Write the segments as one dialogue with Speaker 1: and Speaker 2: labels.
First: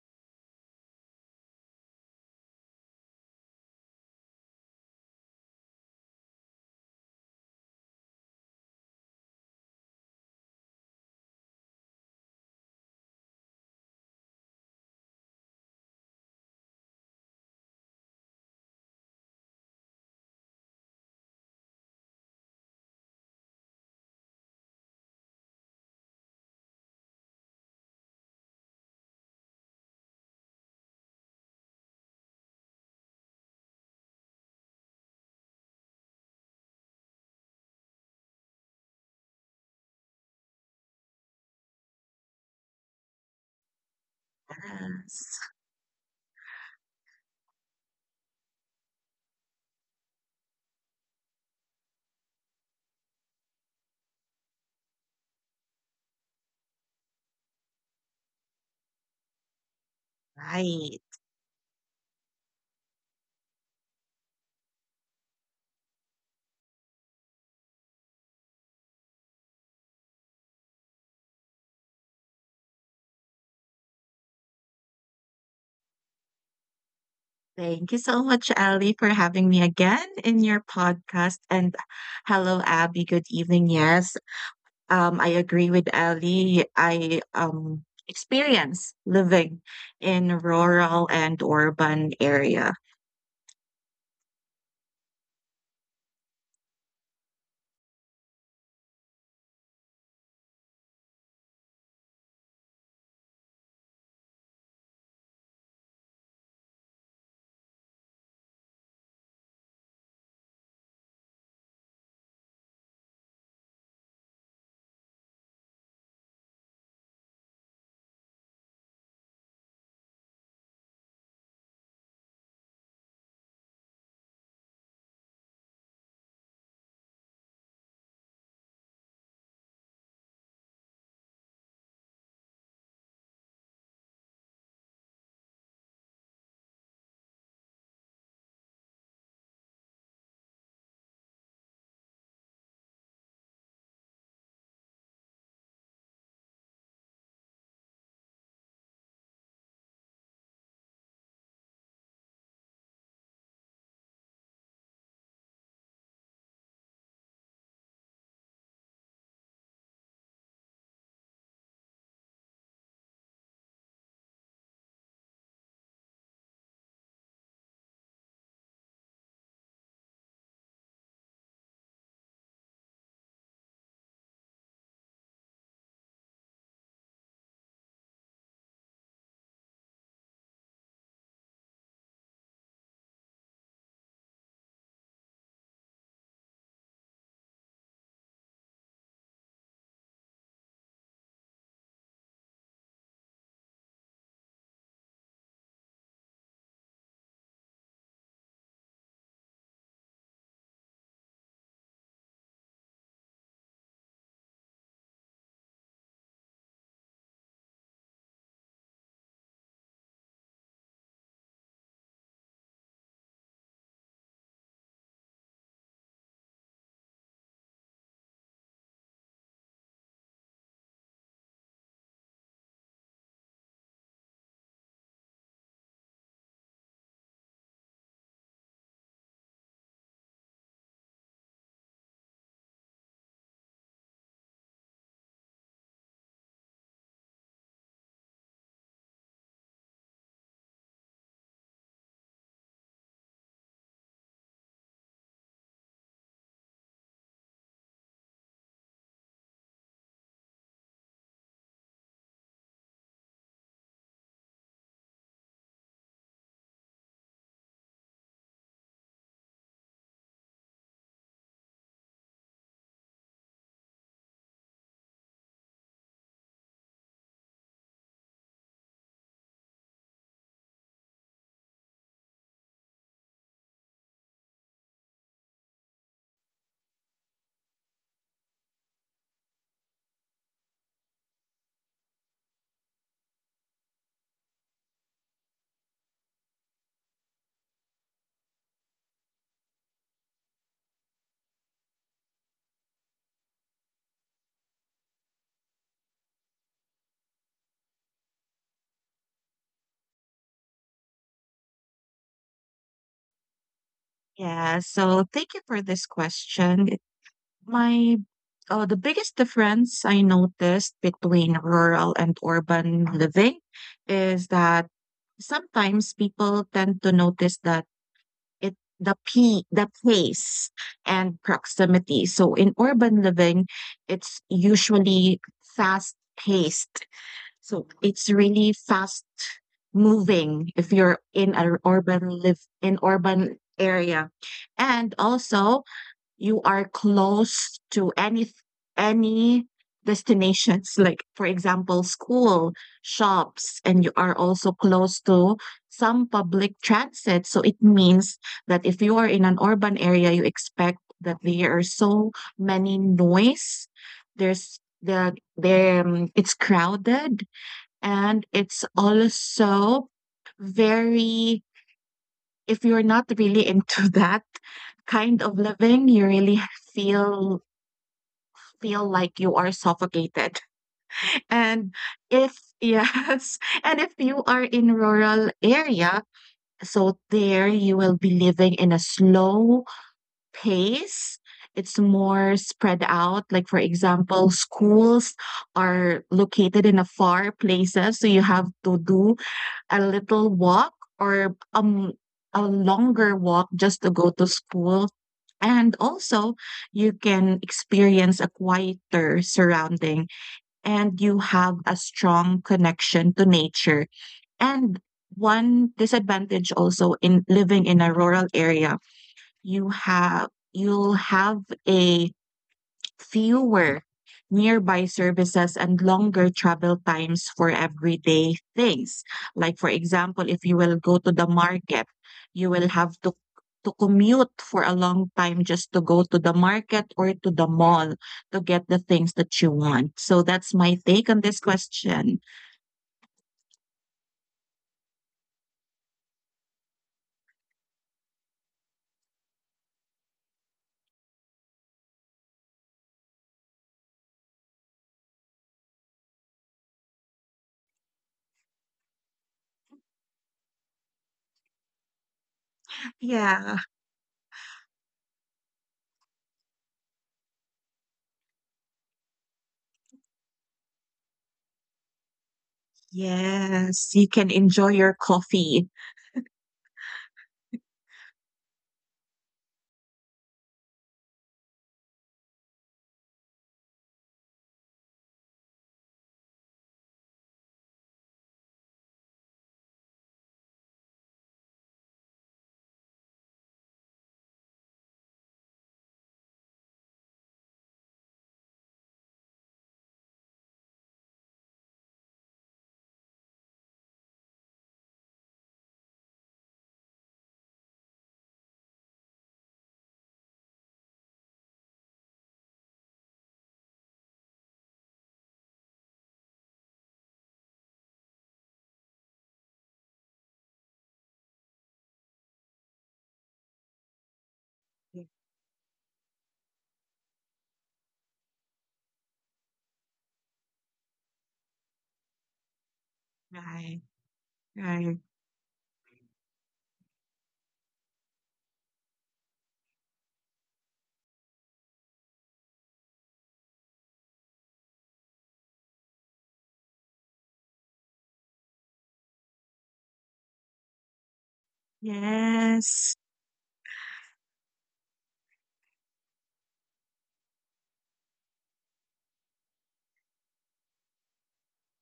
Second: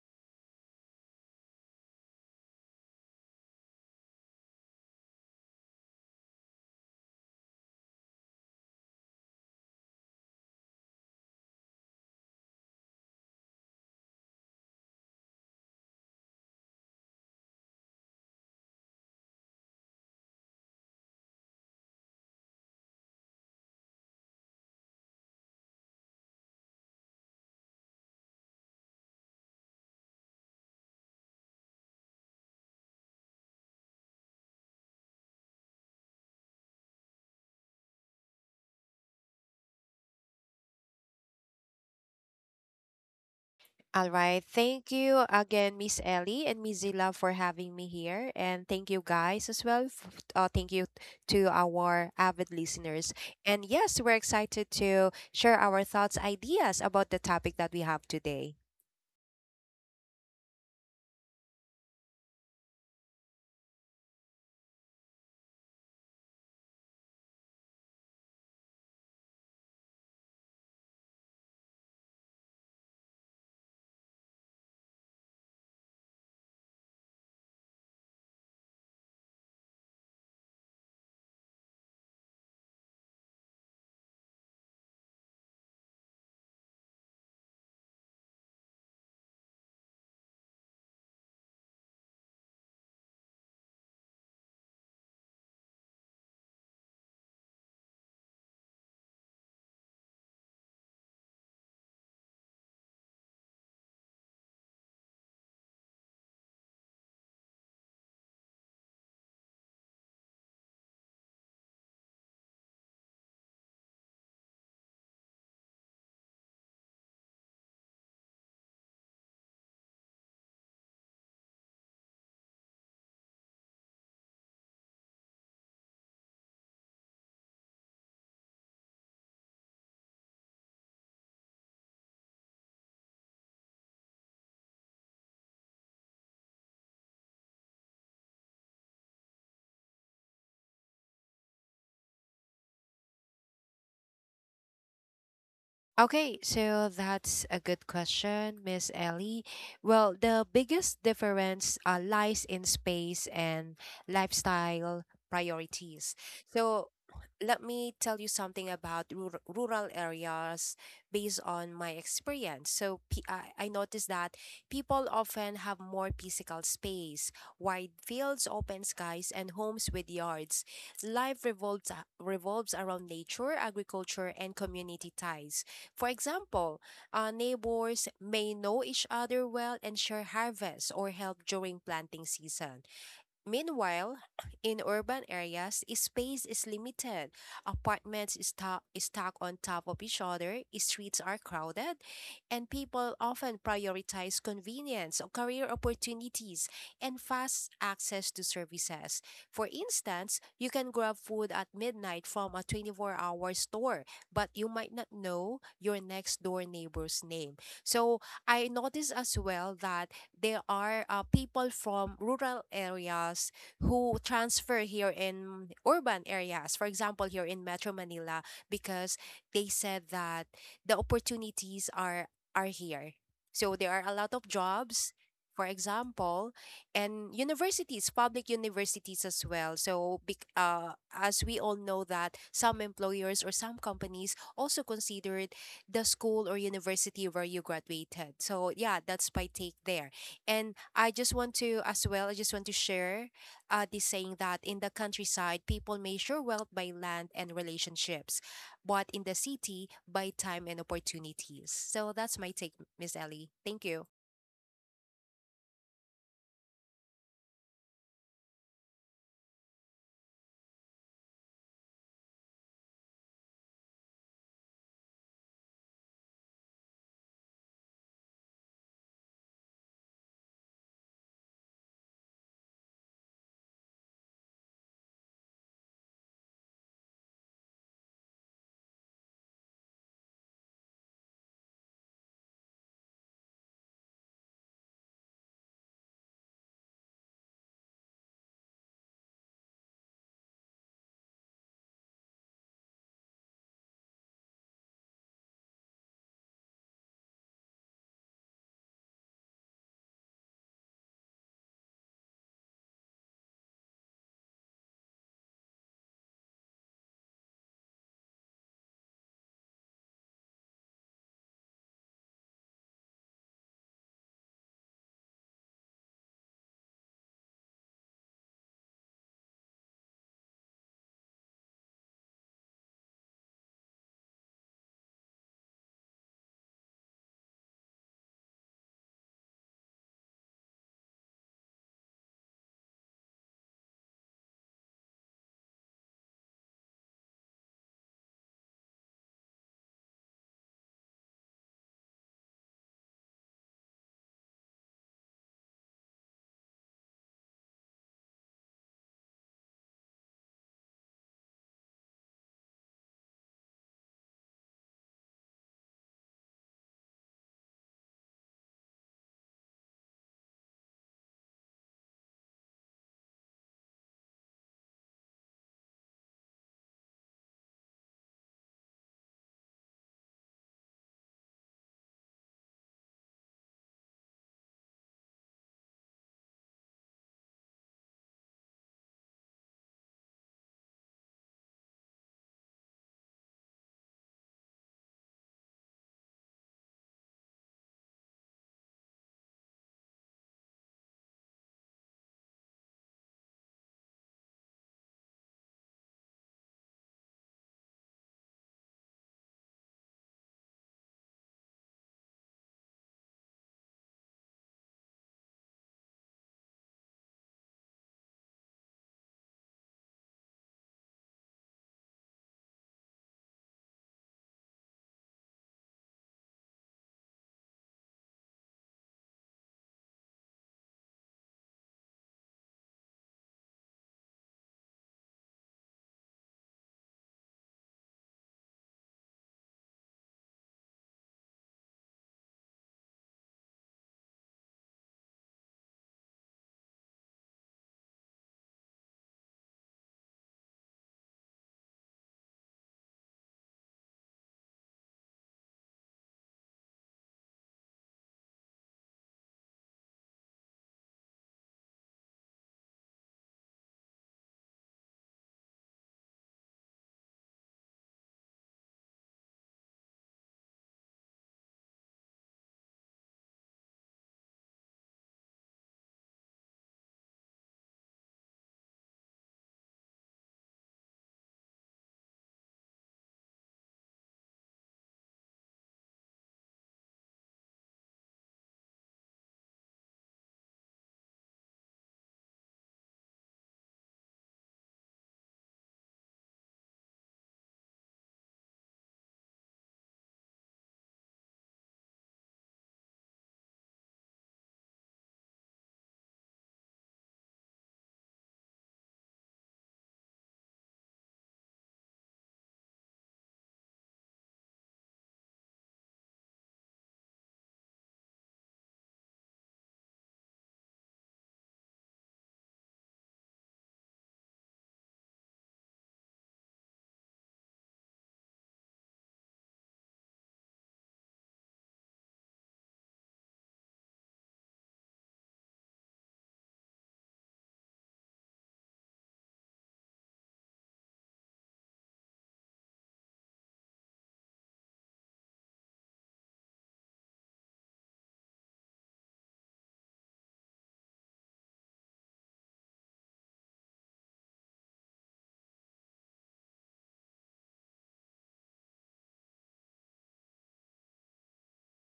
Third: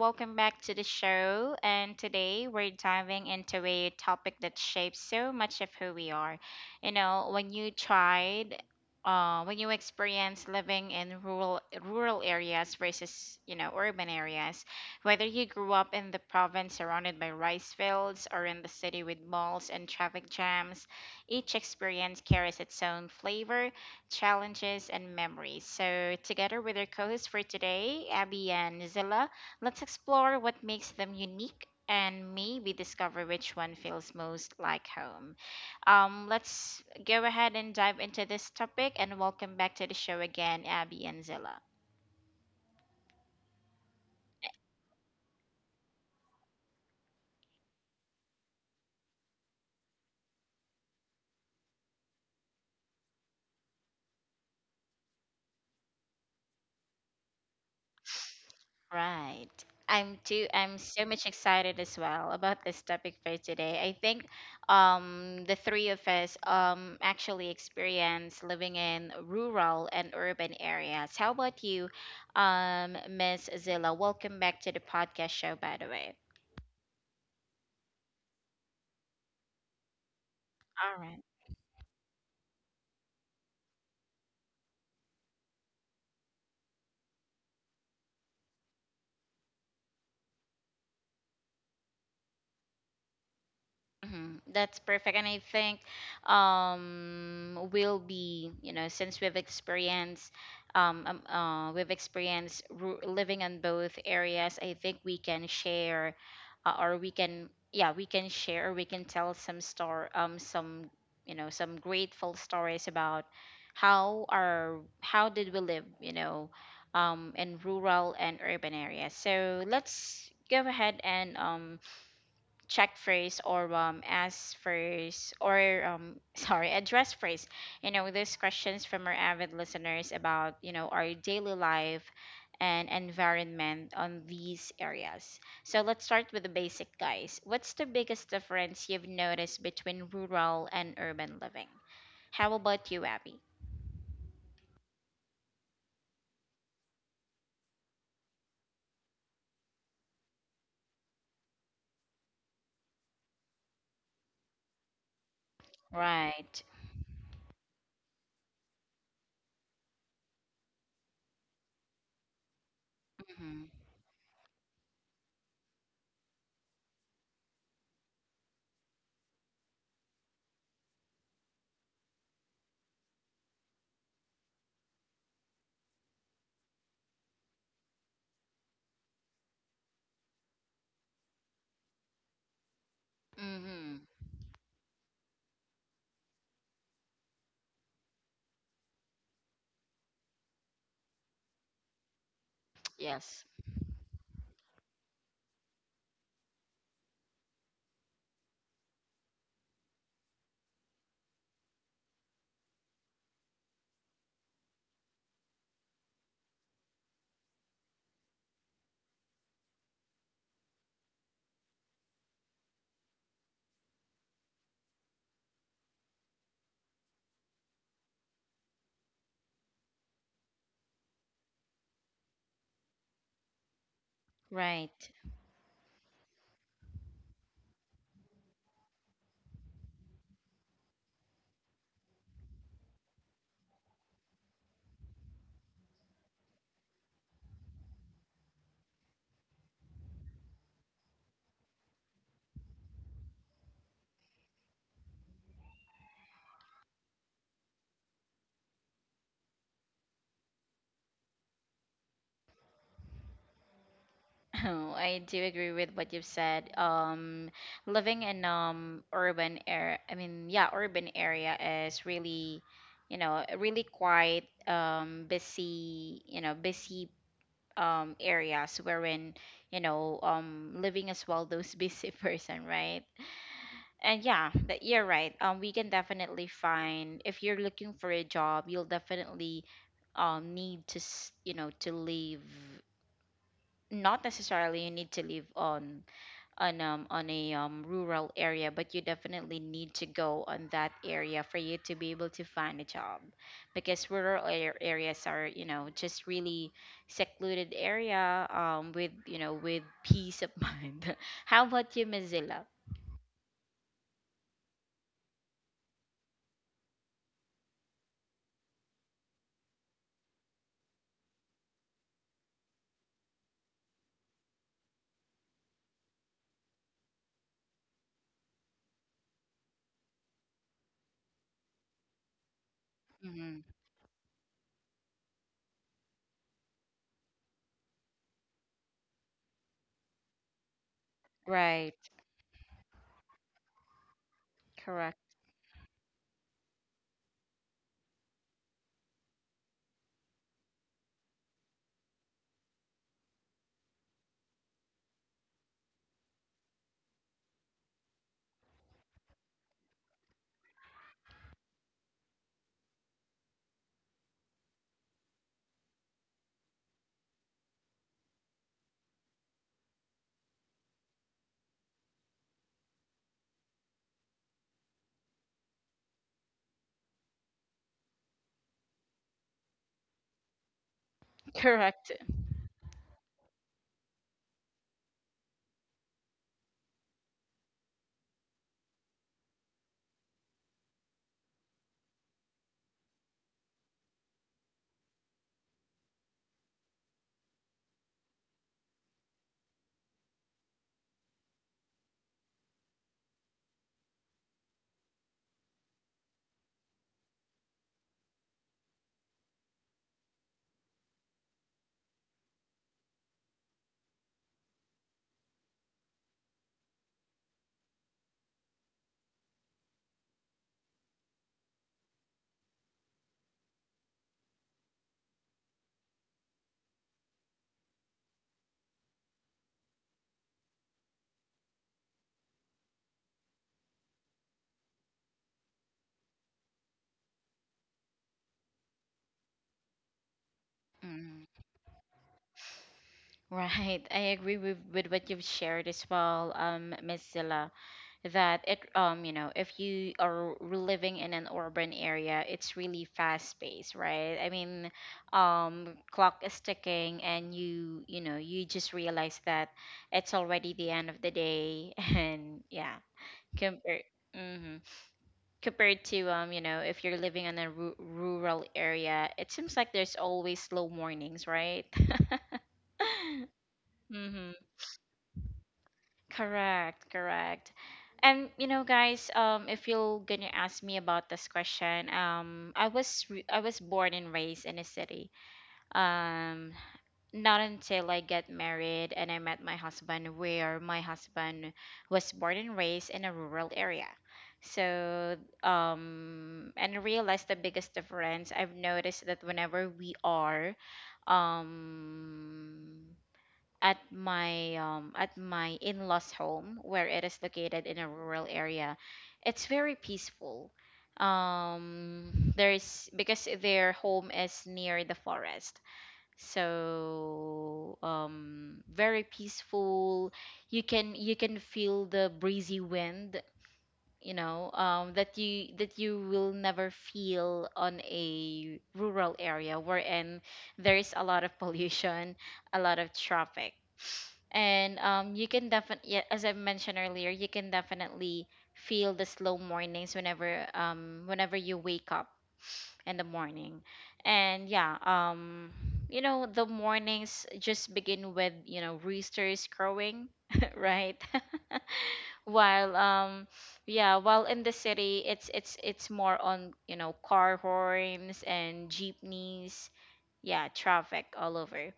Speaker 1: welcome back to the show. And today we're diving into a topic that shapes so much of who we are. You know, when you tried when you experience living in rural areas versus you know urban areas, whether you grew up in the province surrounded by rice fields or in the city with malls and traffic jams, each experience carries its own flavor challenges, and memories. So, together with our co hosts for today, Abby and Zilla, let's explore what makes them unique and maybe discover which one feels most like home. Let's go ahead and dive into this topic and welcome back to the show again, Abby and Zilla.
Speaker 2: All right. Thank you
Speaker 3: Yes,
Speaker 2: again, Miss Ellie and Miss Zilla, for having me here. And thank you guys as well. Thank you to our avid listeners. And yes, we're excited to share our thoughts, ideas about the topic that we have today.
Speaker 1: Right. I'm
Speaker 3: right.
Speaker 1: so much excited as well about this topic for today. I think the three of us actually experience living in rural and urban areas. How about you, Miss Zilla? Welcome back to the podcast show by the way.
Speaker 3: Thank you so much, Ali, for having me again in your
Speaker 1: All.
Speaker 3: podcast. And hello, Abby. Good evening. Yes, I agree with Ali. I experience living in rural and urban area.
Speaker 1: Mhm. That's perfect. And I think will be, you know, since we've experienced living in both areas, I think we can share or we can yeah, we can share, we can tell some you know, some grateful stories about how did we live, you know, in rural and urban areas. So let's go ahead and check first or ask first or sorry address first you know these questions from our avid listeners about you know our daily life and environment on these areas. So let's start with the basic, guys. What's the biggest difference you've noticed between rural and urban living? How about you, Abby?
Speaker 2: Okay, so that's a good question, Miss Ellie. Well, the biggest difference lies in space and lifestyle priorities.
Speaker 1: Right.
Speaker 2: So, let me tell you something about rural areas based on my experience. So, I
Speaker 1: Mm-hmm.
Speaker 2: noticed that people often have more physical space, wide fields, open skies, and homes with yards. Life revolves, Revolves around nature, agriculture, and community ties. For example, neighbors may know each other well and share harvests or help during planting season.
Speaker 1: Mm-hmm.
Speaker 2: Meanwhile, in urban areas, space is limited. Apartments is stacked on top of each other, streets are crowded, and people
Speaker 1: Yes.
Speaker 2: often prioritize convenience, career opportunities, and fast access to services. For instance, you can grab food at midnight from a 24-hour store, but you might not know your next-door neighbor's name. So, I noticed as well that there are people from rural areas who transfer here in urban areas. For example, here in Metro Manila, because they said that the opportunities are here. So there are a lot of jobs,
Speaker 1: Right.
Speaker 2: for example, and universities, public universities as well. So, as we all know that some employers or some companies also considered the school or university where you graduated. So, yeah, that's my take there. And I just want to, as well, I just want to share this saying that in the countryside, people measure wealth by land and relationships, but in the city, by time and opportunities. So that's my take, Miss Ellie. Thank you.
Speaker 1: Oh, I do agree with what you've said. Living in urban area, I mean, yeah, urban area is really, you know, really quite busy, you know, busy areas wherein, you know, living as well those busy person, right? And yeah, that you're right. We can definitely find, if you're looking for a job, you'll definitely need to, you know, to leave. Not necessarily you need to live on a rural area, but you definitely need to go on that area for you to be able to find a job, because areas are, you know, just really secluded area with you know with peace of mind. How about you, Mozilla?
Speaker 3: Yeah, so thank you for this question. It- My The biggest difference I noticed between rural and urban living is that sometimes people tend to notice that it the p the pace and proximity. So in urban living,
Speaker 1: Hmm.
Speaker 3: it's usually fast paced. So it's really fast moving if you're in an
Speaker 1: Right.
Speaker 3: urban live in urban area. And
Speaker 1: Correct.
Speaker 3: also you are close to any destinations, like for example school, shops, and you are also close to some public transit. So it means that if you are in an urban area, you expect that there are so many noise, there's the it's crowded, and it's also very, if you're not really into that kind of living, you really feel feel like you are suffocated. And
Speaker 1: Correct.
Speaker 3: if yes, And if you are in rural area, so there you will be living in a slow pace. It's more spread out. Like for example, schools are located in a far places, so you have to do a little walk, or a longer walk, just to go to school. And also, you can experience a quieter surrounding, and you have a strong connection to nature. And one disadvantage also in living in a rural area, you'll have a fewer nearby services and longer travel times for everyday things. Like, for example, if you will go to the market, you will have to commute for a long time just to go to the market or to the mall, to get the things that you want. So that's my take on
Speaker 1: Mm.
Speaker 3: this question.
Speaker 1: Right. I agree with what you've shared as well, Miss Zilla. That it you know if you are living in an urban area, it's really fast paced, right? I mean, clock is ticking and you know you just realize that it's already the end of the day and yeah
Speaker 3: Yeah.
Speaker 1: compared. Hmm. Compared to, you know, if you're living in a rural area, it seems like there's always slow mornings, right?
Speaker 3: Yes. You can enjoy your coffee.
Speaker 1: Correct, correct. And you know, guys, if you're gonna ask me about this question, I was born and raised in a city. Um, Not until I get married and I met my husband, where my husband was born and raised in a rural area. So, and I realized the biggest difference I've noticed that whenever we are, um at my in-laws home, where it is located in a rural area, it's very peaceful. There's Because their home is near the forest, so very peaceful. You can feel the breezy wind, you know,
Speaker 3: Mm.
Speaker 1: that you will never feel on a rural area wherein there is a lot of pollution, a lot of traffic.
Speaker 3: Right,
Speaker 1: And
Speaker 3: right.
Speaker 1: you can definitely, as I mentioned earlier, you can definitely feel the slow mornings whenever whenever you wake up in the morning. And yeah, you know, the mornings just begin with, you know, roosters crowing, right? While
Speaker 3: Yes,
Speaker 1: Yeah, while in the city, it's it's more on, you know, car horns and jeepneys, yeah, traffic all over.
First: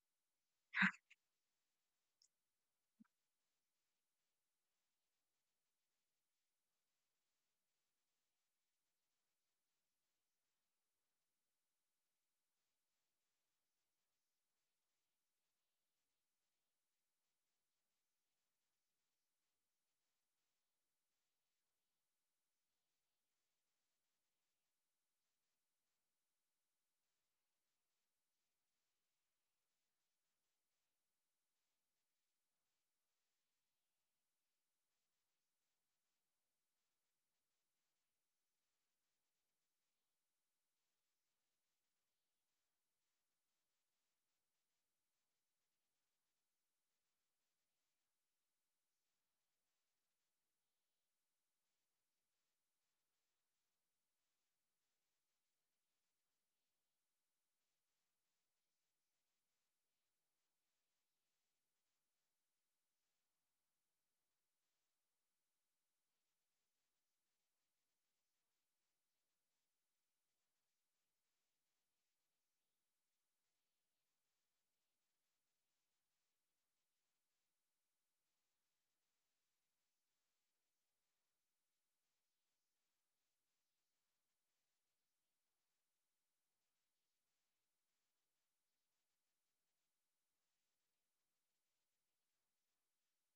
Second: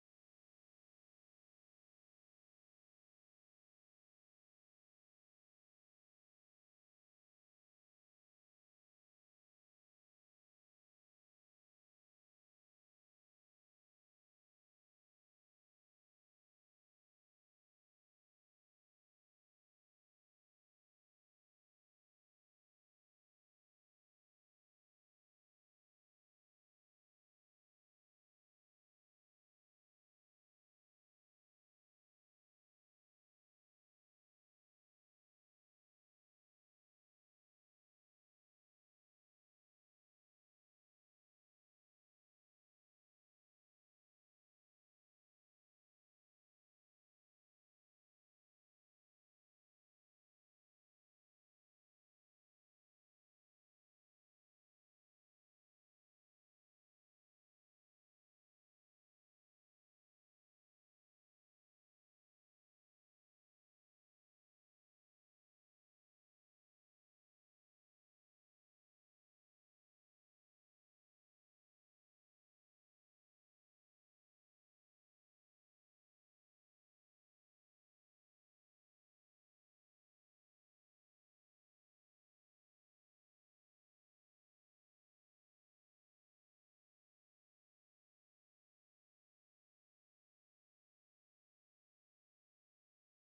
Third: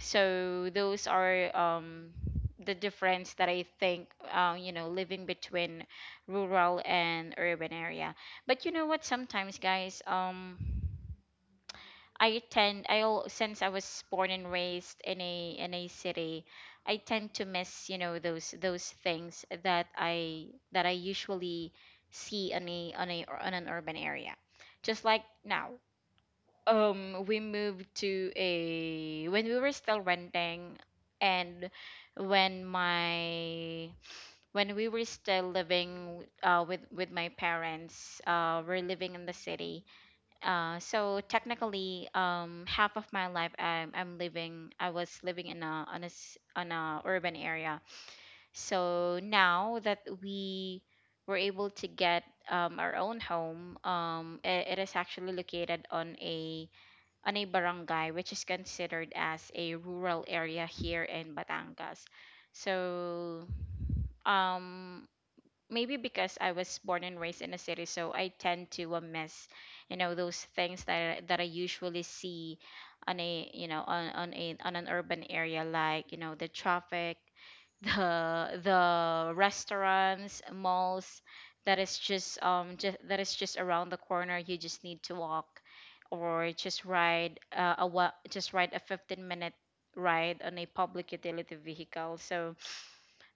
Speaker 1: So those are the difference that I think, you know, living between rural and urban area. But you know what? Sometimes, guys, I tend, I al- since I was born and raised in a city, I tend to miss, you know, those things that I usually see on a on a on an urban area. Just like now, we moved to a when we were still renting and when my when we were still living with my parents. We're living in the city, so technically, half of my life I was living in a on a s- on a urban area. So now that we were able to get our own home, it is actually located on a barangay, which is considered as a rural area here in Batangas. So, um, maybe because I was born and raised in a city, so I tend to miss, you know, those things that I usually see on a you know on a on an urban area, like you know the traffic, the the restaurants, malls. That is just that is just around the corner. You just need to walk, or just ride just ride a 15 minute ride on a public utility vehicle. So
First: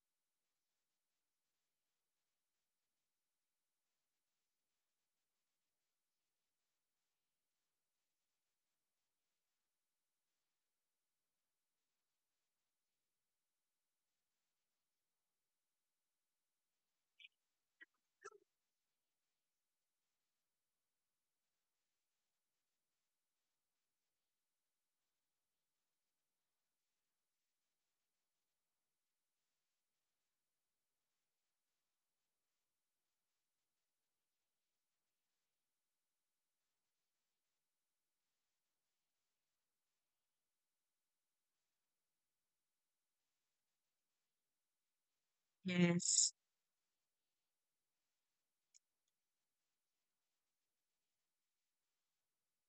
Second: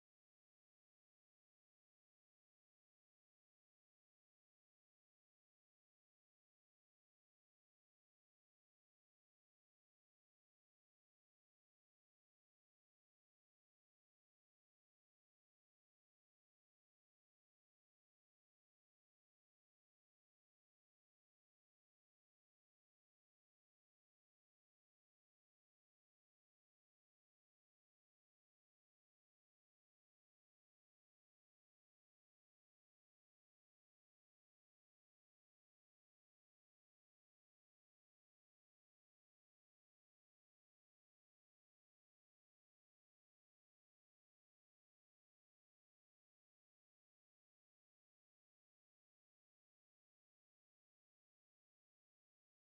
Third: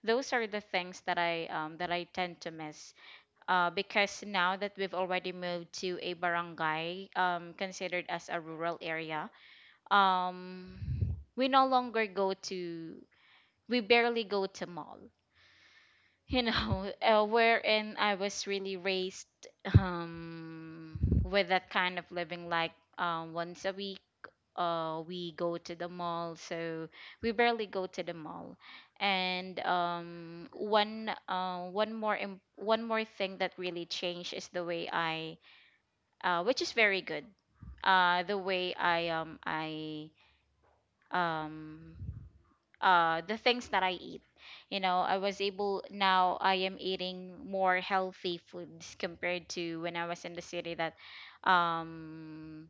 Speaker 1: those are the things that I tend to miss. Because now that we've already moved to a barangay, considered as a rural area, um, we no longer go to we barely go to mall. You know, wherein I was really raised, um, with that kind of living, like, once a week we go to the mall. So we barely go to the mall. And one more thing that really changed is the way I, which is very good, the way I um the things that I eat. You know, I was able
Speaker 3: yes.
Speaker 1: now I am eating more healthy foods compared to when I was in the city, that um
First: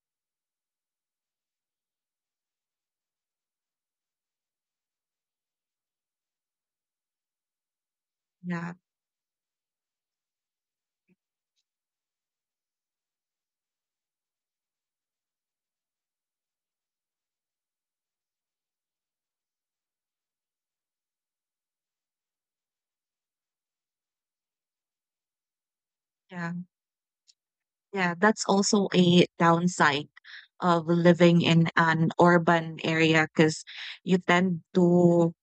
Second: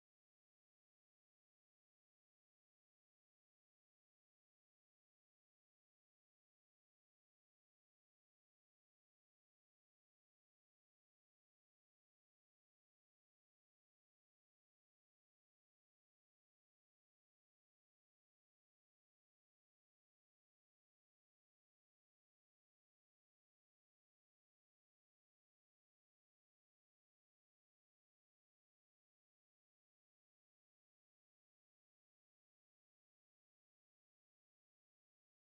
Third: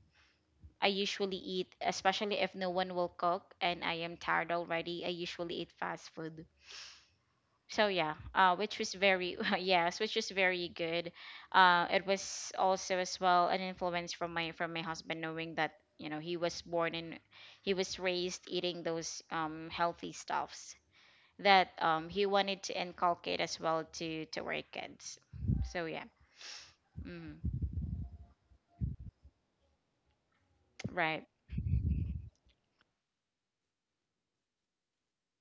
Speaker 1: I usually eat, especially if no one will cook and I am tired already, I usually eat fast food. So yeah,
Speaker 3: Yeah,
Speaker 1: which was very yes, which was very good. It was also as well an influence from my husband, knowing that you know he was born and he was raised eating those healthy stuffs that he wanted to inculcate as well to our kids. So yeah,
Speaker 3: yeah,
Speaker 1: mm,
Speaker 3: yeah. That's also a downside of
Speaker 1: right.
Speaker 3: living in an urban area, because you tend to,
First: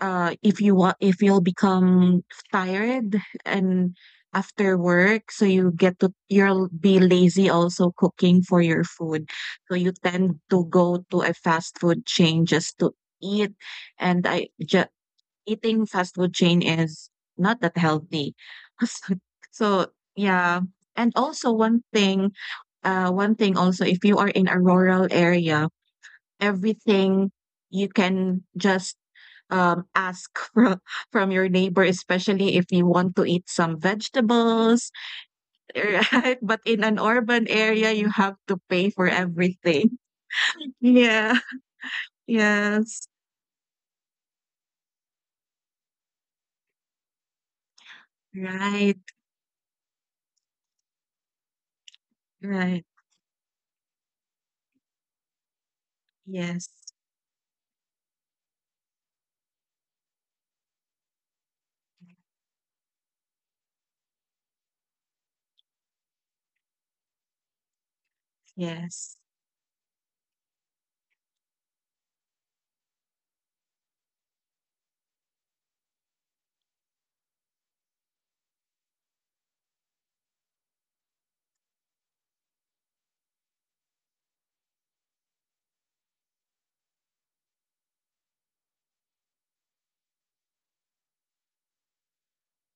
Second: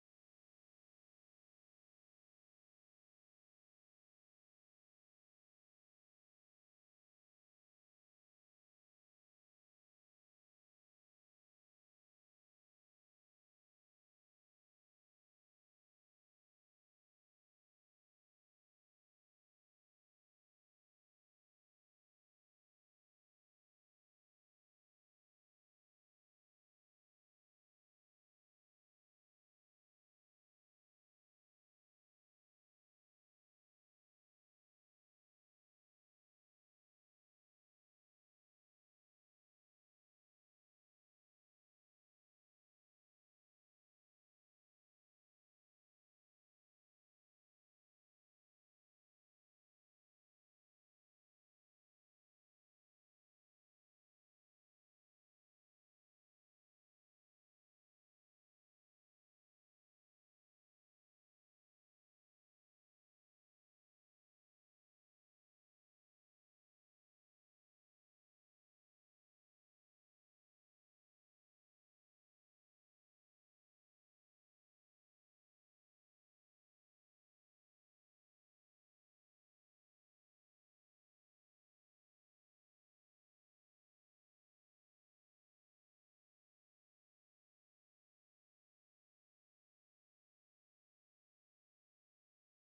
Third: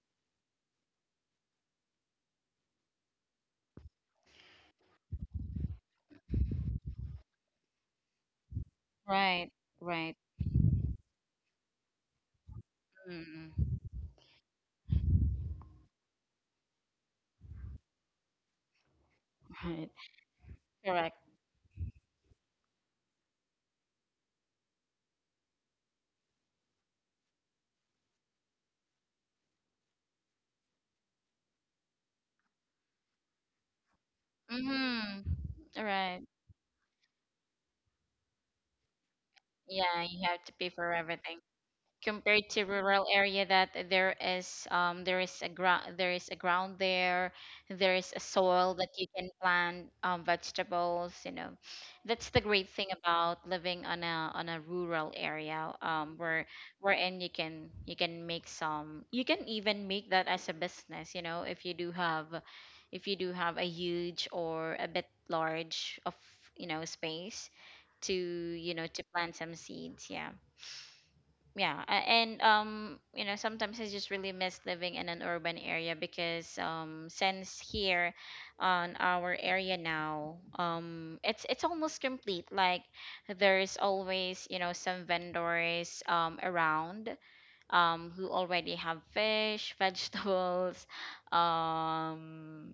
Speaker 3: if you'll become tired, and after work, so you get to you'll be lazy also cooking for your food,
Speaker 1: Right,
Speaker 3: so you
Speaker 1: right.
Speaker 3: tend to go to a fast food chain just to
Speaker 1: Mm.
Speaker 3: eat. and i ju- Eating fast food chain is not that healthy. so, so
Speaker 1: Right,
Speaker 3: yeah, and
Speaker 1: correct.
Speaker 3: also one thing also, if you are in a rural area, everything, you can just ask from your neighbor, especially if you want to eat some vegetables,
Speaker 1: Mhm. Right.
Speaker 3: right? But in an urban area, you have to pay for everything.
Speaker 1: Yeah, you have to pay for
Speaker 3: Yeah.
Speaker 1: everything. Compared to
Speaker 3: Yes.
Speaker 1: rural area, that there is there is a ground there, there is a soil that
Speaker 3: Right.
Speaker 1: you can plant vegetables, you know. That's the great
Speaker 3: Right.
Speaker 1: thing about living on a rural area,
Speaker 3: Yes.
Speaker 1: wherein you can make some, you can even make that as a business, you know, if you do have a huge or a bit large of, you know, space to, you know, to
Speaker 3: Yes.
Speaker 1: plant some seeds, yeah, yeah. And you know, sometimes I just really miss living in an urban area, because since here on our area now, it's almost complete, like there's always you know some vendors around, who already have fish, vegetables, um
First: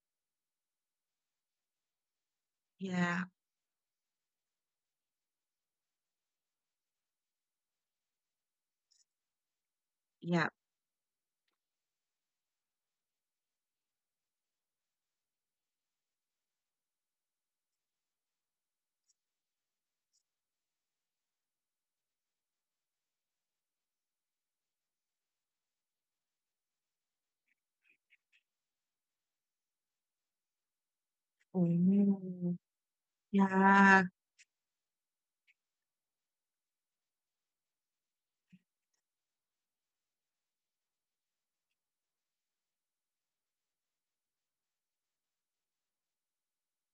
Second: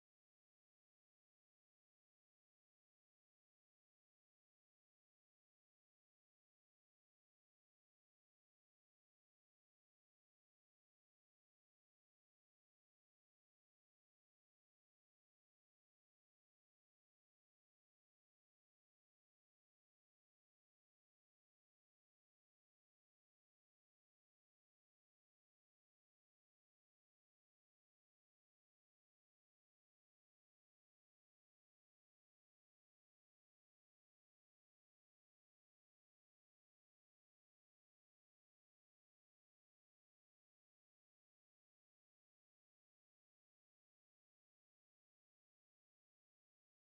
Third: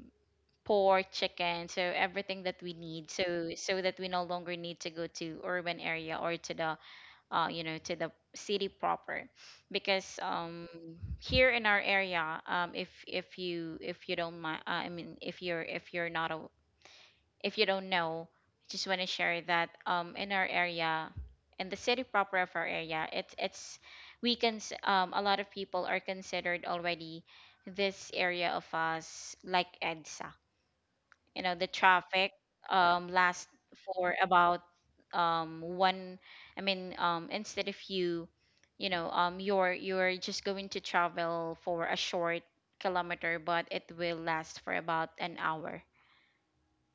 Speaker 1: pork, chicken, so everything that we need,
Speaker 3: Yeah.
Speaker 1: so so that we no longer need to go to urban area or to the you know, to the city proper, because
Speaker 3: Yeah.
Speaker 1: here in our area, if you, if you don't mind, I mean if you're, if you're not a, if you don't know, just want to share that, in our area, in the city proper of our area, it's a lot of people are considered already this area of us like EDSA, you know, the traffic
Speaker 3: Oh.
Speaker 1: lasts
Speaker 3: Yeah.
Speaker 1: for about one I mean instead of you know, you're just going to travel for a short kilometer, but it will last for about an hour,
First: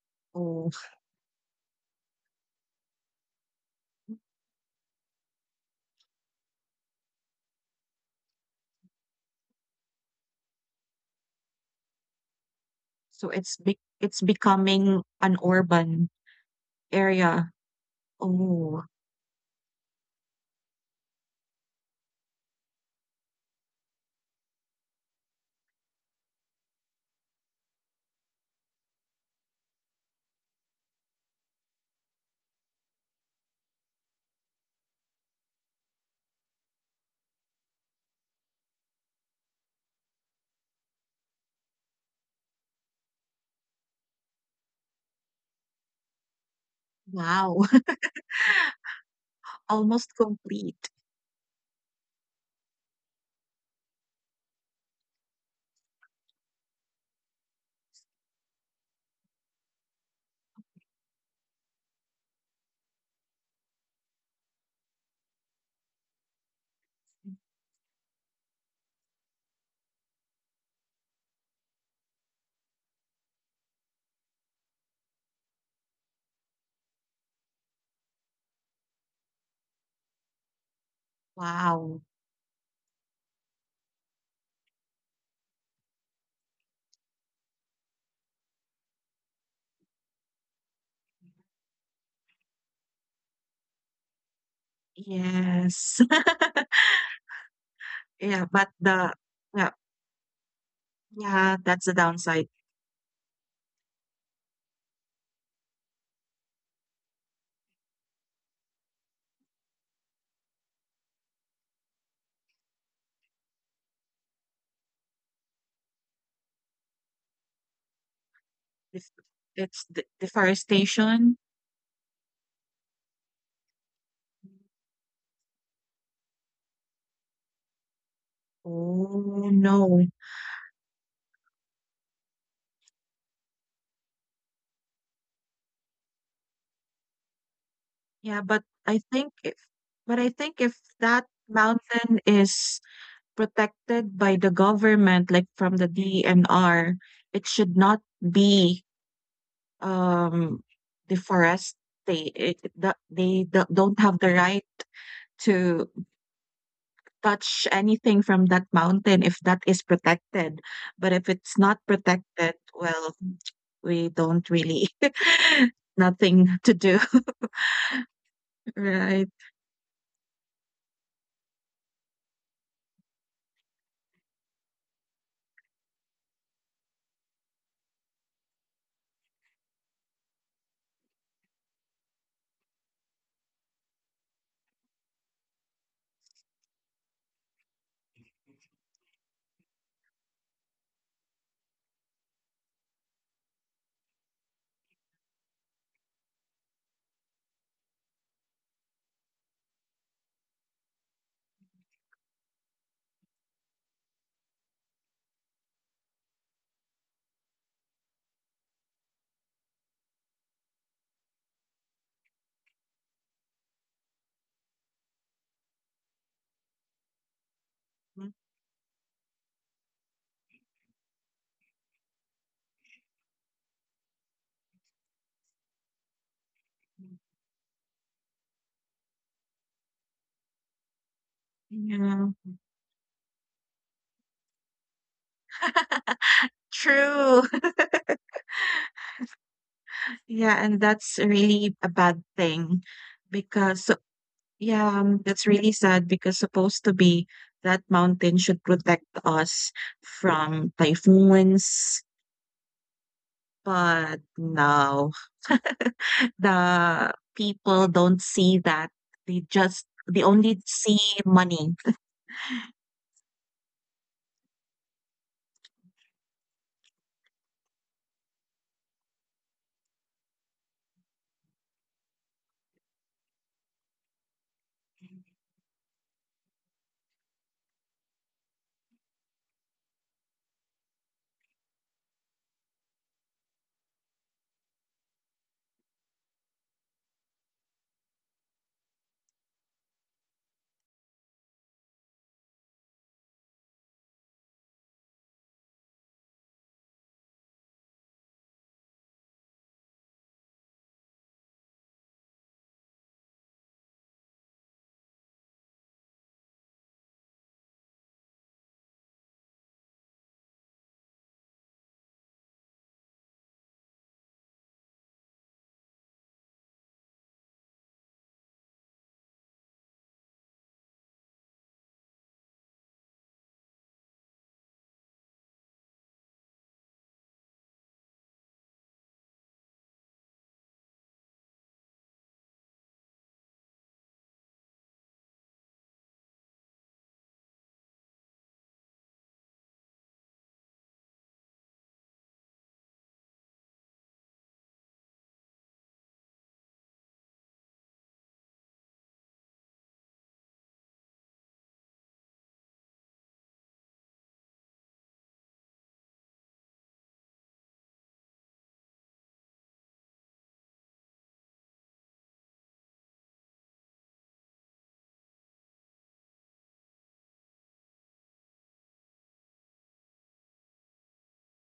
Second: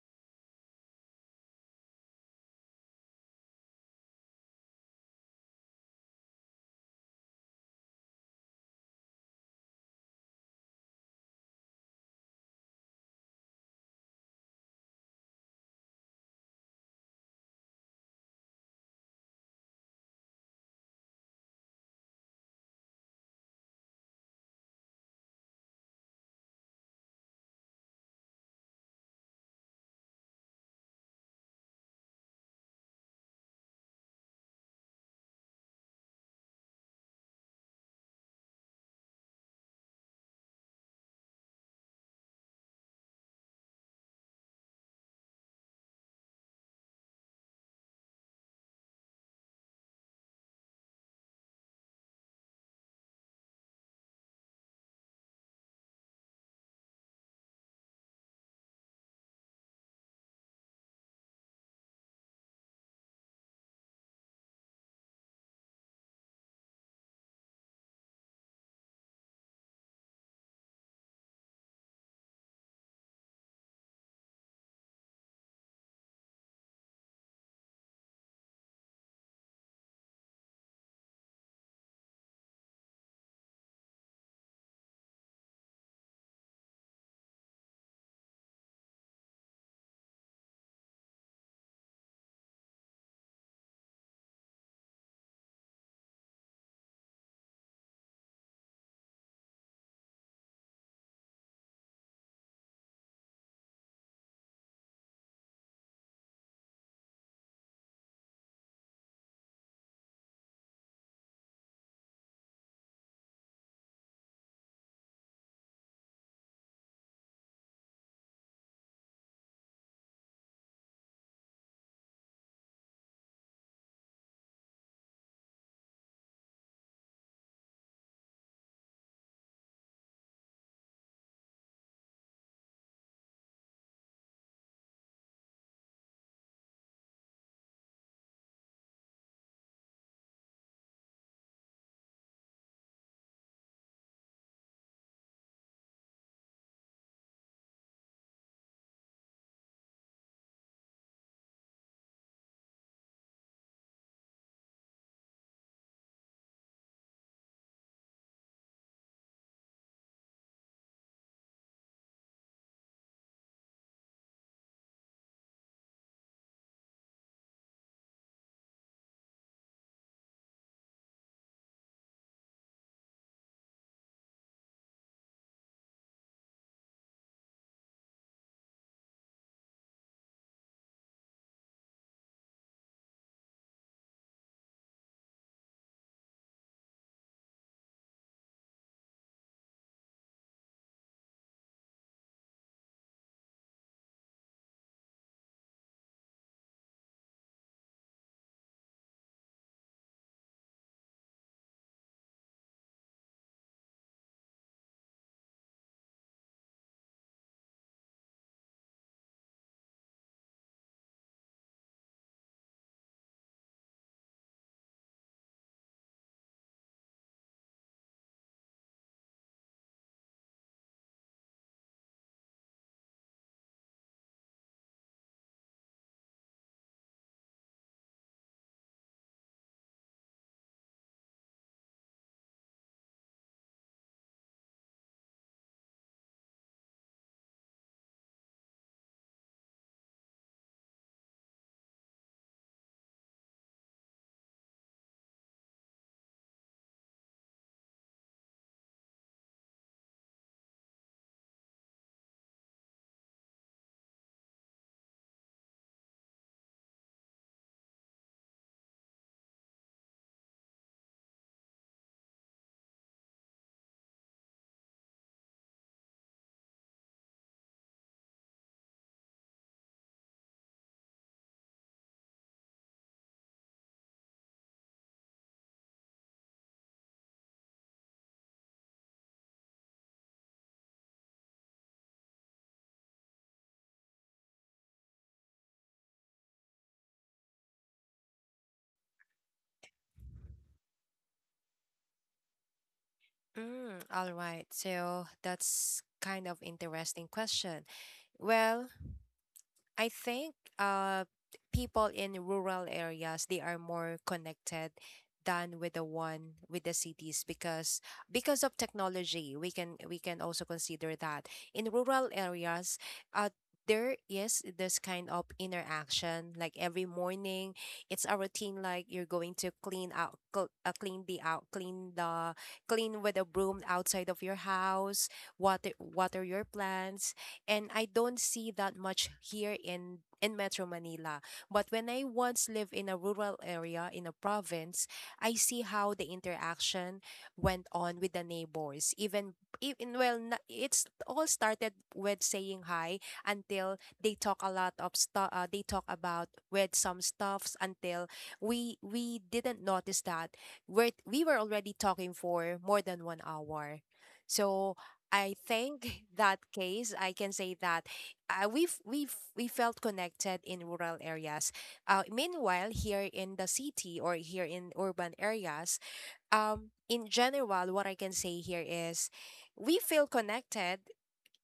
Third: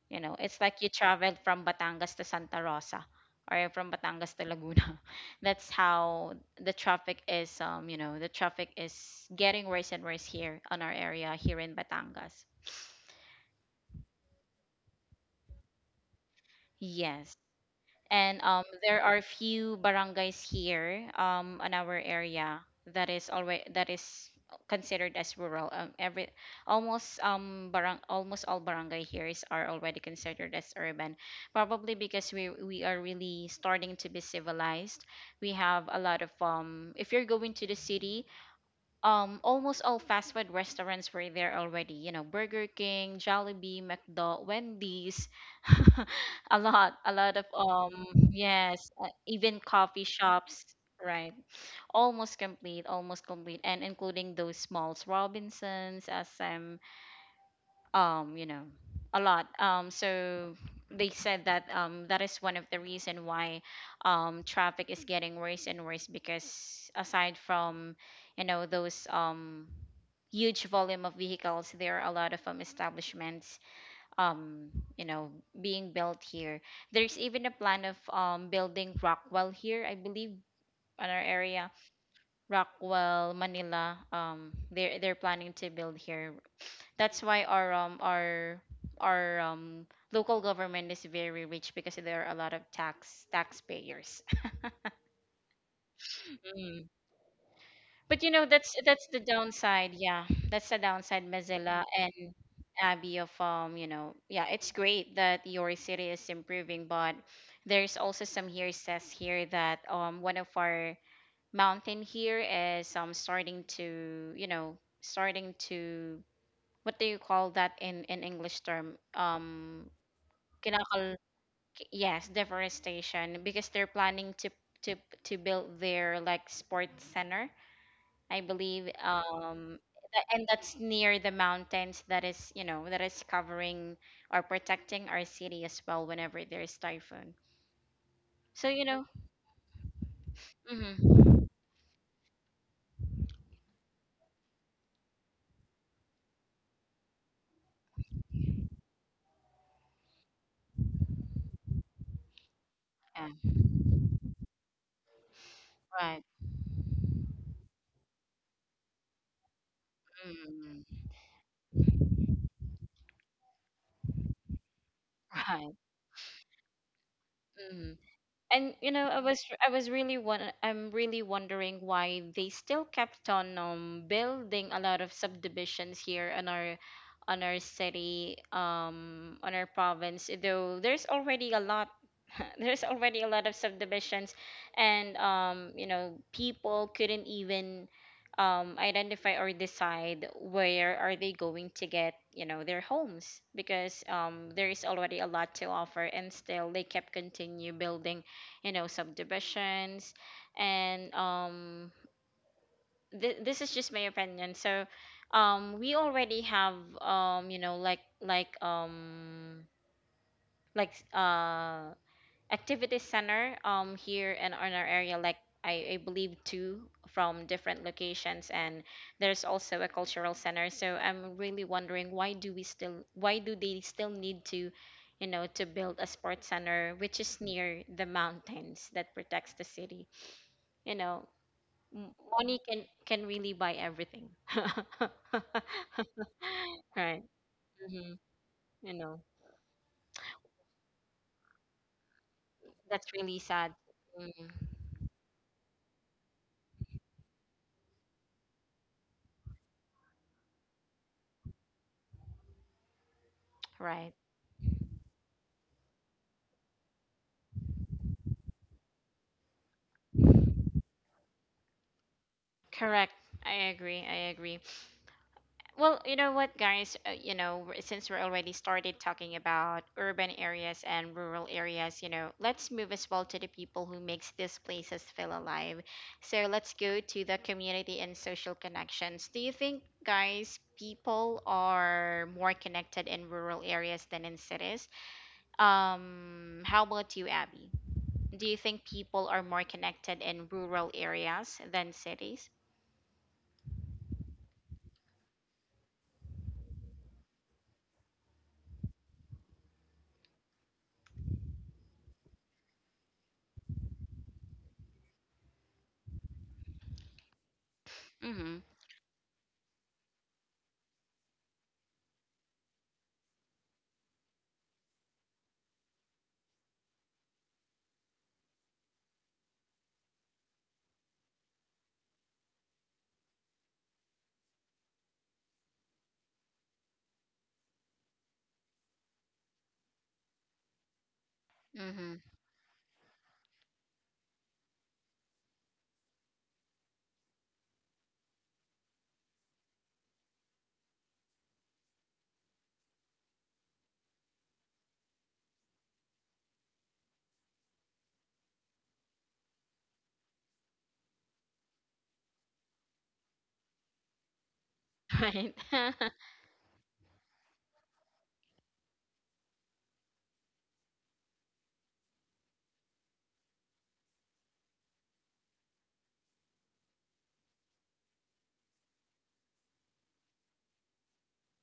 Speaker 1: you know. It's
Speaker 3: Oh.
Speaker 1: like you traveled from Batangas to Santa Rosa or from Batangas to Laguna. That's how the traffic is, you know, the traffic is getting worse and worse here on our area here in Batangas.
Speaker 3: So it's becoming an urban
Speaker 1: Yes.
Speaker 3: area.
Speaker 1: And
Speaker 3: Oh.
Speaker 1: there are few barangays here, on our area that is already that is considered as rural. Every almost barang almost all barangay here is are already considered as urban. Probably because we are really starting to be civilized. We have a lot of If you're going to the city, almost all fast food restaurants were there already. You know, Burger King, Jollibee, McDo, Wendy's, a lot of
Speaker 3: Wow.
Speaker 1: yes, even coffee
Speaker 3: Almost
Speaker 1: shops,
Speaker 3: complete.
Speaker 1: right? Almost complete, and including those smalls, Robinsons, SM, um, you know, a lot. So they said that that is one of the reason why traffic is getting worse and worse, because aside from those huge volume of vehicles, there are a lot of establishments, um you know being built here. There's even a plan of building Rockwell here, I believe, on our area.
Speaker 3: Wow.
Speaker 1: Rockwell Manila, they're planning to build here. That's why our local government is very rich, because there are a lot of taxpayers.
Speaker 3: Yes.
Speaker 1: But you
Speaker 3: Yeah,
Speaker 1: know,
Speaker 3: but
Speaker 1: that's
Speaker 3: the
Speaker 1: the
Speaker 3: yeah,
Speaker 1: downside. Yeah, that's the downside,
Speaker 3: yeah,
Speaker 1: Mozilla
Speaker 3: that's the
Speaker 1: and
Speaker 3: downside.
Speaker 1: Abby, of yeah, it's great that your city is improving, but there's also some hearsays here that one of our mountain here is starting to, starting to what do you call that in English term,
Speaker 3: It's it's de
Speaker 1: kinakal,
Speaker 3: deforestation.
Speaker 1: yes, deforestation, because they're planning to to build their like sports center, I believe.
Speaker 3: Oh no.
Speaker 1: And that's near the mountains that is, that is covering or protecting our city as well whenever there's typhoon.
Speaker 3: Yeah,
Speaker 1: So,
Speaker 3: but I think if that
Speaker 1: mm-hmm.
Speaker 3: mountain is protected by the government, like from the DNR, it should not be um deforested.
Speaker 1: Yeah,
Speaker 3: They don't have the right to
Speaker 1: right.
Speaker 3: touch anything from that mountain if that is protected.
Speaker 1: Mm.
Speaker 3: But if it's not protected, well, we don't really
Speaker 1: Right.
Speaker 3: nothing to do,
Speaker 1: Mm. And
Speaker 3: right?
Speaker 1: I'm really wondering why they still kept on building a lot of subdivisions here on our, on our city, on our province, though there's already a lot. There's already a lot of subdivisions, and people couldn't even identify or decide where are they going to get, their homes, because there is already a lot to offer, and still they kept continue building, subdivisions. And this is just my opinion. So we already have, like, like uh activity center, here in, our area, like, I believe two, from different
Speaker 3: Mhm.
Speaker 1: locations. And there's also a cultural center. So I'm really wondering why do they still need to, to build a sports center which is near the mountains that protects the city. you know,
Speaker 3: Yeah.
Speaker 1: Money can really buy everything. Right.
Speaker 3: True.
Speaker 1: Hmm. You know,
Speaker 3: Yeah, and that's really a bad thing
Speaker 1: that's really sad.
Speaker 3: because, so,
Speaker 1: Mm,
Speaker 3: yeah, that's really sad because, supposed to be, that mountain should protect us from typhoons,
Speaker 1: right.
Speaker 3: but no. The people don't see that. They only see money.
Speaker 1: Correct. I agree. I agree. Well, you know what, guys? Since we're already started talking about urban areas and rural areas, let's move as well to the people who makes these places feel alive. So let's go to the community and social connections. Do you think, guys, people are more connected in rural areas than in cities? How about you, Abby? Do you think people are more connected in rural areas than cities?
Speaker 2: Mm, all right. So that's kind of interesting question. Well, I think people in rural areas they are more connected than with the one with the cities
Speaker 1: Mm-hmm.
Speaker 2: because of technology we can also consider that in rural areas uh there is this kind of interaction like every morning it's a routine like you're going to clean out cl- clean the out clean the clean with a broom outside of your house, water your plants, and I don't see that much here in Metro Manila. But when
Speaker 1: Mm-hmm.
Speaker 2: I once lived in a rural area in a province, I see how the interaction went on with the neighbors. Even it's all started with saying hi until they talk a lot of stuff. They talk about with some stuffs until we didn't notice that we were already talking for more than 1 hour. So
Speaker 1: Right.
Speaker 2: I think that case, I can say that we've we felt connected in rural areas. Meanwhile, here in the city or here in urban areas, in general, what I can say here is, we feel connected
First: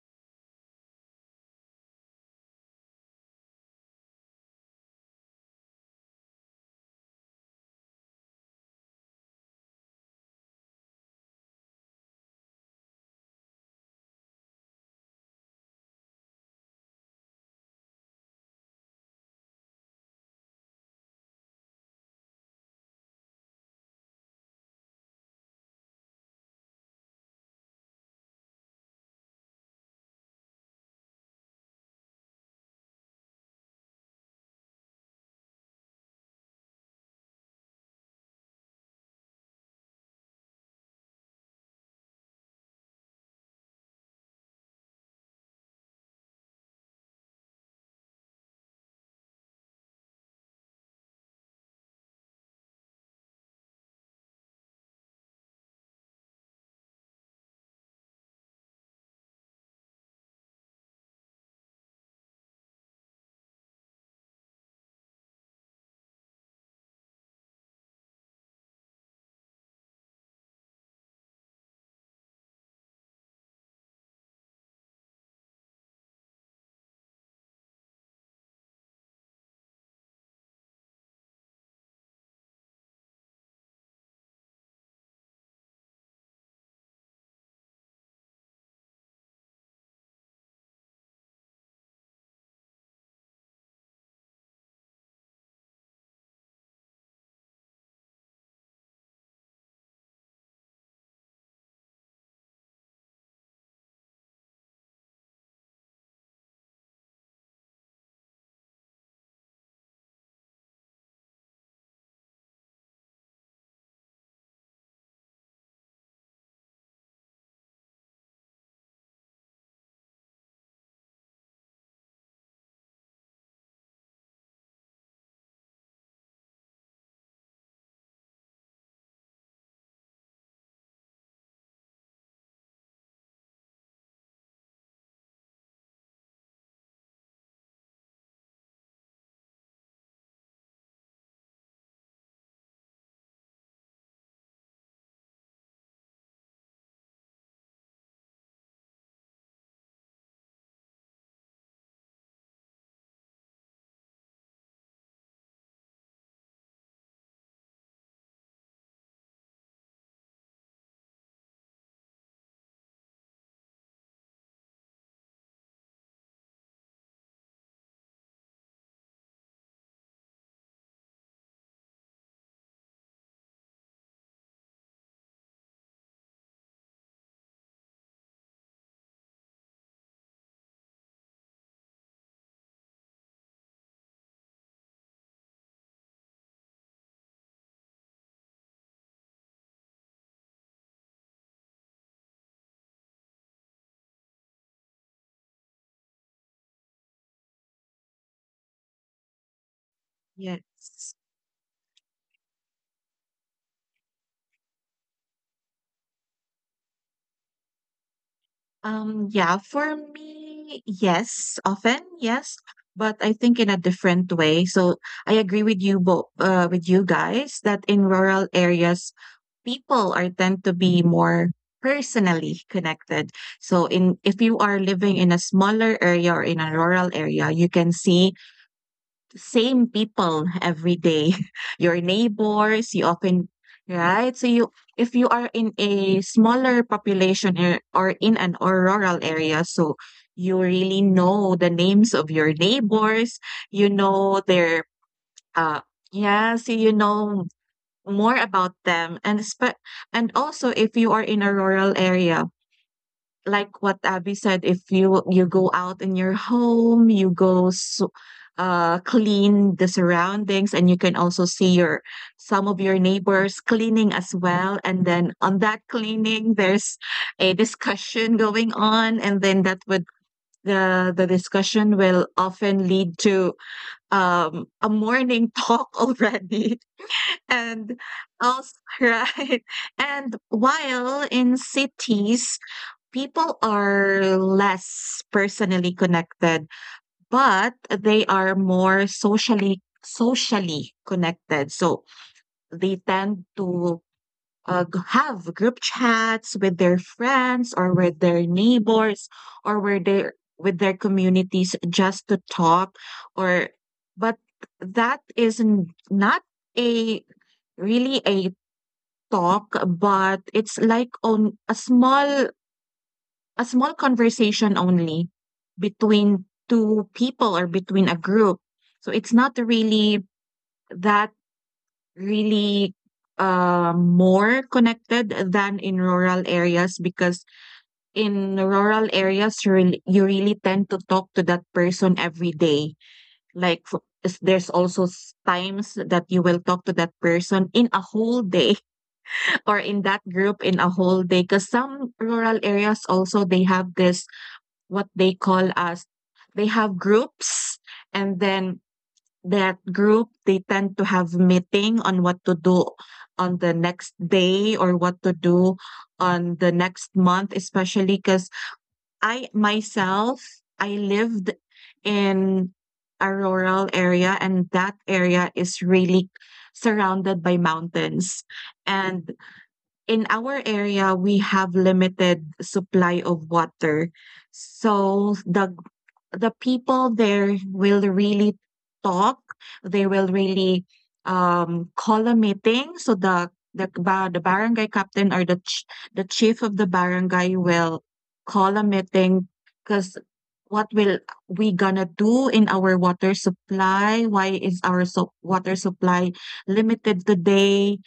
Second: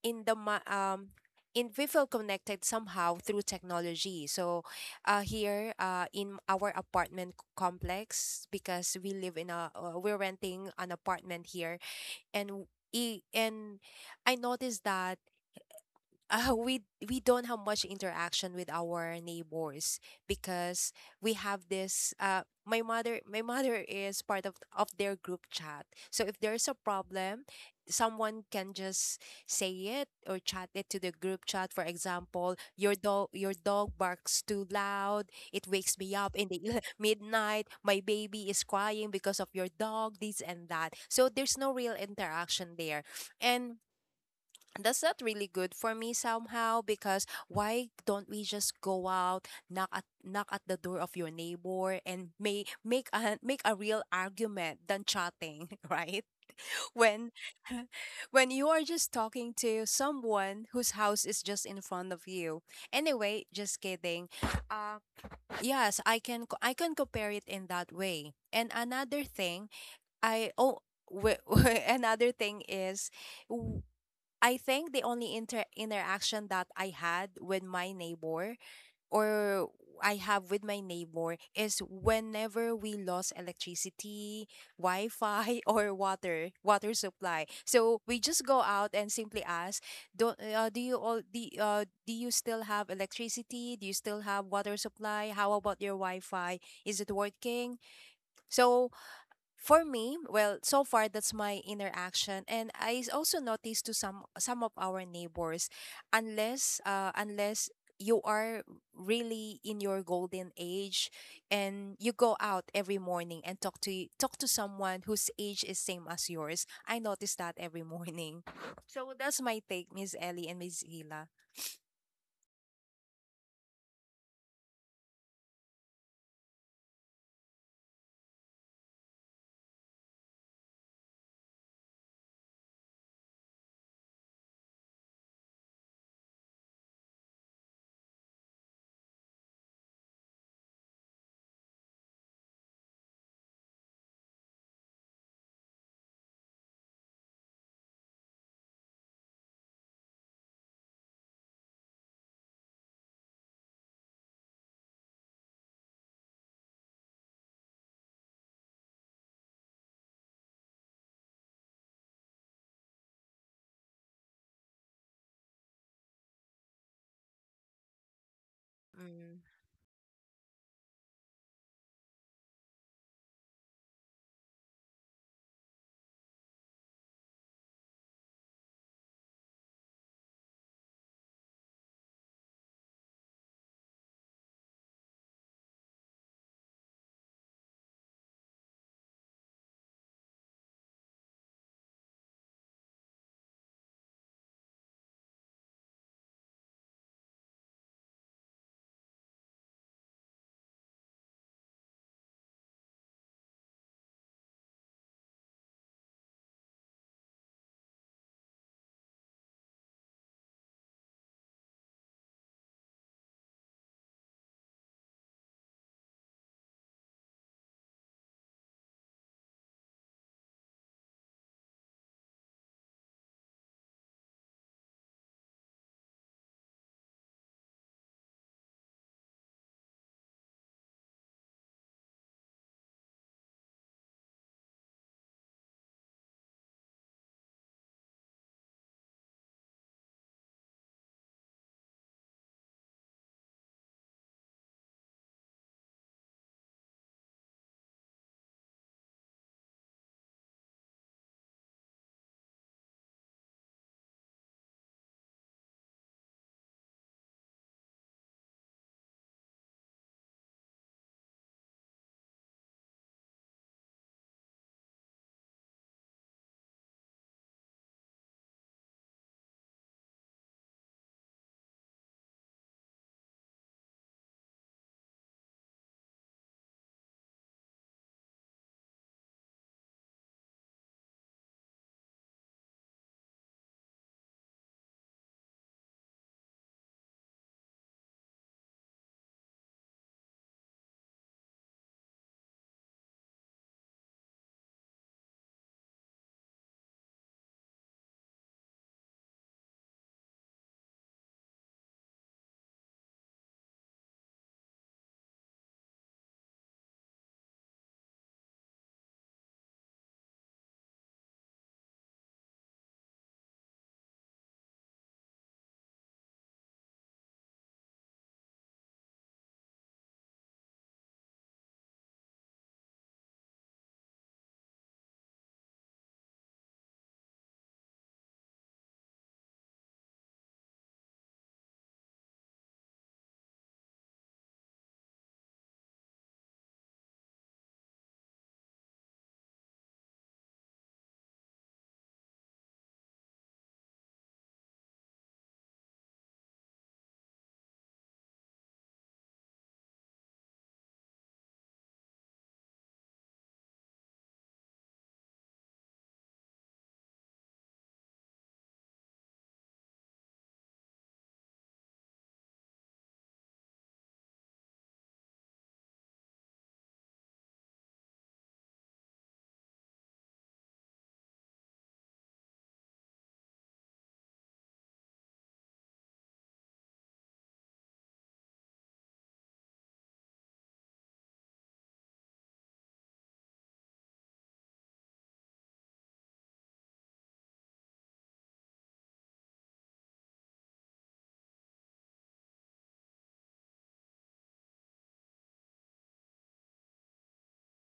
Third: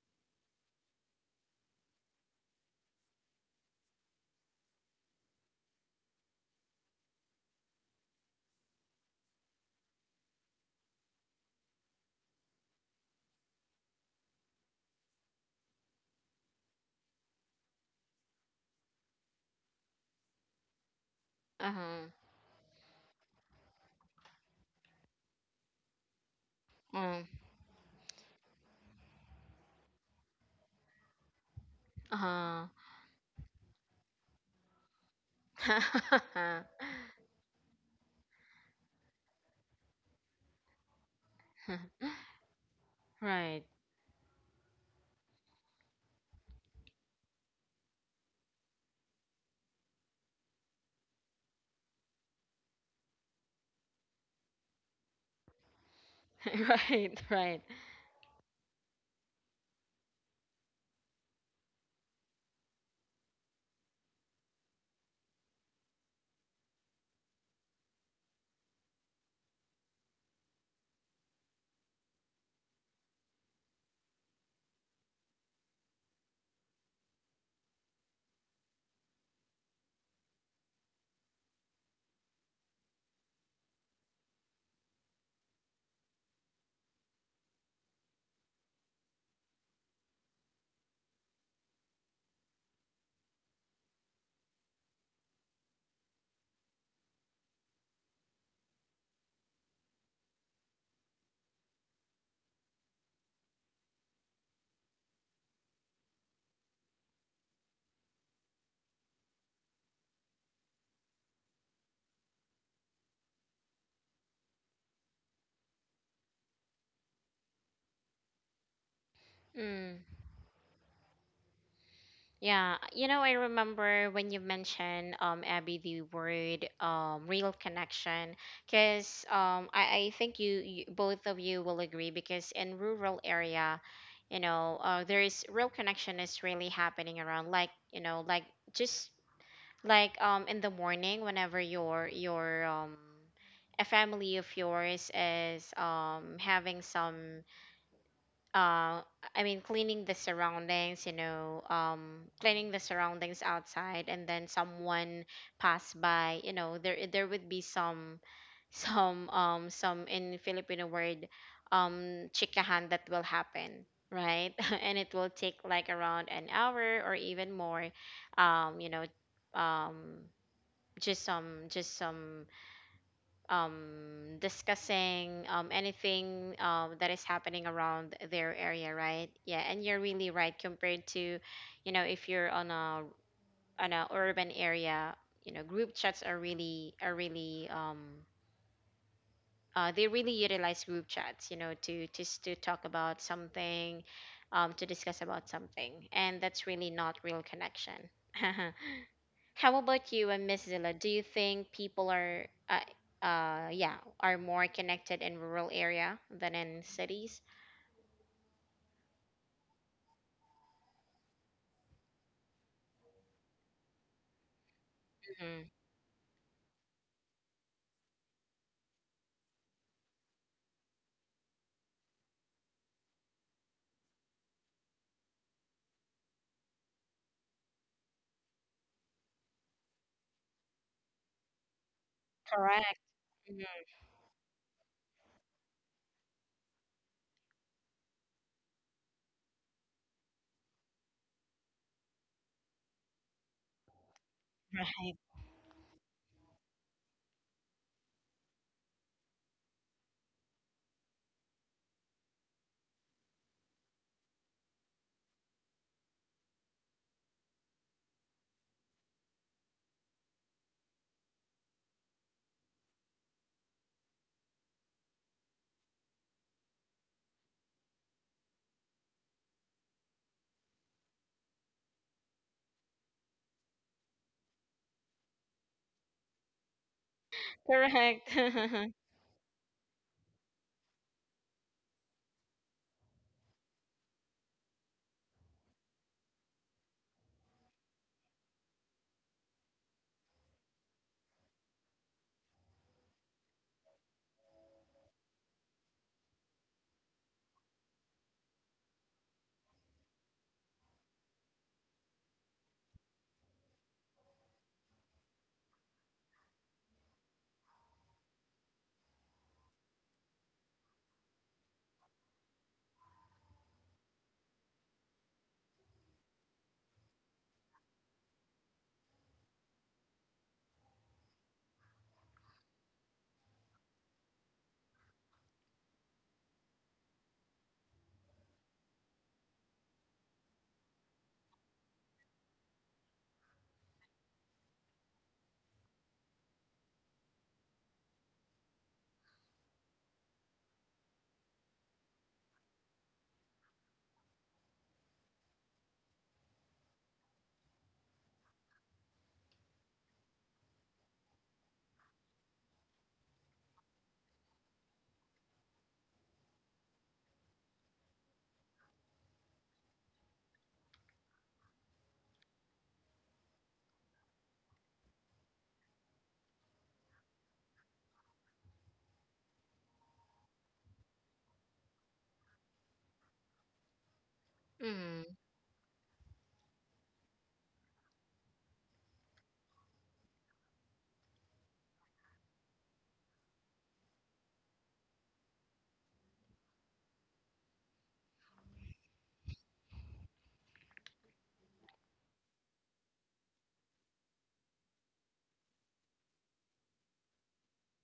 Speaker 2: in the ma- um. In we feel connected somehow through technology. So, here in our complex, because we live in a we're renting an apartment here and w- and I noticed that we don't have much interaction with our neighbors because we have
Speaker 1: Uh-huh.
Speaker 2: this my mother is part of their group chat. So if there's a problem, someone can just say it or chat it to the group chat. For example,
Speaker 1: Uh-huh.
Speaker 2: your dog barks too loud. It wakes me up in the midnight. My baby is crying because of your dog, this and that. So there's no real interaction there.
Speaker 1: Right.
Speaker 2: And that's not really good for me somehow. Because why don't we just go out, knock at the door of your neighbor and may make a make a real argument than chatting, right,
Speaker 1: Right,
Speaker 2: when
Speaker 1: right.
Speaker 2: when you are just talking to someone whose house is just in front of you? Anyway, just kidding. Uh, yes, I can compare it in that way. And another thing, i oh wh- another thing is, I think the only interaction that or I have with my neighbor is whenever we lost electricity, Wi-Fi or water supply. So we just go out and simply ask, do you still have electricity? Do you still have water supply? How about your Wi-Fi? Is it working? So for me, well, so far that's my interaction, and I also noticed to some of our neighbors, unless you are really in your golden age and you go out every morning and talk to talk to someone whose age is same as yours. I notice that every morning. So that's my take,
Speaker 1: Mm.
Speaker 2: Miss Ellie and Miss Hila.
Speaker 1: Yeah, I remember when you mentioned, Abby, the word, real connection, because I think, you both of you will agree, because in rural area, there is real connection is really happening around, like, like, just, like, in the morning whenever your a family of yours is, having some, uh I mean, cleaning the surroundings, cleaning the surroundings outside, and then someone pass by, there would be some, some, some, in Filipino word, chikahan, that will happen, right? And it will take like around an hour or even more, um you know um just some, discussing, anything, that is happening around their area, right? Yeah, and you're really right compared to, if you're on a, urban area, group chats are really, they really utilize group chats, to just to talk about something, to discuss about something, and that's really not real connection. How about you and Miss Zilla? Do
Speaker 3: Yes.
Speaker 1: you think people are, yeah, are more connected in rural area than in cities?
Speaker 3: Yeah, for me, yes, often, yes, but I think in a different way. So I agree
Speaker 1: Mhm.
Speaker 3: with you both, with you guys, that in rural areas, people are tend to be more personally connected. So in if you are living in a smaller area or in a rural area, you can see the same people every day. Your neighbors,
Speaker 1: Correct.
Speaker 3: you often,
Speaker 1: Mhm.
Speaker 3: right? So you, if you are in a smaller population, or in an or rural area, so you really know the names of your neighbors. You know their,
Speaker 1: Right.
Speaker 3: uh yeah, so you know more about them. And also, if you are in a rural area, like what Abby said, if you, you go out in your home, you go, so, clean the surroundings, and you can also see your some of your neighbors cleaning as well. And then on that cleaning, there's a discussion going on, and then that would, the discussion will often lead to a morning talk already, and
Speaker 1: Correct.
Speaker 3: also right. And while in cities, people are less personally connected, but they are more socially connected. So they tend to, have group chats with their friends or with their neighbors, or with their communities, just to talk, or, but that is not a really a talk, but it's like on a small conversation only, between two people or between a group. So it's not really that really more connected than in rural areas, because in rural areas you really tend to talk to that person every day. Like, there's also times that you will talk to that person in a whole day, or in that group in a whole day, because some rural areas also, they have this, what they call as, they have groups, and then that group, they tend to have meeting on what to do on the next day, or what to do on the next month, especially because, I myself, I lived in a rural area, and that area is really surrounded by mountains. And in our area, we have limited supply of water.
Speaker 1: Mm.
Speaker 3: So the people there will really talk. They will really call a meeting. So the barangay captain, or the chief of the barangay, will call a meeting, because what will we gonna do in our water supply? Why is our water supply limited today?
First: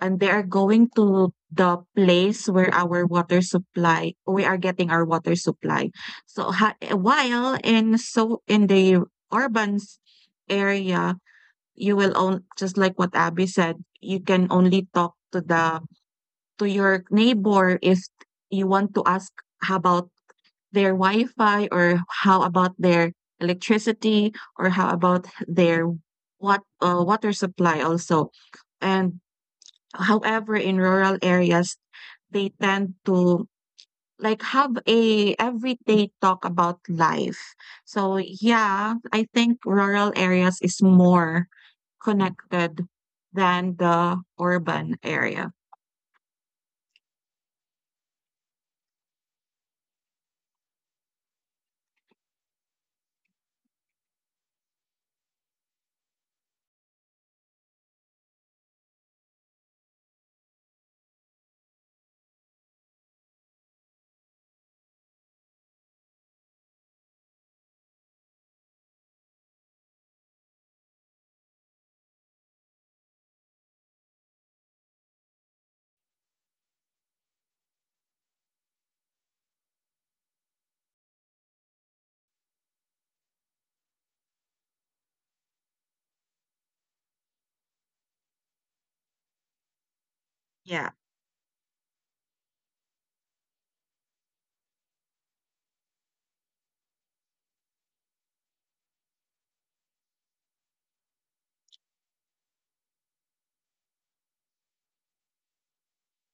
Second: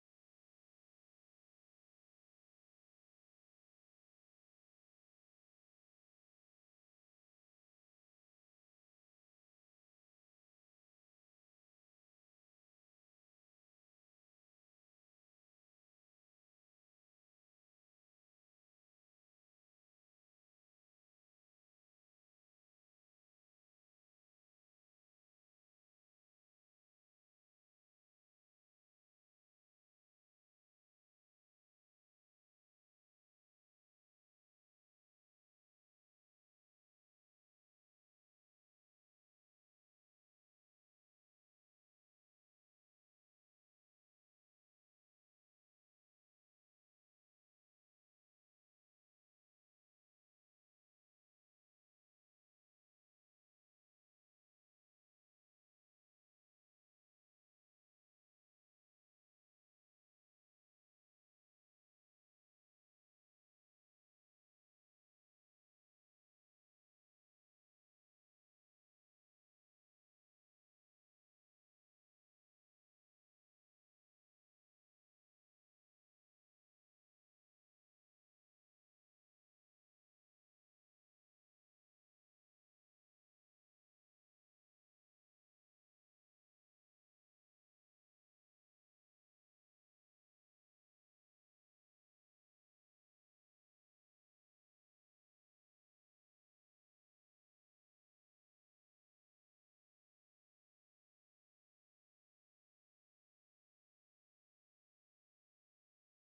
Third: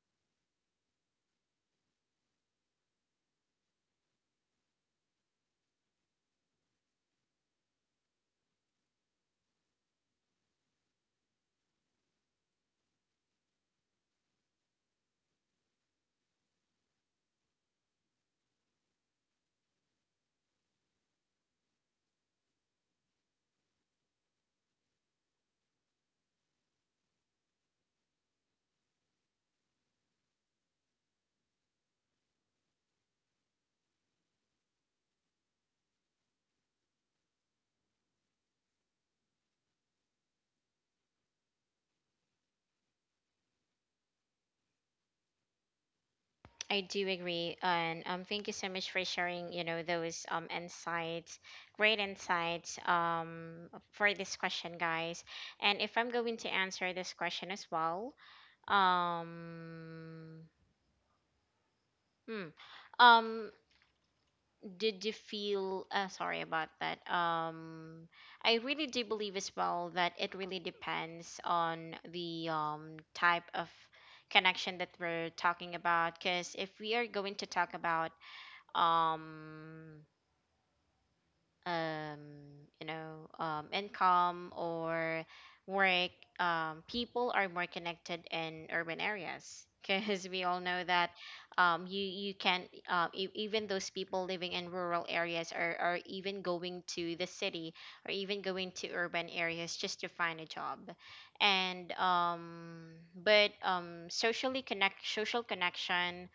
Speaker 3: And they are going to the place where our water supply, we are getting our water supply. So ha- while in so in the urban area, you will only, just like what Abby said, you can only talk to your neighbor if you want to ask how about their Wi-Fi, or how about their electricity, or how about their, what, water supply also. And however, in rural areas, they tend to, like, have a everyday talk about life. So yeah, I think rural areas is more connected than the urban area.
Speaker 1: I do agree, and thank you so much for sharing, those, insights, great insights, for this question, guys. And if I'm going to answer this question as well, um, hmm, um, did you feel, sorry about that. I really do believe as well that it really depends on the type of connection that we're talking about, because if we are going to talk about, um um, income or work, people are more connected in urban areas, because we all know
Speaker 3: Yeah,
Speaker 1: that, you can, even those people living in rural areas are even going to the city, or even going to urban areas just to find a job. And but social connection,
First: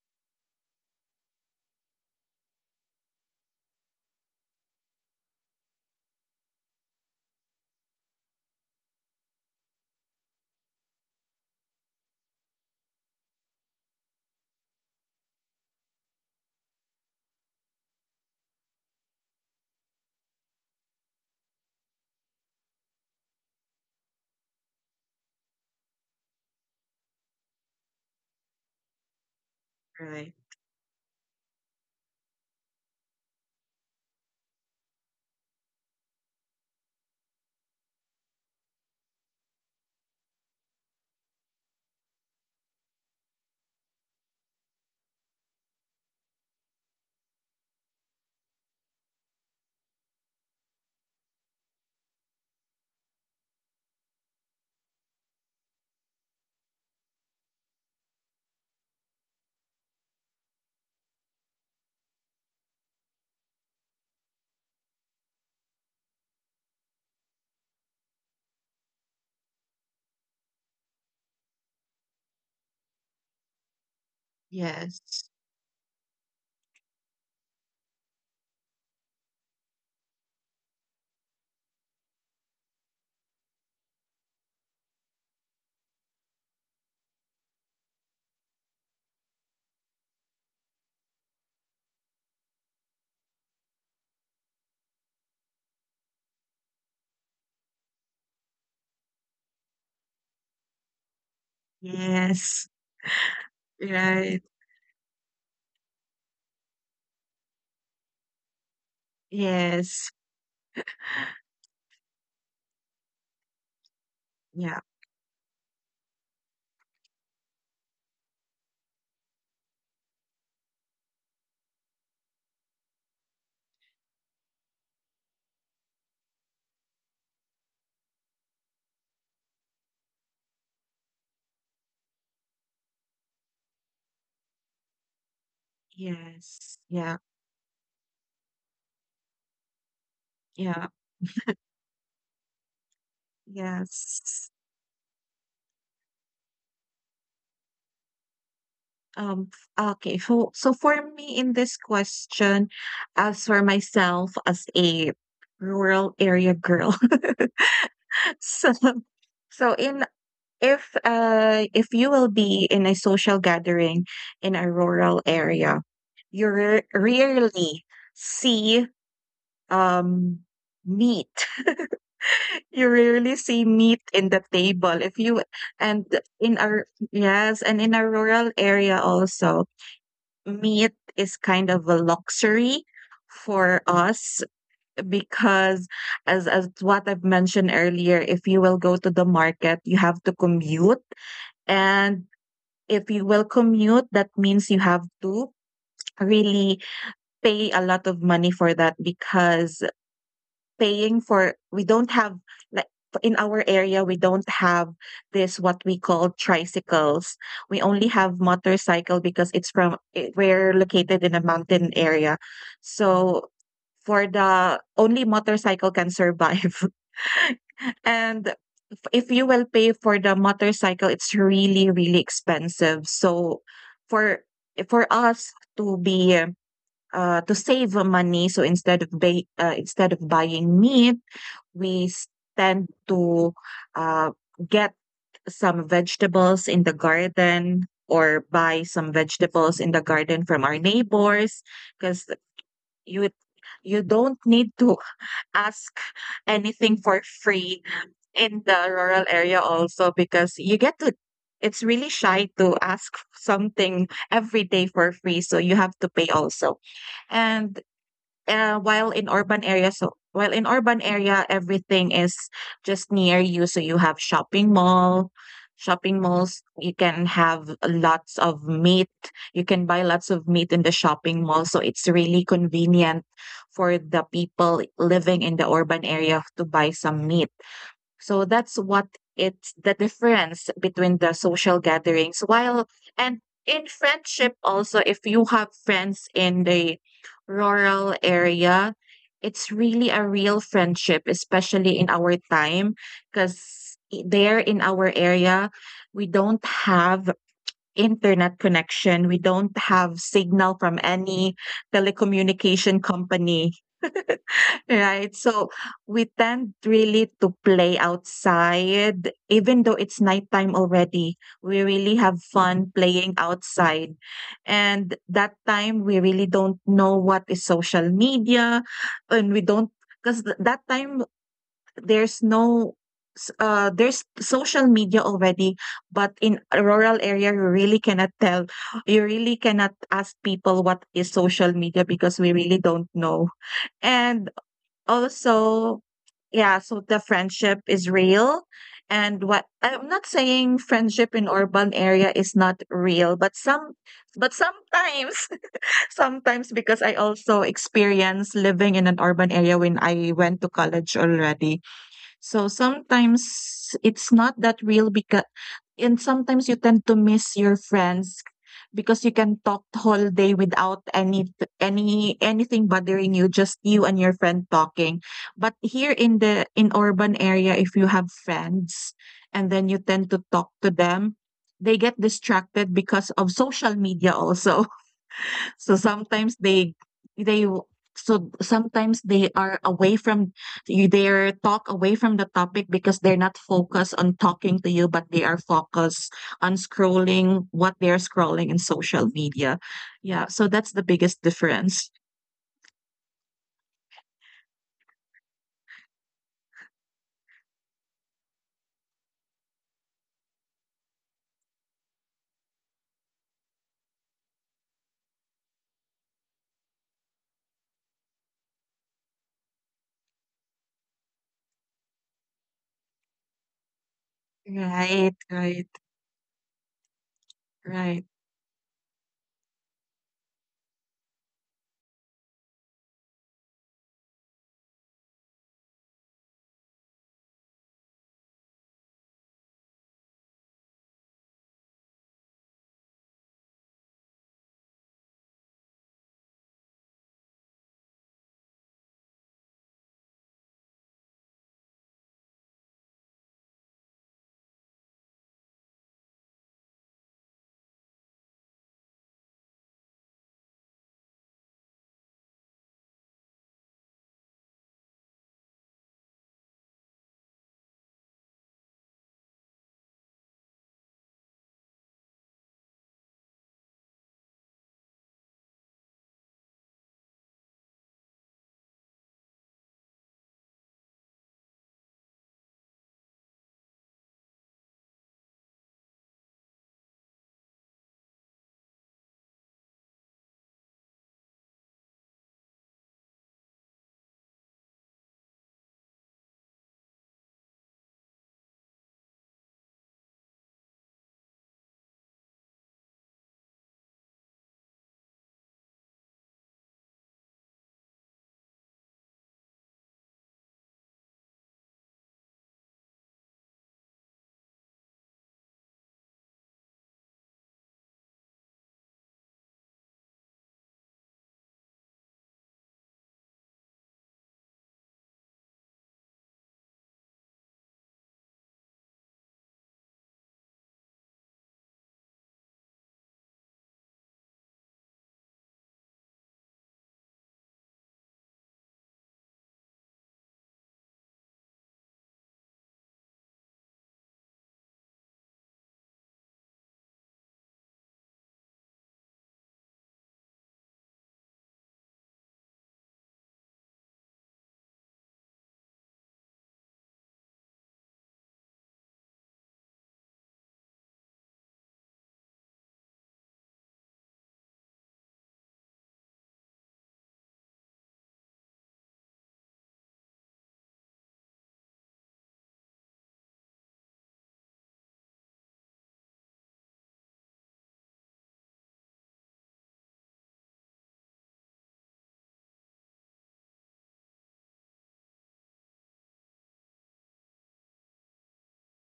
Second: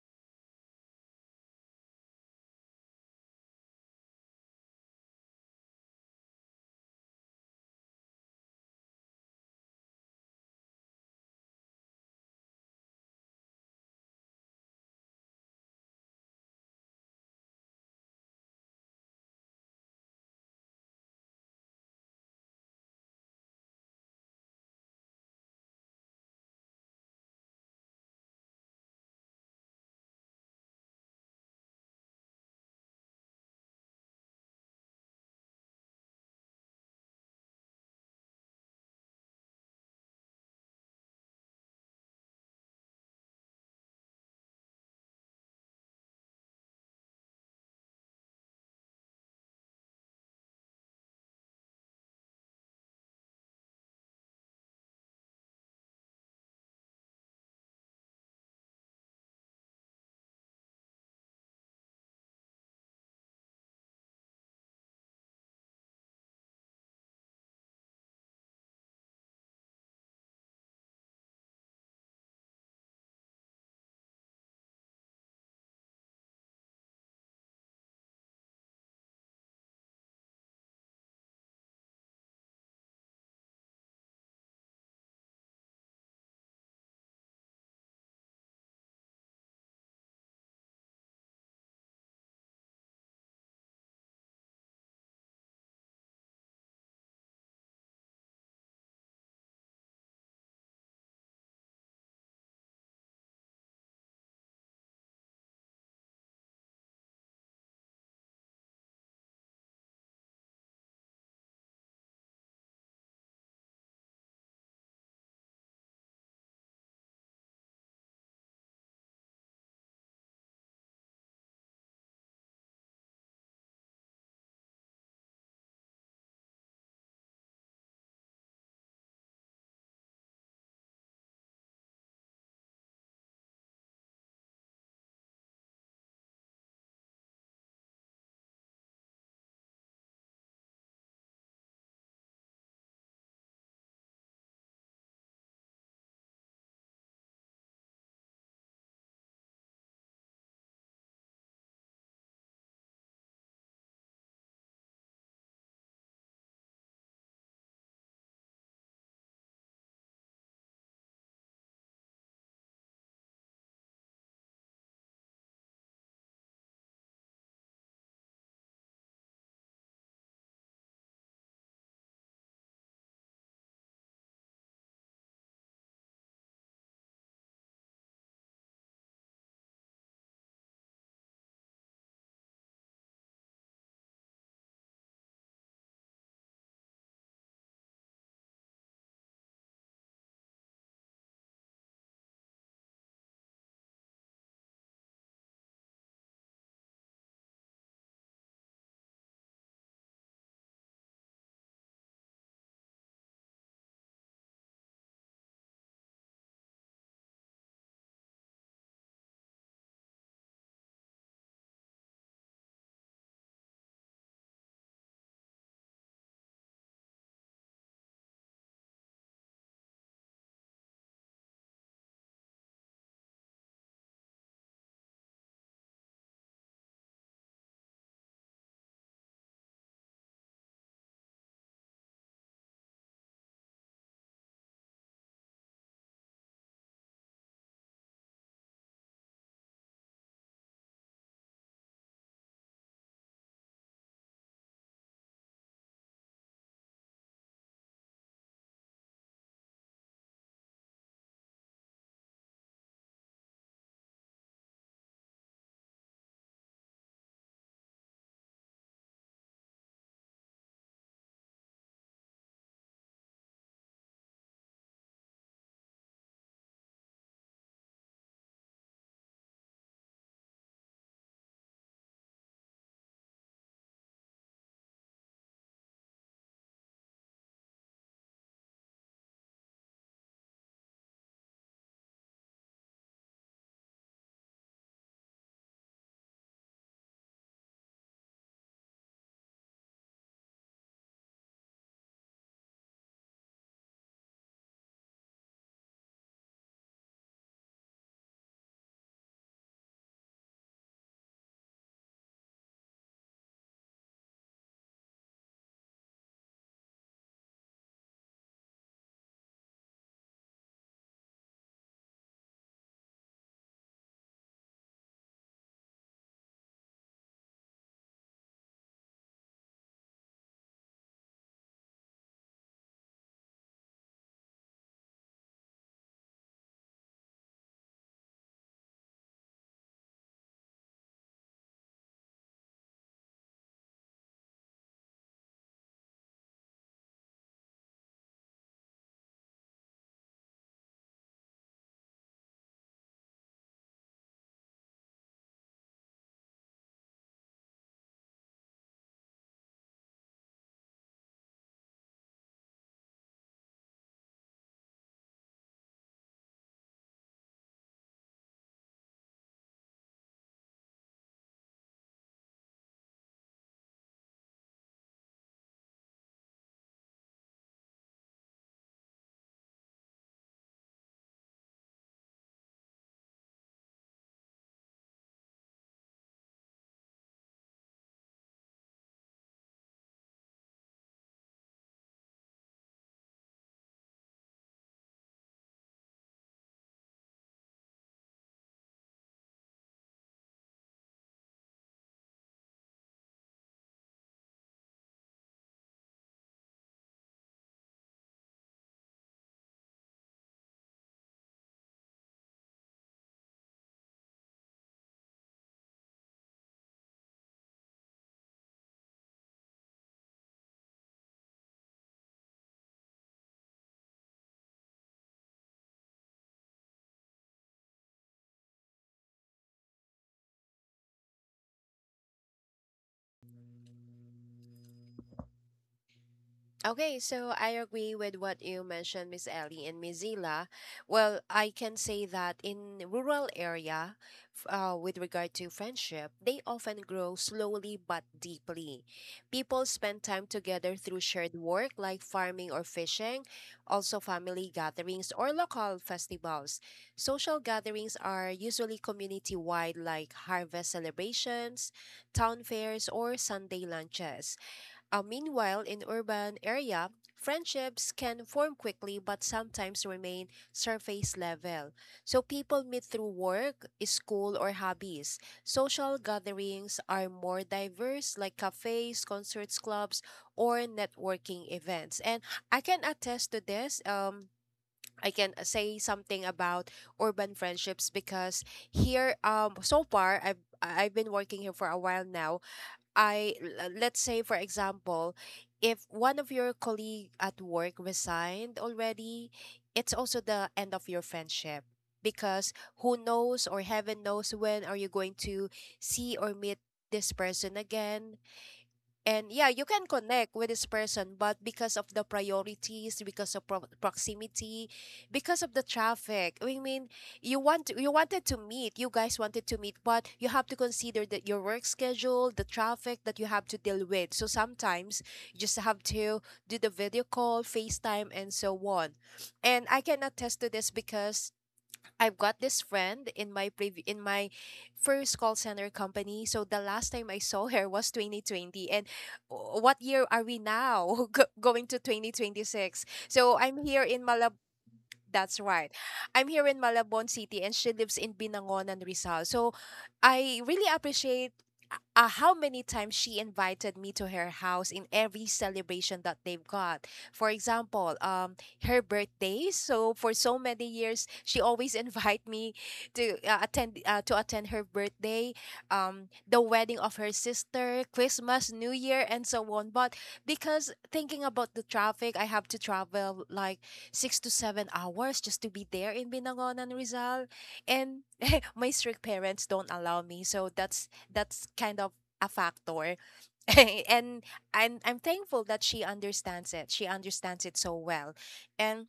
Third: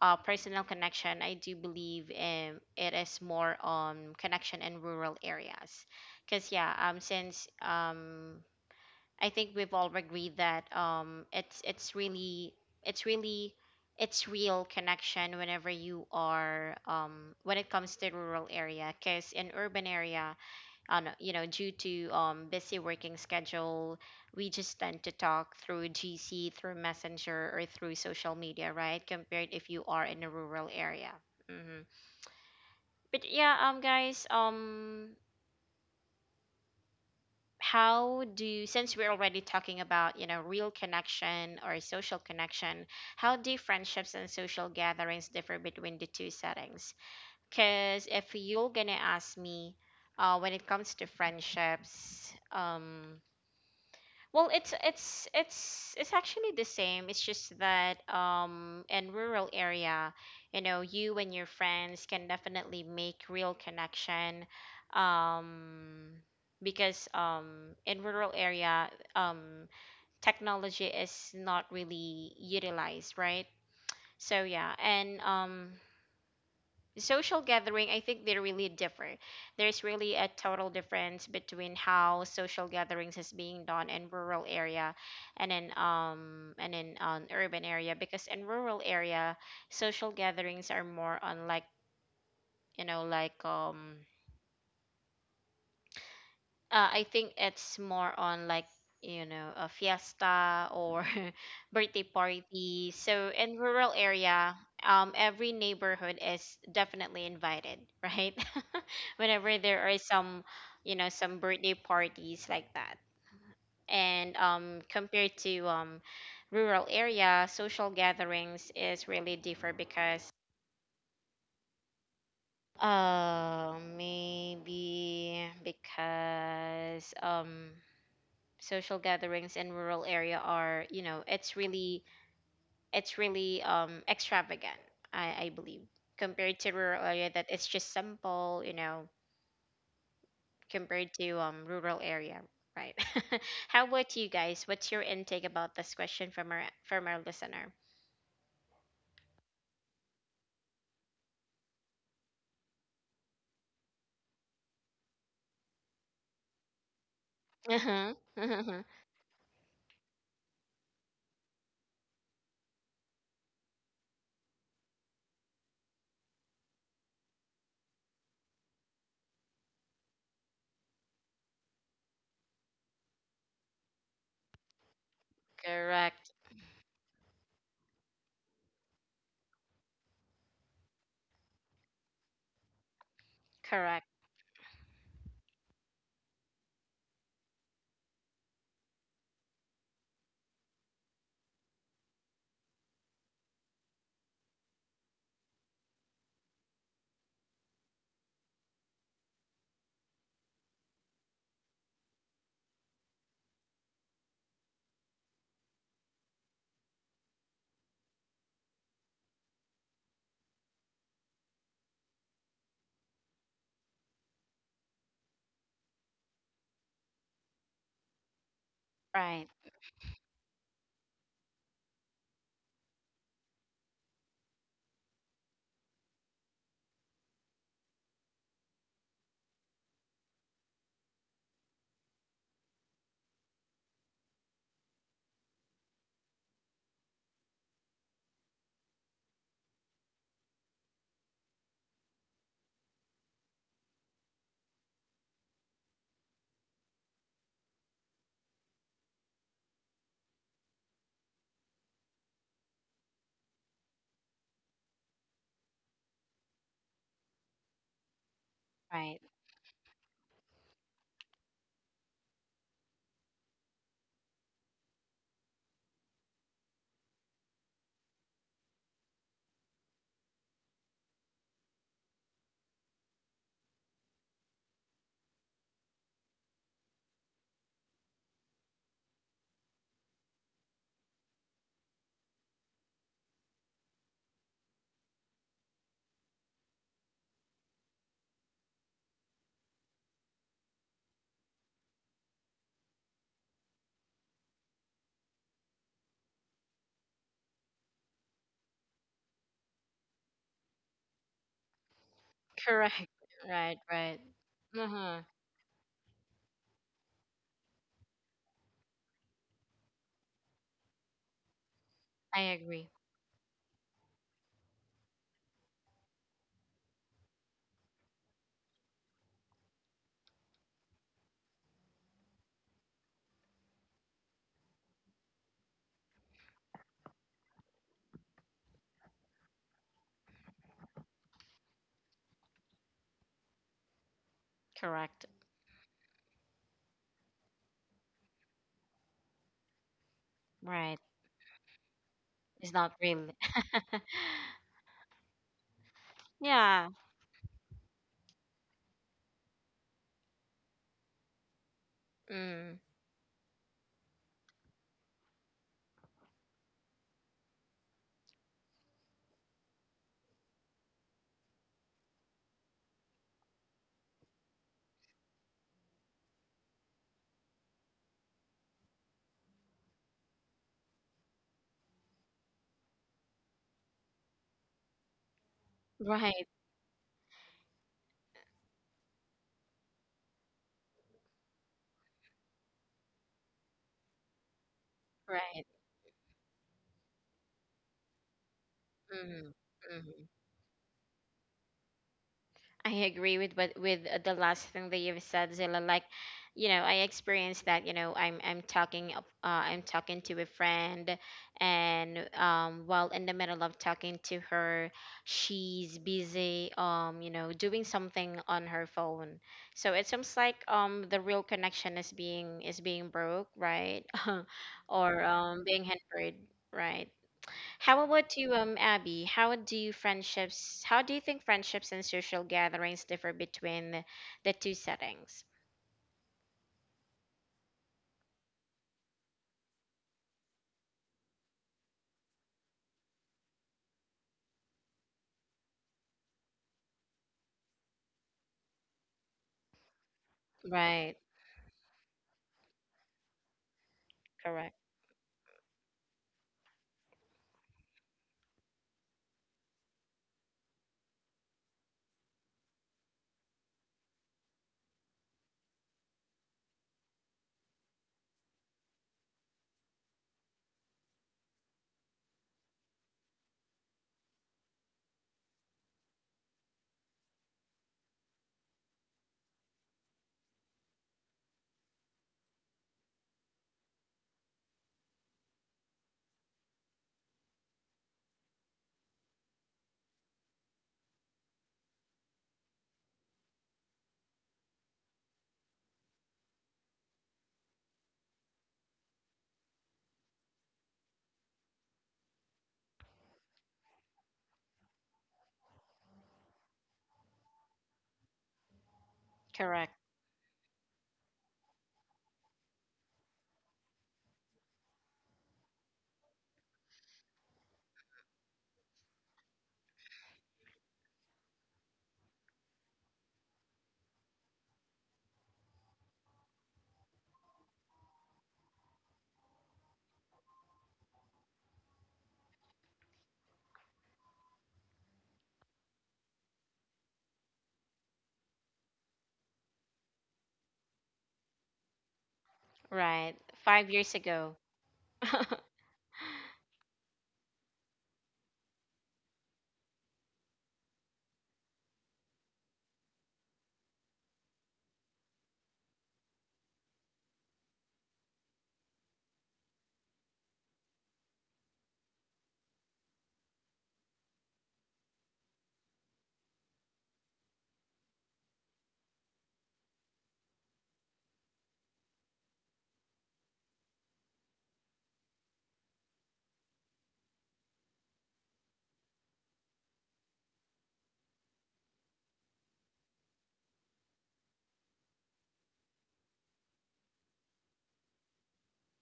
Speaker 1: personal connection, I do believe, it is more on connection in rural areas. Because yeah, since I think we've all agreed that, it's really it's real connection whenever you are, when it comes to rural area. Because in urban area, on you know due to busy working schedule, we just tend to talk through gc, through messenger, or through social media, right? Compared if you are in a
Speaker 3: right.
Speaker 1: rural area. Hmm. But yeah, guys, how do you since we're already talking about, real connection or social connection, how do friendships and social gatherings differ between the two settings? Because if you're gonna ask me, when it comes to friendships, well, it's actually the same. It's just that, in rural area, you and your friends can definitely make real connection, um because in rural area, um technology is not really utilized, right? So yeah. And
Speaker 3: Yes.
Speaker 1: the social gathering, I think they really differ. There's really a total difference between how social gatherings is being done in rural area, and in, urban area, because in rural area, social gatherings are more on like, like, I think it's more on like, a fiesta or birthday
Speaker 3: Yes.
Speaker 1: party. So in rural
Speaker 3: Right.
Speaker 1: area, every neighborhood is definitely invited, right? Whenever there are
Speaker 3: Yes.
Speaker 1: some, some birthday parties like that. And
Speaker 3: Yeah.
Speaker 1: compared to, rural area, social gatherings is really different, because, maybe because social gatherings in rural area are, it's really, extravagant, I believe, compared to
Speaker 3: Yes.
Speaker 1: rural
Speaker 3: Yeah.
Speaker 1: area, that it's just simple,
Speaker 3: Yeah.
Speaker 1: compared to rural area, right? How about you
Speaker 3: Yes.
Speaker 1: guys? What's your intake about this question from our, listener?
Speaker 3: Um okay. So for me, in this question, as for myself, as a rural area girl.
Speaker 1: Uh-huh.
Speaker 3: So,
Speaker 1: Uh-huh.
Speaker 3: so in if you will be in a social gathering in a rural area, you rarely see um meat. You rarely see meat in the table. If you and
Speaker 1: Correct.
Speaker 3: in our Yes, and in a rural area also, meat is kind of a luxury for
Speaker 1: Correct.
Speaker 3: us, because as what I've mentioned earlier, if you will go to the market, you have to commute. And if you will commute, that means you have to really pay a lot of money for that, because paying for we don't have like in our area we don't have this, what we call, tricycles. We only have motorcycle, because we're located in a mountain area, so for the only motorcycle can survive. And if
Speaker 1: Right,
Speaker 3: you will pay for the motorcycle, it's really, really expensive. So for for us to be to save money, so instead of buying meat, we tend to uh, get some vegetables in the garden, or buy some vegetables in the garden from our neighbors, because you you don't need to ask anything for free in the rural area also, because you get to it's really shy to ask something every day for free, so you have to pay also. And while
Speaker 1: right.
Speaker 3: in urban area, everything is just near you. So you have shopping malls. You can have lots of meat. You can buy lots of meat in the shopping mall. So it's really convenient for the people living in the urban area to buy some meat. So that's what it's the difference between the social gatherings. While and in friendship also, if you have friends in the rural area, it's really a real friendship, especially in our time, because there in our area, we don't have internet connection. We don't have signal from any telecommunication
Speaker 1: Correct.
Speaker 3: company.
Speaker 1: Right. Right. Uh-huh.
Speaker 3: Right. So we tend really to play outside, even though it's nighttime already. We really
Speaker 1: I
Speaker 3: have
Speaker 1: agree.
Speaker 3: fun playing outside. And that time, we really don't know what is social media. And we don't, because that time, there's no, there's social media already. But in a rural area, you really cannot tell. You really cannot ask people what is social media because we really don't know. And
Speaker 1: Correct.
Speaker 3: also, yeah, so the friendship is real. And what I'm not saying
Speaker 1: Right,
Speaker 3: friendship in urban area is
Speaker 1: it's
Speaker 3: not
Speaker 1: not real.
Speaker 3: real, but sometimes sometimes
Speaker 1: Yeah.
Speaker 3: because I also experience living in an urban area when I went to college already. So
Speaker 1: Mm,
Speaker 3: sometimes it's not that real because, and sometimes you tend to miss your friends because you can talk the whole day without any anything bothering you, just you and your friend talking. But here in the in urban area, if you have friends and then you tend to talk to them, they get distracted because of social media also. So
Speaker 1: right,
Speaker 3: sometimes they w- so sometimes they are away from you. Their talk away from the topic because they're not focused on talking to you, but they are
Speaker 1: right.
Speaker 3: focused on scrolling what they're scrolling in social
Speaker 1: Mm.
Speaker 3: media.
Speaker 1: Mm.
Speaker 3: Yeah, so that's the biggest difference.
Speaker 1: I agree with what with the last thing that you've said, Zilla. Like, I experienced that. I'm talking to a friend, and while in the middle of talking to her, she's busy, doing something on her phone. So it seems like, the real connection is being, broke, right? Or,
Speaker 3: Right,
Speaker 1: being
Speaker 3: right,
Speaker 1: hindered, right? How
Speaker 3: right,
Speaker 1: about you, Abby? How do you friendships? How do you think friendships and social gatherings differ between the two settings?
Speaker 2: Okay, so I agree with what you mentioned, Miss Ellie and Miss Zila. Well, I can say that in rural area, with regard to friendship, they often grow slowly but deeply. People spend time together through
Speaker 1: Right.
Speaker 2: shared work like farming or fishing, also family
Speaker 1: Correct.
Speaker 2: gatherings or local festivals. Social gatherings are usually community-wide like harvest celebrations, town fairs, or Sunday lunches. Meanwhile, in urban area, friendships can form quickly but sometimes remain surface level. So people meet through work, school, or hobbies. Social gatherings are more diverse, like cafes, concerts, clubs, or networking events. And I can attest to this. I can say something about urban friendships because here, so far I've been working here for a while now. Let's say for example, if one of your colleague at work resigned already, it's also the end of your friendship, because who knows or heaven knows when are you going to see or meet this person again. And yeah, you
Speaker 1: Correct.
Speaker 2: can connect with this person, but because of the priorities, because of proximity, because of the traffic, I mean, you wanted to meet, you guys wanted to meet, but you have to consider that your work schedule, the traffic that you have to deal with. So sometimes you just have to do the video call, FaceTime, and so on. And I can attest to this because I've got this friend in my first call center company. So the last time I saw her was 2020, and what year are we now? Going to 2026?
Speaker 1: Right.
Speaker 2: So I'm
Speaker 1: Five
Speaker 2: here
Speaker 1: years
Speaker 2: in Malab,
Speaker 1: ago.
Speaker 2: that's right. I'm here in Malabon City and she lives in Binangonan, Rizal. So I really appreciate how many times she invited me to her house in every celebration that they've got. For example, her birthday. So for so many years, she always invite me to attend to attend her birthday, the wedding of her sister, Christmas, New Year, and so on. But because thinking about the traffic, I have to travel like 6 to 7 hours just to be there in Binangonan, Rizal, and my strict parents don't allow me. So that's kind of a factor. and and I'm thankful that she understands it, she understands it so well. And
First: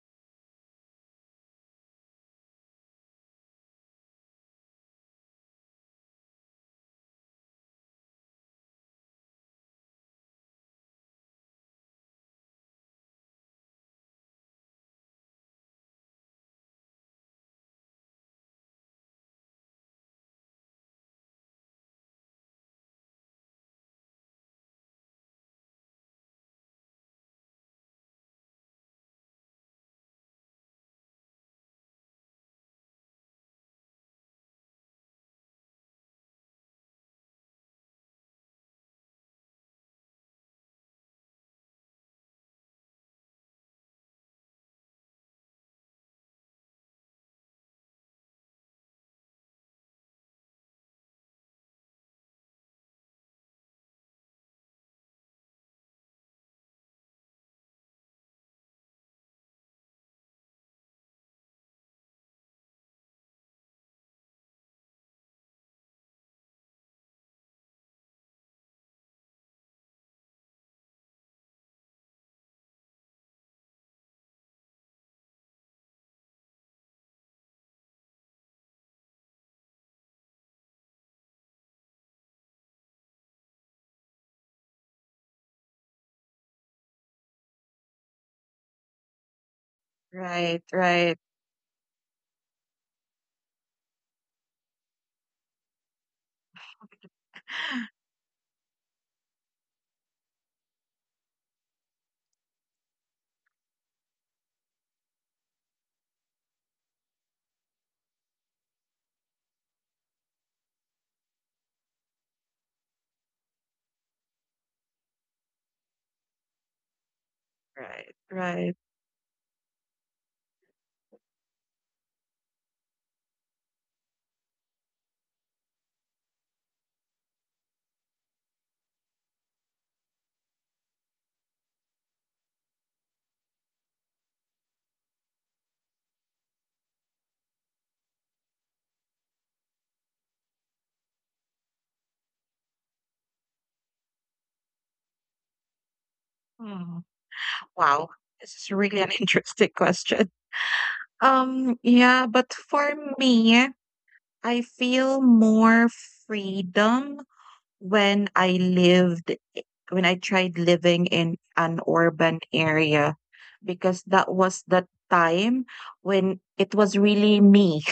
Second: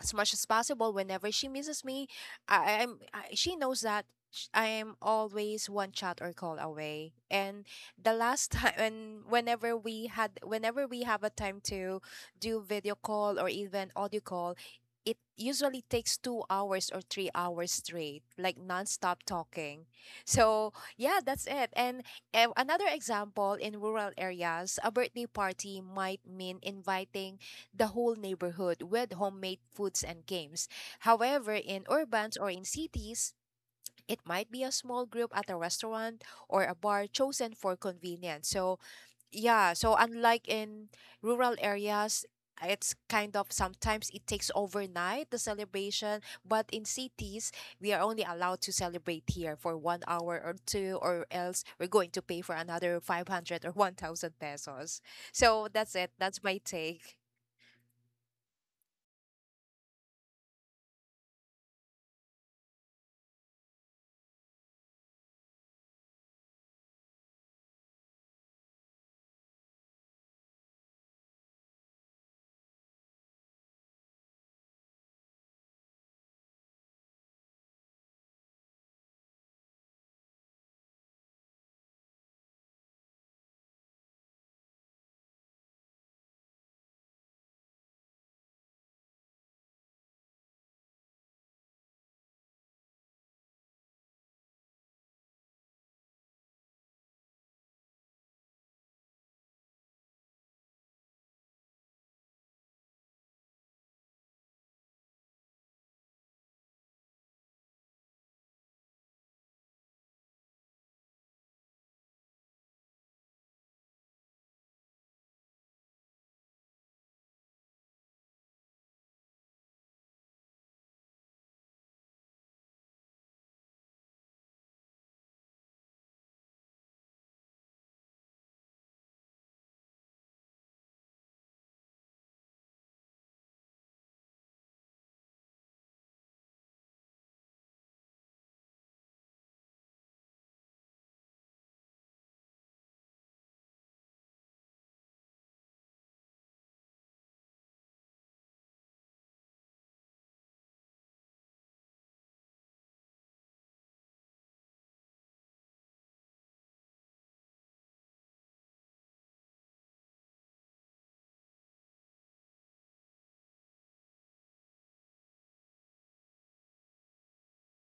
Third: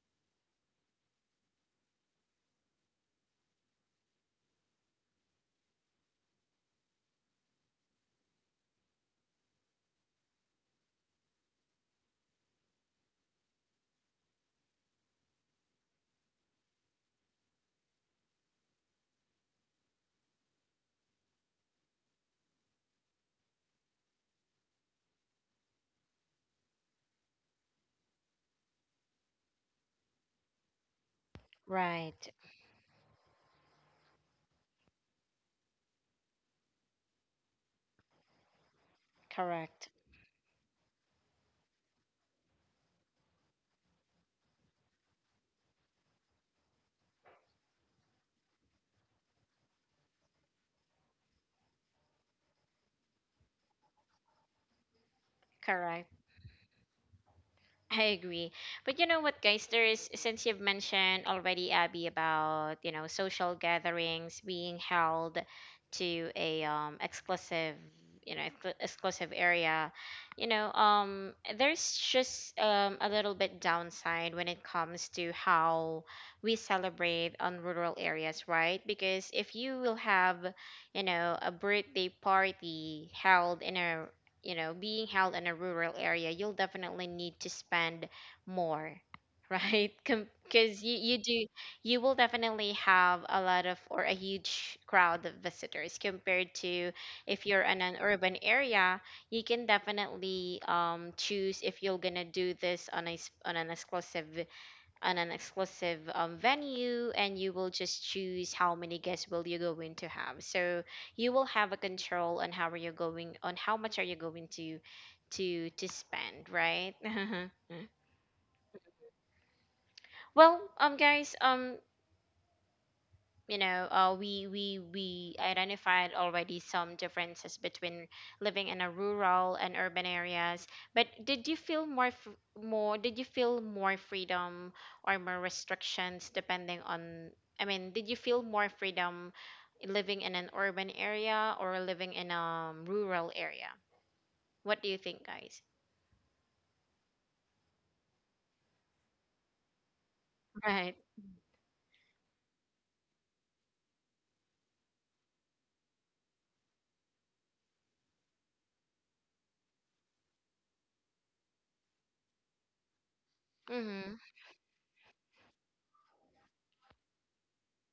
Speaker 2: as much as possible whenever she misses me, she knows that I am always one chat or call away. And the last time, and whenever we had whenever we have a time to do video call or even audio call, it usually takes 2 hours or 3 hours straight like nonstop talking. So yeah, that's it. And another example, in rural areas a birthday party might mean inviting the whole neighborhood with homemade foods and games. However, in
Speaker 1: Right.
Speaker 2: urbans or in cities, it might be a small group at a restaurant or a bar chosen for convenience. So, yeah,
Speaker 1: Correct.
Speaker 2: so unlike in rural areas, it's kind of sometimes it takes overnight the celebration, but in cities, we are only allowed to celebrate here for 1 hour or two, or else we're going to pay for another 500 or 1,000 pesos. So, that's
Speaker 1: Correct.
Speaker 2: it. That's my take.
Speaker 1: I agree. But you know what, guys, there is, since you've mentioned already, Abby, about, social gatherings being held to a, exclusive, exclusive area, you know um there's just, a little bit downside when it comes to how we celebrate on rural areas, right? Because if you will have, a birthday party held in a, being held in a rural area, you'll definitely need to spend more, right?
Speaker 3: right,
Speaker 1: Because you
Speaker 3: right,
Speaker 1: do, you will definitely have a lot of or a huge crowd of visitors compared to if you're in an urban area, you can definitely choose if you're gonna do this on on an exclusive venue and you will just choose how many guests will you going to have so you will have a control on how are you going on how much are you going to to spend, right?
Speaker 3: right, right.
Speaker 1: Well, guys, you know, we identified already some differences between living in a rural and urban areas, but did you feel more did you feel more freedom or more restrictions depending on, did you feel more freedom living in an urban area or living in a rural area? What do you think, guys?
Speaker 3: Hmm. Wow, this is really an interesting question.
Speaker 1: Right.
Speaker 3: Yeah, but for me, I feel more freedom when when I tried living in an urban area, because
Speaker 1: Mm-hmm.
Speaker 3: that was the time when it was really me.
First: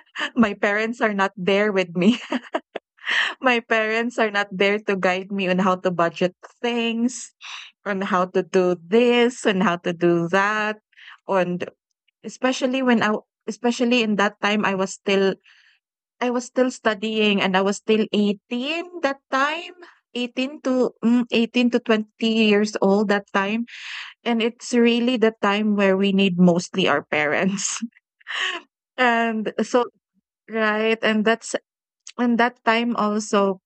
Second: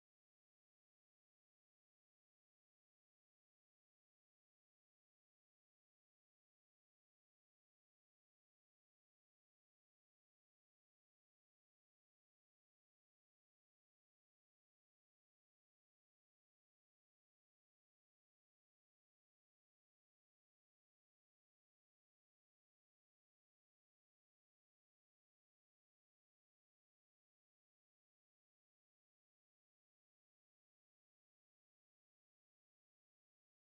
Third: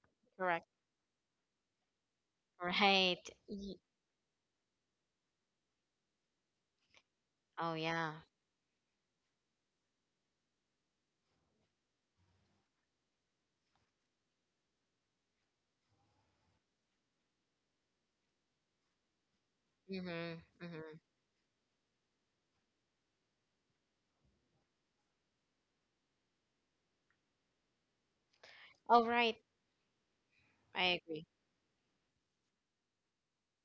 Speaker 3: My
Speaker 1: Correct.
Speaker 3: parents are not there with me.
Speaker 1: Right.
Speaker 3: My
Speaker 1: Ye-.
Speaker 3: parents are not there to guide me on how to budget things,
Speaker 1: Oh
Speaker 3: on
Speaker 1: yeah.
Speaker 3: how to do this, on how to do that. And especially when I, especially in that time, I was still studying and I was still 18 that time,
Speaker 1: Mm-hmm,
Speaker 3: 18 to
Speaker 1: mm-hmm.
Speaker 3: 18 to 20 years old that time. And it's really the time where we need mostly our parents.
Speaker 1: All right.
Speaker 3: And so,
Speaker 1: I
Speaker 3: right.
Speaker 1: agree.
Speaker 3: And that time also,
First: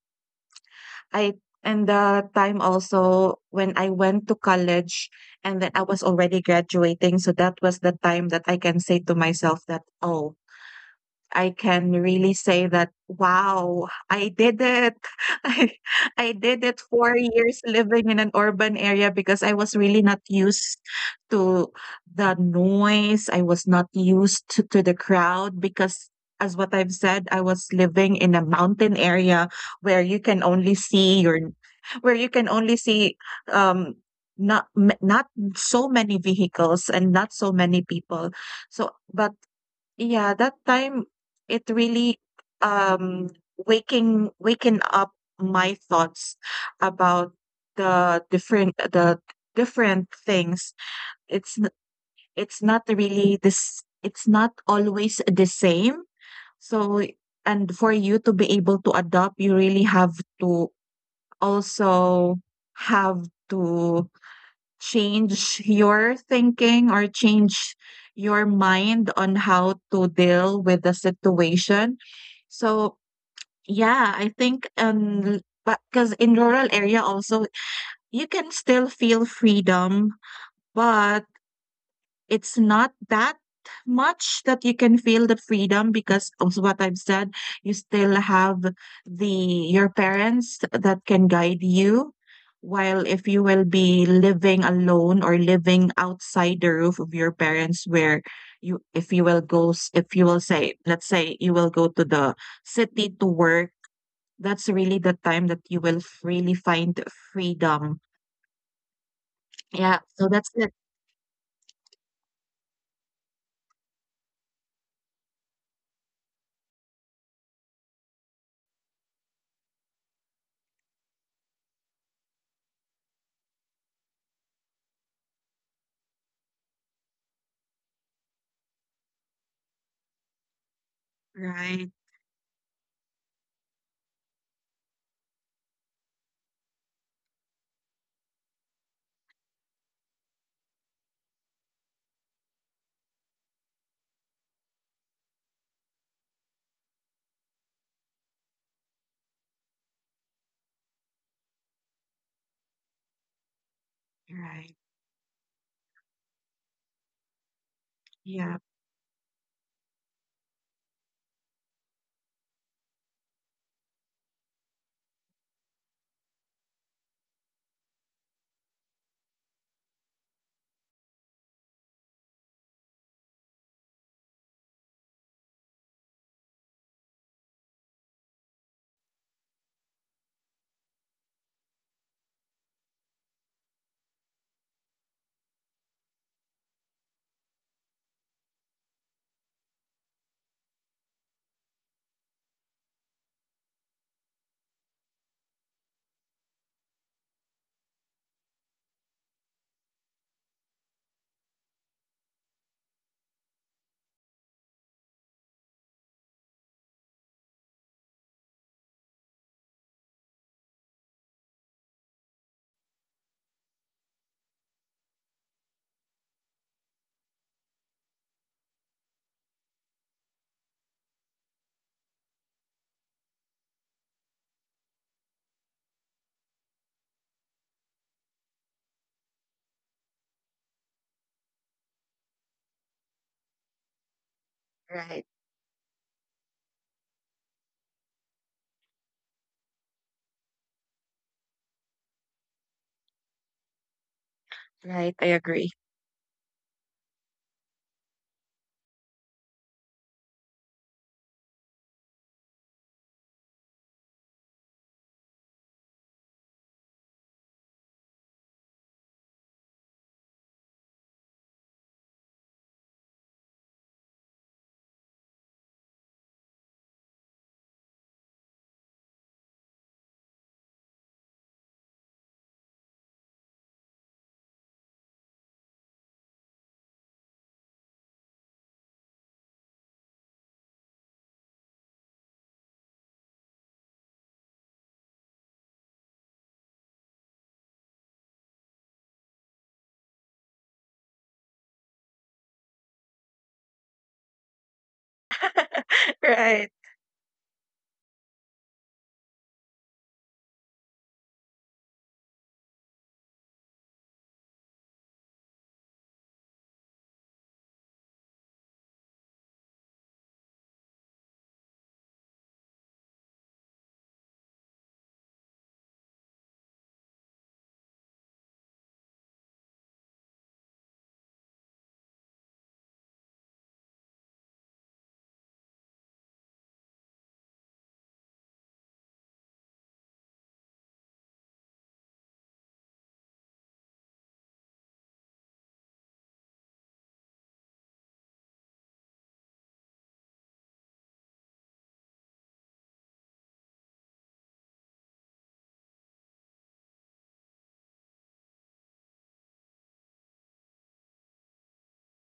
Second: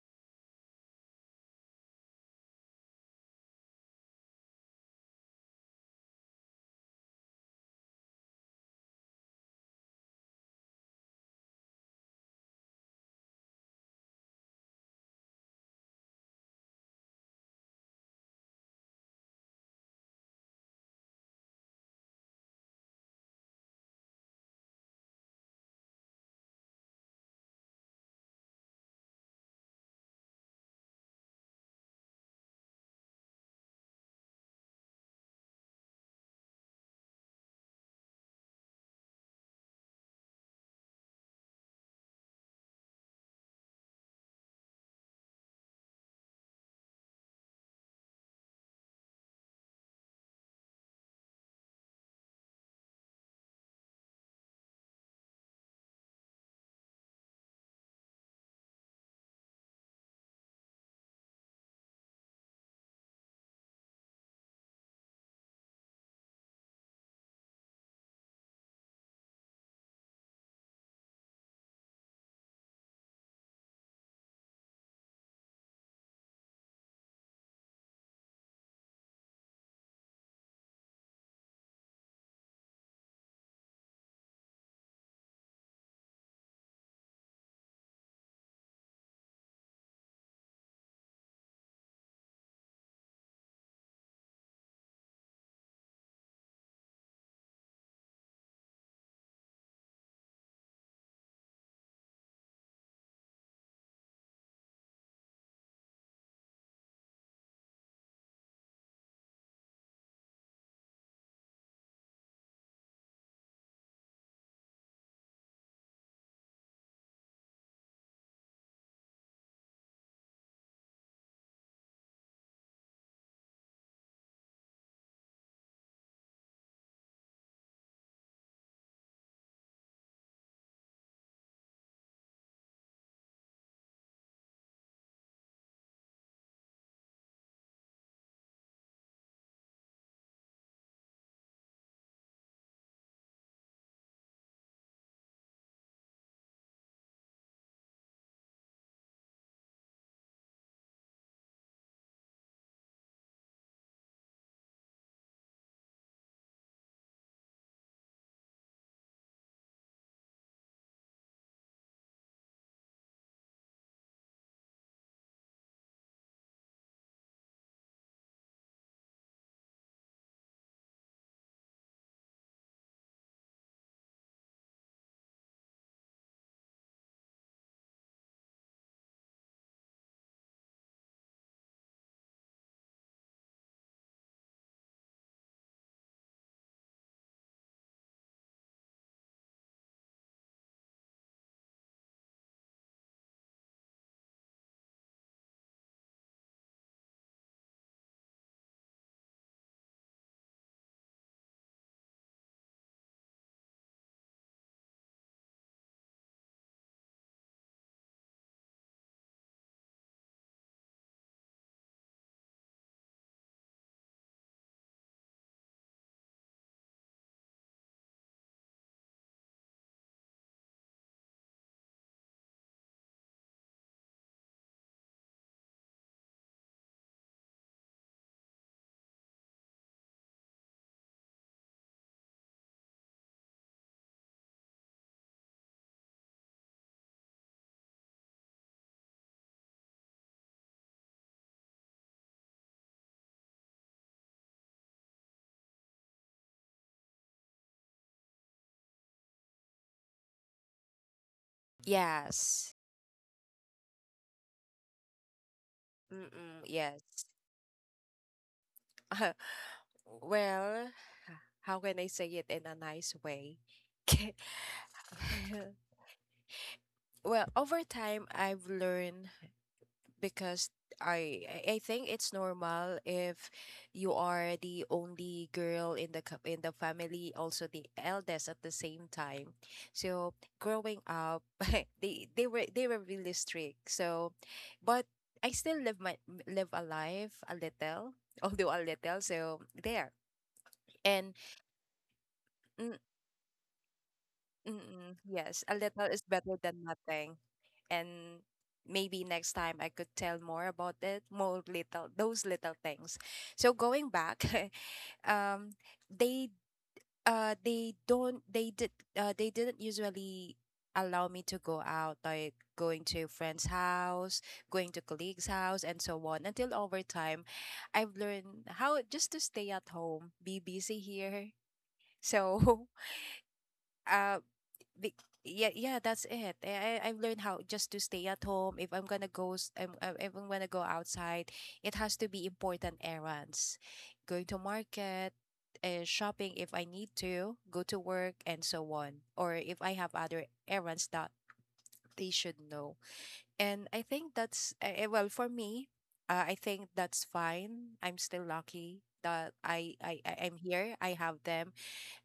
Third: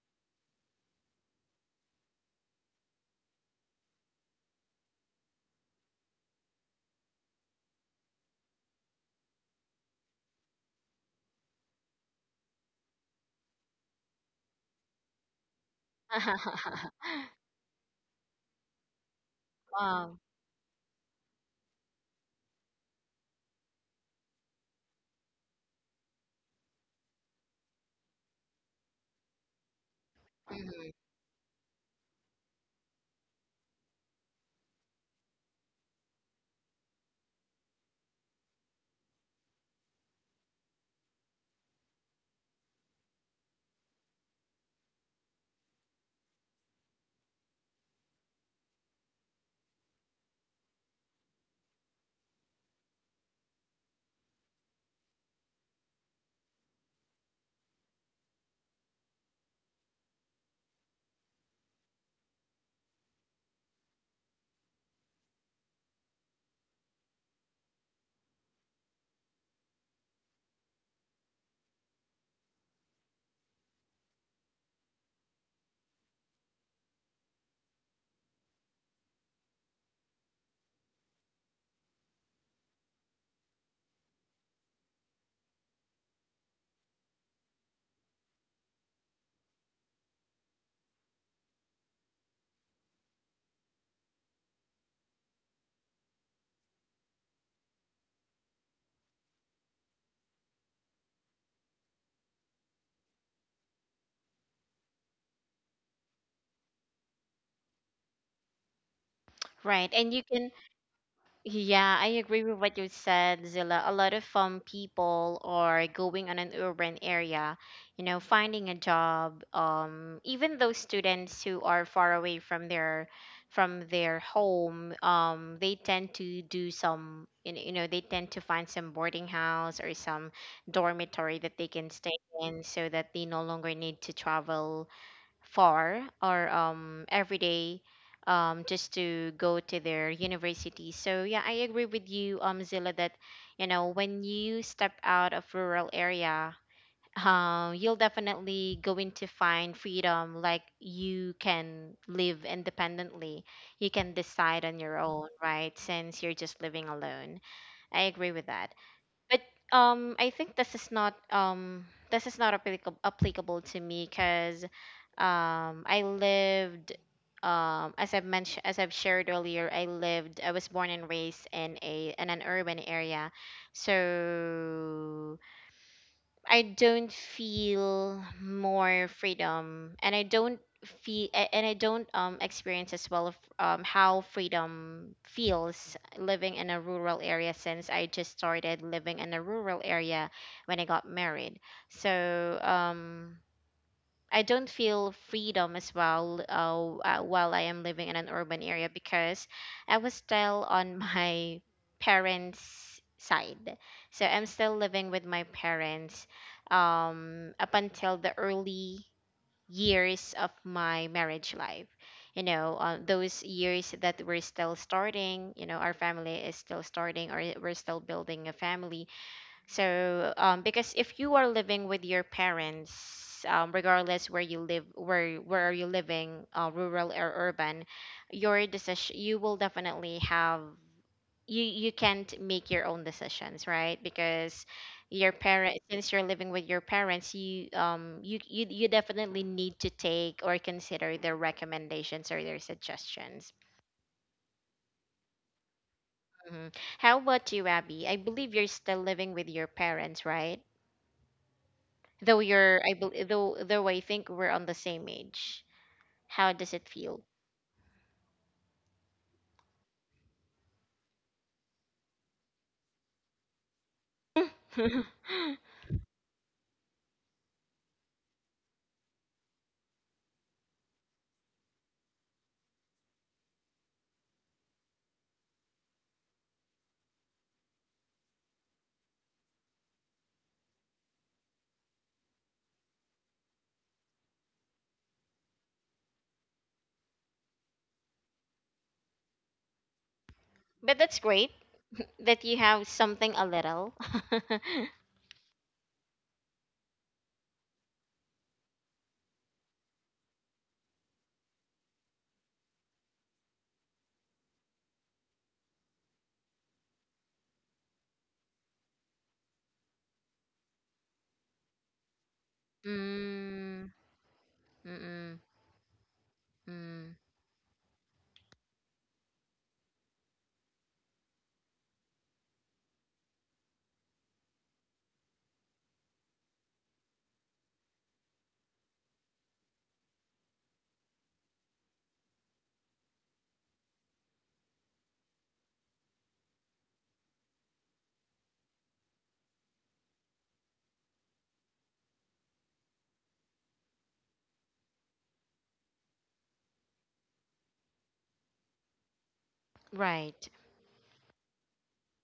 Speaker 3: I, and the time also when I went to college and then I was already graduating. So that was the time that I can say to myself that, oh, I can really say that, wow, I did it. I, I did it 4 years living in an urban area because I was really not
Speaker 1: Wow.
Speaker 3: used to the noise. I was not used to the crowd because, as what I've said, I was living in a mountain area where you can only
Speaker 1: Mhm.
Speaker 3: see your, where you can only see, um, not not so many vehicles and not so many people, so but yeah, that time it really um waking up my thoughts about the different things. It's n- it's not really this it's not always the same. So and for you to be able to adopt, you really have to also have to change your thinking or change your mind on how to deal with the situation. So yeah, I think because in rural area also you can still feel freedom, but it's not that much that you can feel the freedom because of what I've said, you still have the your parents that can guide you. While if you will be living alone or living outside the roof of your parents, where you if you will go s- if you will say, let's say you will go to the city to work, that's really the time that you will really find freedom.
Speaker 1: Right.
Speaker 3: Yeah,
Speaker 1: And you
Speaker 3: so that's
Speaker 1: can,
Speaker 3: it.
Speaker 1: yeah, I agree with what you said, Zilla. A lot of people are going on an urban area, you know, finding a job. Even those students who are far away from their home, they tend to do some, they tend to find some boarding house or some dormitory that they
Speaker 3: Right,
Speaker 1: can stay in, so that they no longer need to travel far or every day, just to go to their university. So yeah, I agree with you, Zilla, that you know when you step out of rural area, you'll definitely going to find freedom. Like, you can live independently, you can decide
Speaker 3: right.
Speaker 1: on your own, right? Since you're just living alone, I agree with
Speaker 3: Yeah,
Speaker 1: that. But I think this is not applicable to me because I lived, as I've mentioned, as I've shared earlier, I lived, I was born and raised in a in an urban area, so I don't feel more freedom and I don't feel and I don't experience as well of how freedom feels living in a rural area, since I just started living in a rural area when I got married. So I don't feel freedom as well, while I am living in an urban area because I was still on my parents' side. So I'm still living with my parents up until the early years of my marriage life. You know, those years that we're still starting, you know, our family is still starting or we're still building a family, so because if you are living with your parents, regardless where you live, where are you living, rural or urban, your decision you will definitely have you can't make your own decisions, right? Because
Speaker 3: right.
Speaker 1: your parent, since you're living with your parents, you you definitely need to take or consider their recommendations or their suggestions.
Speaker 3: Right, I agree.
Speaker 1: Mhm. How about you, Abby? I believe you're still living with your parents, right? Though
Speaker 2: Yes.
Speaker 1: you're, I believe, though, I think we're on the same age. How
Speaker 2: Mm-mm,
Speaker 1: does it
Speaker 2: yes.
Speaker 1: feel?
Speaker 2: Well, how can I say it in a nice way?
Speaker 1: But
Speaker 2: Well, over time, I've learned, because I I think it's normal if you are the only girl in the in the family, also the eldest at the same time. So growing up, they were really strict. So, but I still live my live a life a little, although a little. So there.
Speaker 1: that's
Speaker 2: And
Speaker 1: great that you have
Speaker 2: mm,
Speaker 1: something a little.
Speaker 2: mm, yes, a little is better
Speaker 3: Right,
Speaker 2: than nothing. And maybe next time I could tell more about it, more little those little things. So going back, um, they they don't they did they didn't usually allow me to go out, like going to friend's
Speaker 1: Mm, mm,
Speaker 2: house, going to
Speaker 1: mm,
Speaker 2: colleagues house and so on, until over
Speaker 1: mm.
Speaker 2: time I've learned how just to stay at home, be busy here. So uh the, yeah, yeah, that's it. I've learned how just to stay at home. If I'm gonna go s- if I'm gonna go outside, it has to be important errands, going to market, shopping, if I need to go to work and so on, or if I have other errands that they should know. And I think that's well, for me, I think that's fine. I'm still lucky that
Speaker 1: Right.
Speaker 2: I'm here, I have them.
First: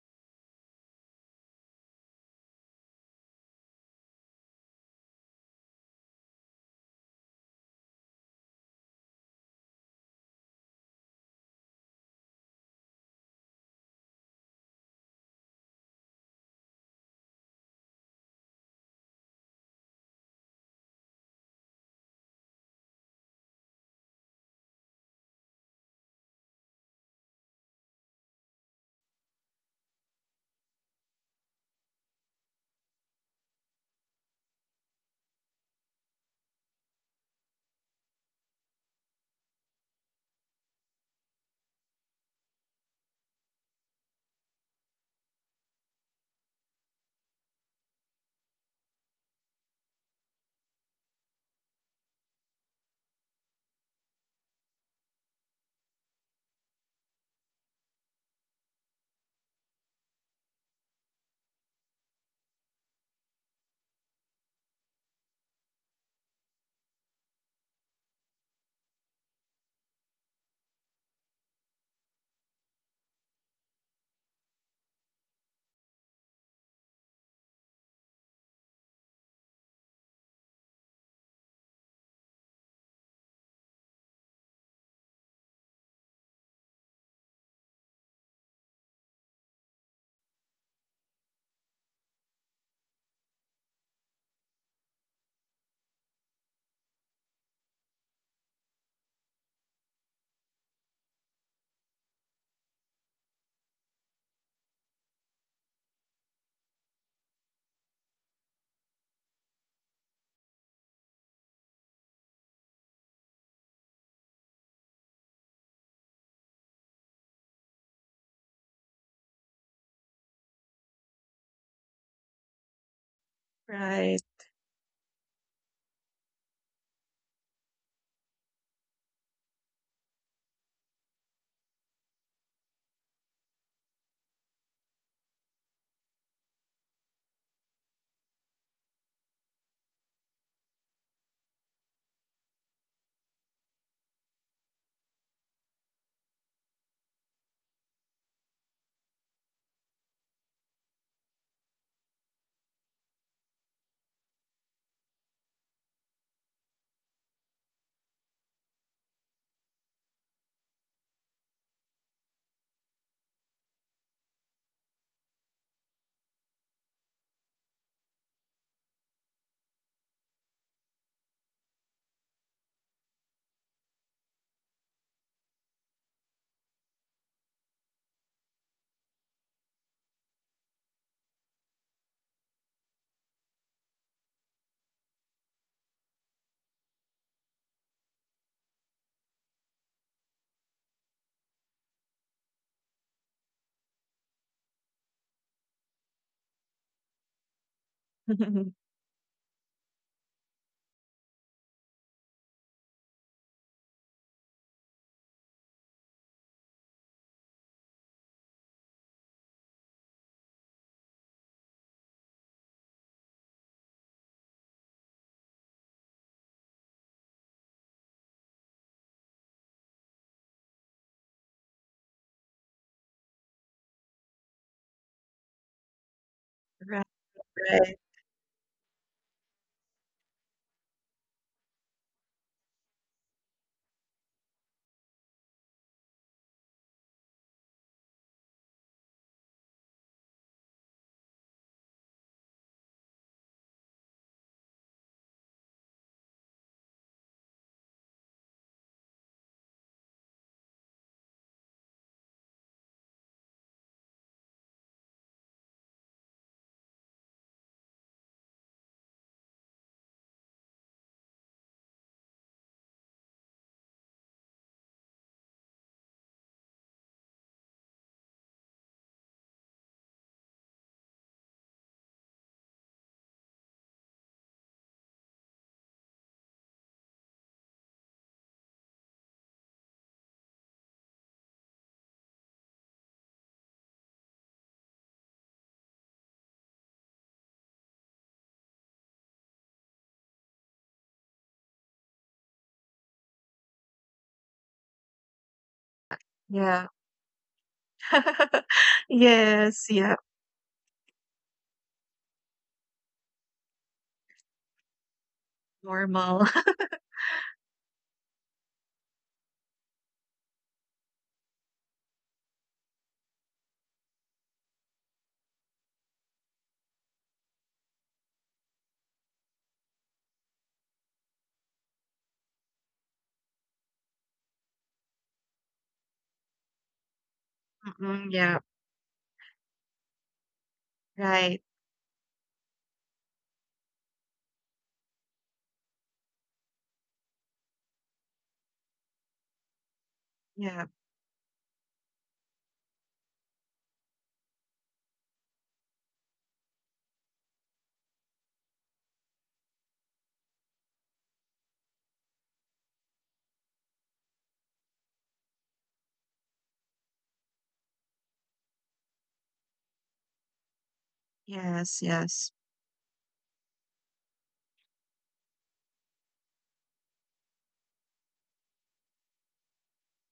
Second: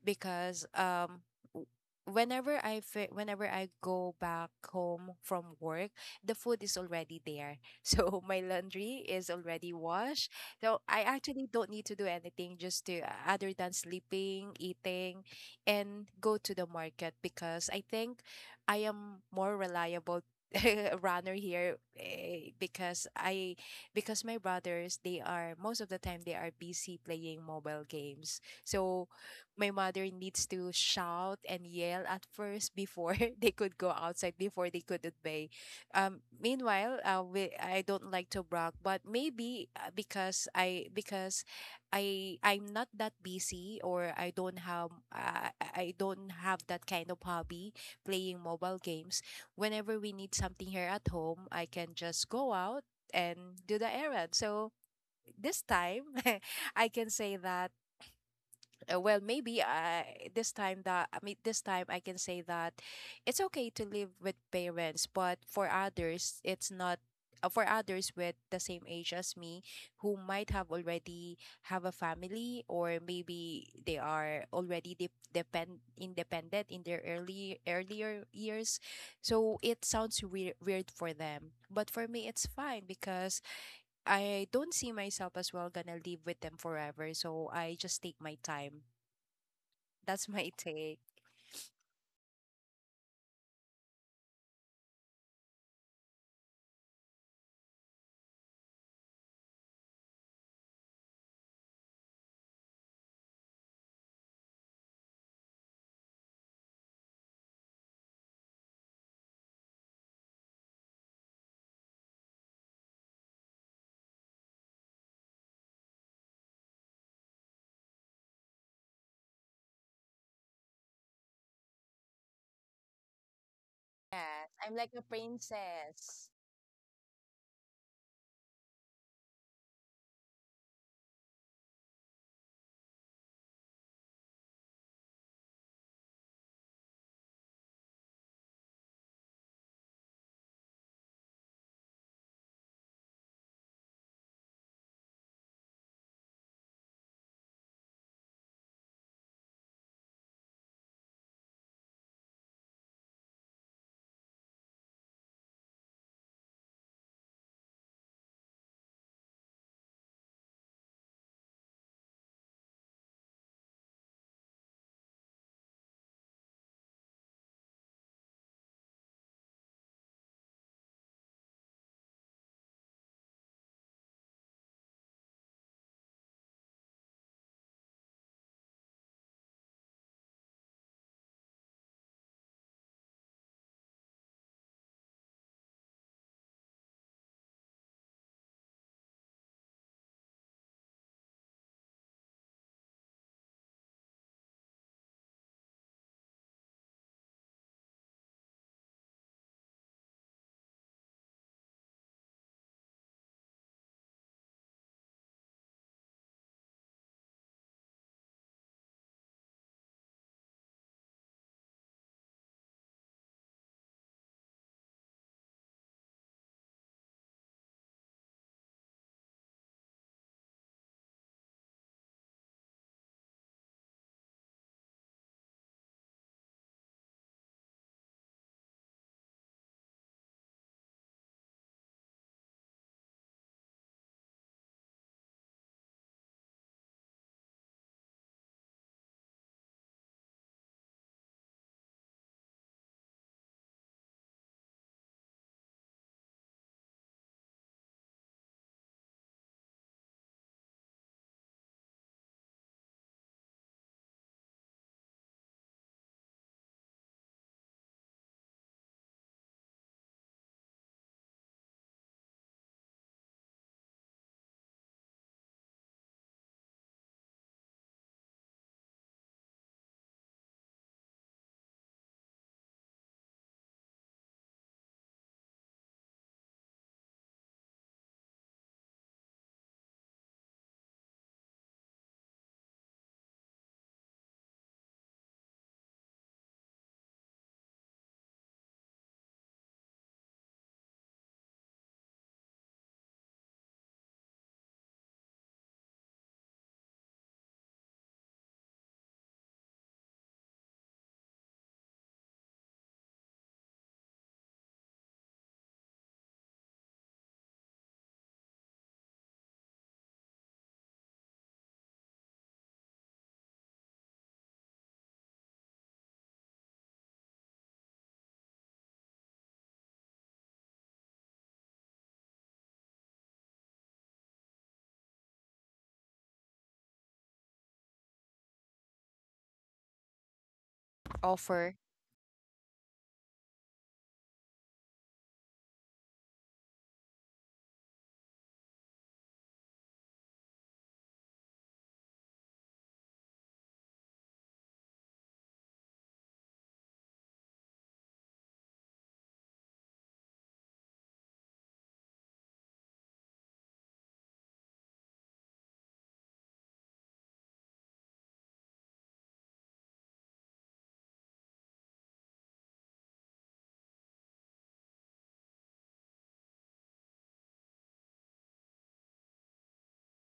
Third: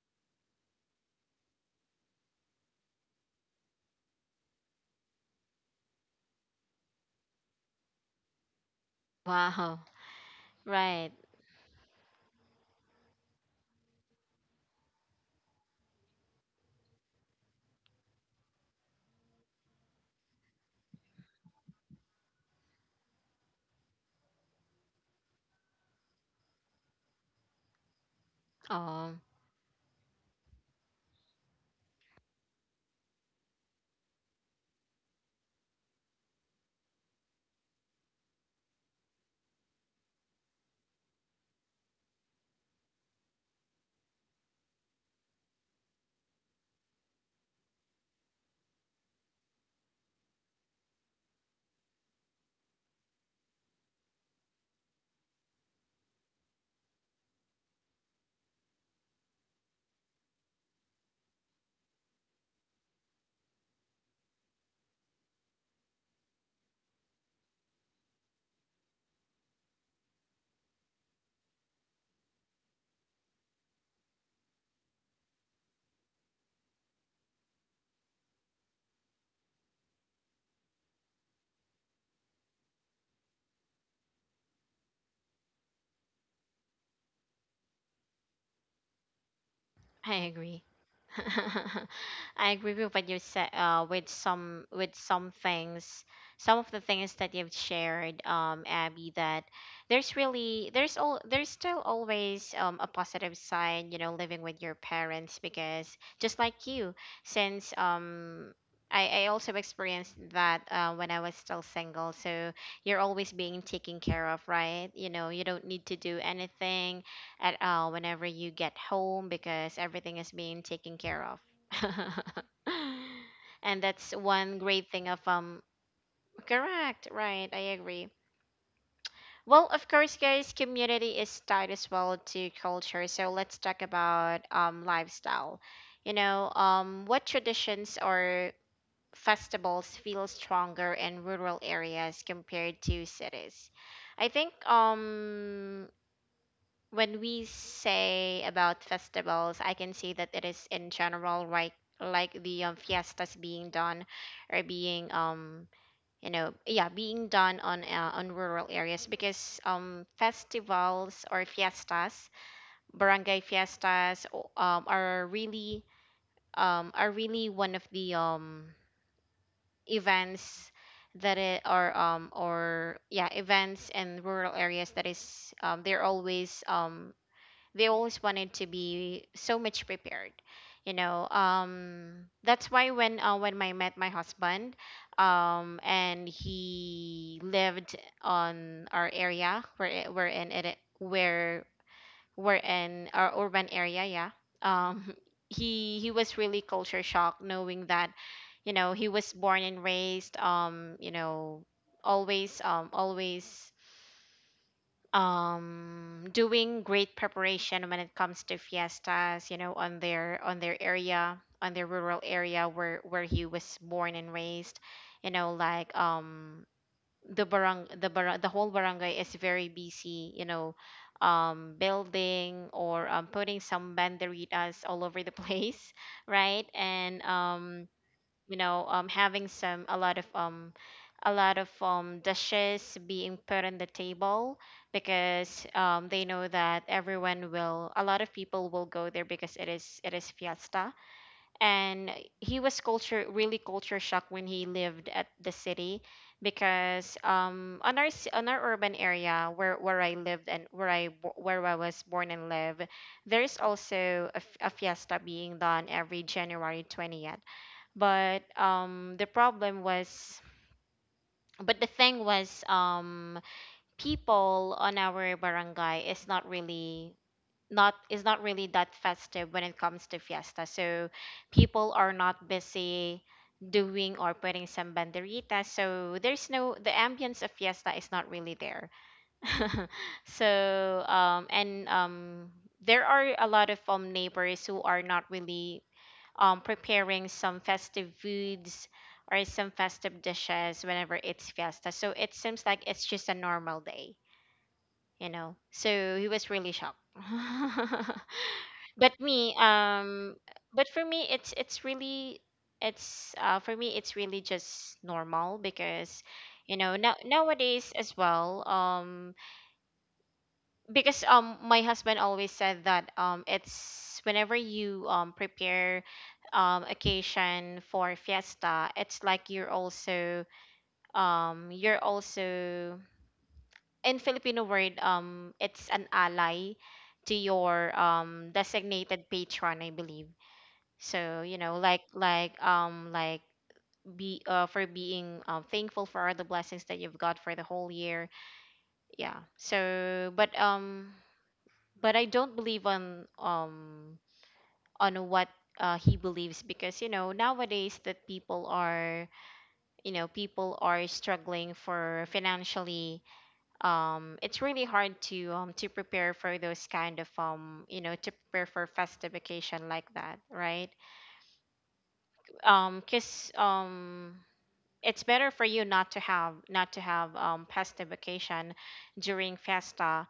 Speaker 2: Because w- whenever I whenever I go back home from work, the food is already there. So my laundry is already
Speaker 1: Wow.
Speaker 2: washed. So I
Speaker 1: Right.
Speaker 2: actually don't need to do anything, just to other than sleeping, eating, and go to the market. Because I think I am more reliable runner here, eh, because I because my brothers, they are most of the time they are busy playing mobile games. So
Speaker 1: Oh.
Speaker 2: my mother needs to shout and yell at first before they could go outside, before they could obey. Meanwhile, I don't like to brag, but maybe because I'm not that busy, or I don't have I don't have that kind of hobby playing mobile games. Whenever we need something here at home, I can just go out and do the errand. So this time I can say that well, maybe I this time that I mean this time I can say that it's okay to live with parents, but for others it's not. For others with the same age as me, who might have already have a family, or maybe they are already de- depend independent in their early earlier years, so it sounds weird for them. But for me, it's fine because I don't see myself as, well, gonna live with them forever. So I just take my time.
Speaker 1: I
Speaker 2: That's my
Speaker 1: agree.
Speaker 2: take.
Speaker 1: I agree with what you said. With some, with some things, some of the things that you've shared, Abby, that there's really, there's still always a positive side, you know, living with your parents because, just like you, since I also experienced that when I was still single. So you're always being taken care of, right? You know, you don't need to do anything at all whenever you get home because everything is being taken care of. And that's
Speaker 3: right.
Speaker 1: one
Speaker 2: Yes, I'm
Speaker 1: great
Speaker 2: like
Speaker 1: thing
Speaker 2: a
Speaker 1: of
Speaker 2: princess.
Speaker 1: correct, right, I agree. Well, of course, guys, community is tied as well to culture. So let's talk about lifestyle. You know, what traditions or festivals feel stronger in rural areas compared to cities? I think when we say about festivals, I can say that it is in general, right? Like the fiestas being done or being you know, yeah, being done on rural areas because festivals or fiestas, barangay fiestas are really one of the events that it, are or yeah events in rural areas that is they're always they always wanted to be so much prepared. You know, that's why when I met my husband and he lived on our area where we're in our urban area, yeah, um he was really culture shocked knowing that, you know, he was born and raised, you know, always doing great preparation when it comes to fiestas, you know, on their area, on their rural area where he was born and raised. You know, like the whole barangay is very busy, you know, building or putting some banderitas all over the place, right,
Speaker 3: Right,
Speaker 1: and
Speaker 3: right.
Speaker 1: you know, having some a lot of dishes being put on the table because they know that everyone will a lot of people will go there because it is, it is fiesta. And he was culture really culture shocked when he lived at the city, because on on our urban area where I lived and where where I was born and live, there's also a fiesta being done every January 20th. But the problem was but the thing was, people on our barangay is not really, not is not really that festive when it comes to fiesta, so people are not busy doing or putting some banderitas, so there's no, the ambience of fiesta is not really there. So and there are a lot of neighbors who are not really preparing some festive foods or some festive dishes whenever it's fiesta. So it seems like it's just a normal day, you know. So he was really
Speaker 3: Yeah.
Speaker 1: shocked. But me,
Speaker 3: Yes, yeah,
Speaker 1: but for me it's really, it's for me it's really just normal because,
Speaker 3: normal.
Speaker 1: you know, nowadays as well, because my husband always said that it's whenever you prepare occasion for fiesta, it's like you're also you're also, in Filipino word, it's an ally to your
Speaker 3: Mm-mm, yeah,
Speaker 1: designated patron, I believe. So, you
Speaker 3: right.
Speaker 1: know,
Speaker 2: Offer.
Speaker 1: like be, for being, thankful for all the blessings that you've got for the whole year, yeah. So
Speaker 3: Yeah.
Speaker 1: but I don't believe on what, he believes, because you know nowadays that people are, you know, people are struggling for financially, it's really hard to prepare for those kind of you know, to prepare for festive occasion like that, right?
Speaker 3: Yes, yes.
Speaker 1: Because it's better for you not to have, pasta vacation during festa,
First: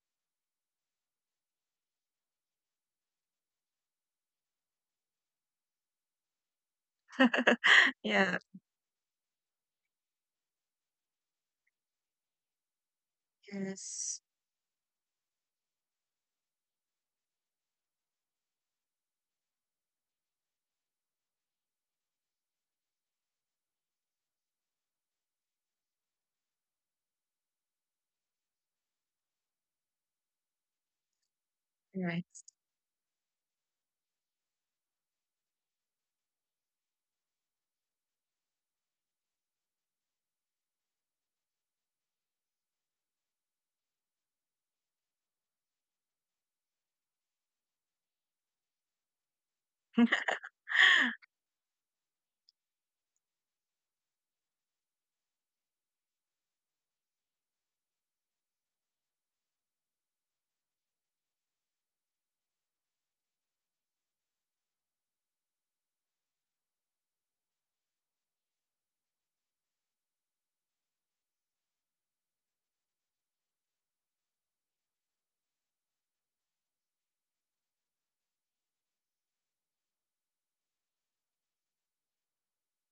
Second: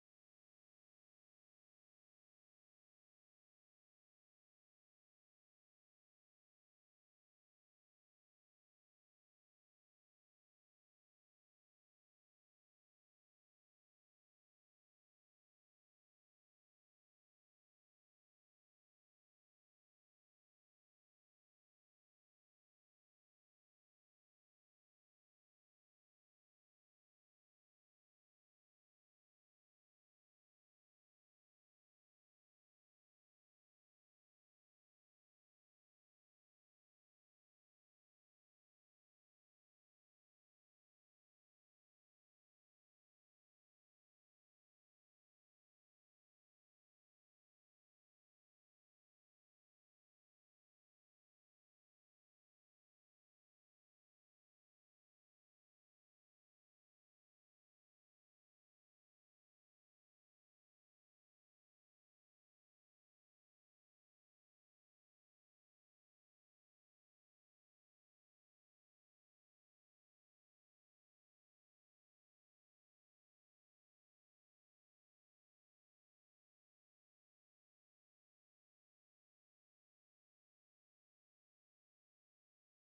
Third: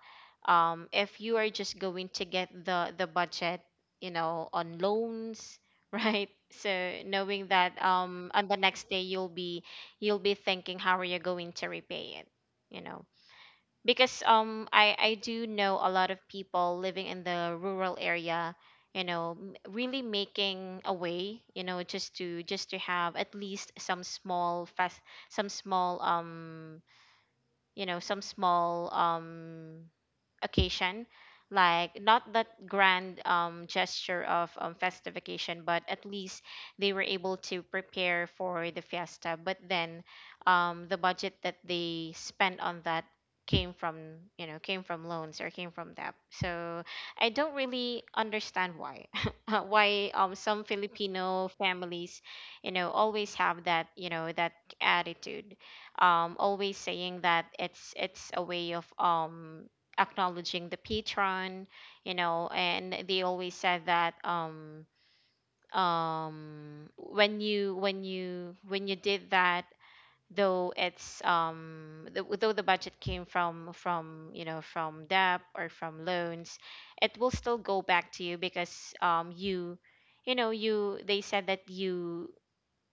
Speaker 1: if you are just going to get the budget, you know, on loans. Right, so knowing that,
Speaker 3: Yeah,
Speaker 1: on the next day, you'll be, you'll be thinking how are you going to repay it, you know?
Speaker 3: yes.
Speaker 1: Because I do know a lot of people living in the rural area, you know, m- really making a way, you know, just to have at least some small fast, some small you know, some small occasion, like
Speaker 3: Right,
Speaker 1: not that grand gesture of festive occasion, but at least they were able to prepare for the fiesta. But then the budget that they spent on that came from, you know, came from loans or came from debt. So I don't really understand why why some Filipino families, you know, always have that, you know, that attitude, always saying that it's a way of acknowledging the patron, you know, and they always said that when you when you did that, though it's, though the budget came from, you know, from debt or from loans, it will still go back to you because you, you know, you they said that you,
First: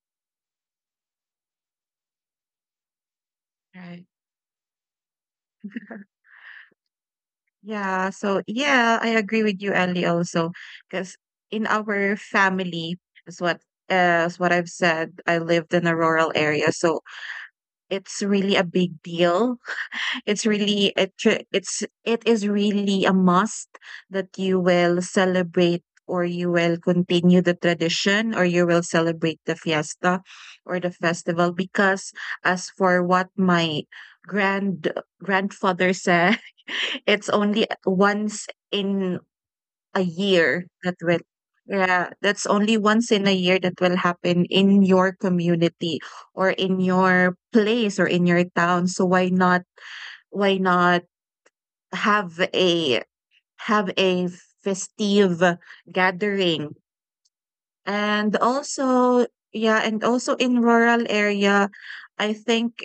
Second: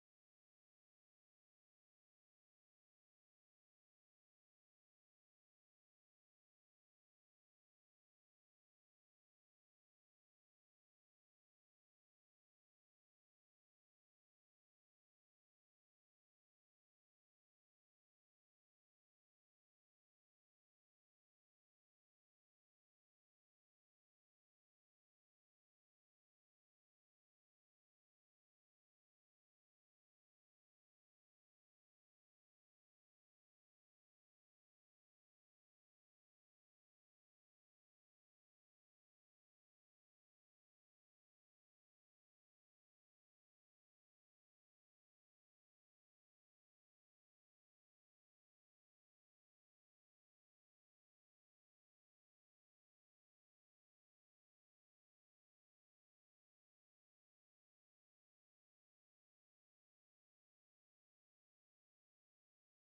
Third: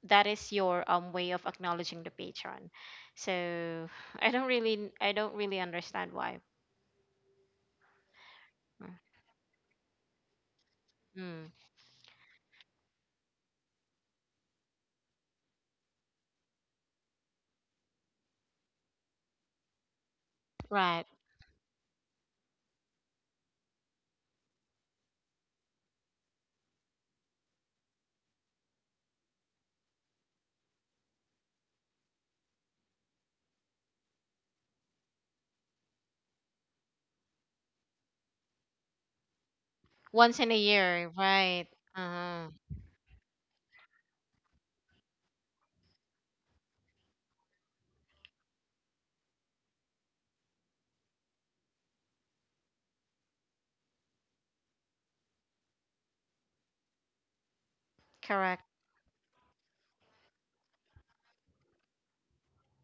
Speaker 1: that is your way of acknowledging the patron. So
Speaker 3: right.
Speaker 1: I don't really, I don't really understand why.
Speaker 3: Yeah, so yeah, I agree with you, Andy, also, because
Speaker 1: Mm.
Speaker 3: in our family, is what is what I've said, I lived in a rural area, so it's really a big deal. It's really
Speaker 1: Right.
Speaker 3: it tr- it's it is really a must that you will celebrate or you will continue the tradition or you will celebrate the fiesta or the festival because as for what my grand grandfather said, it's only once in a
Speaker 1: Once in a
Speaker 3: year that
Speaker 1: year,
Speaker 3: will,
Speaker 1: right.
Speaker 3: yeah, that's
Speaker 1: Uh-huh.
Speaker 3: only once in a year that will happen in your community or in your place or in your town, so why not, why not have a festive gathering. And
Speaker 1: Correct.
Speaker 3: also, yeah, and also in rural area, I think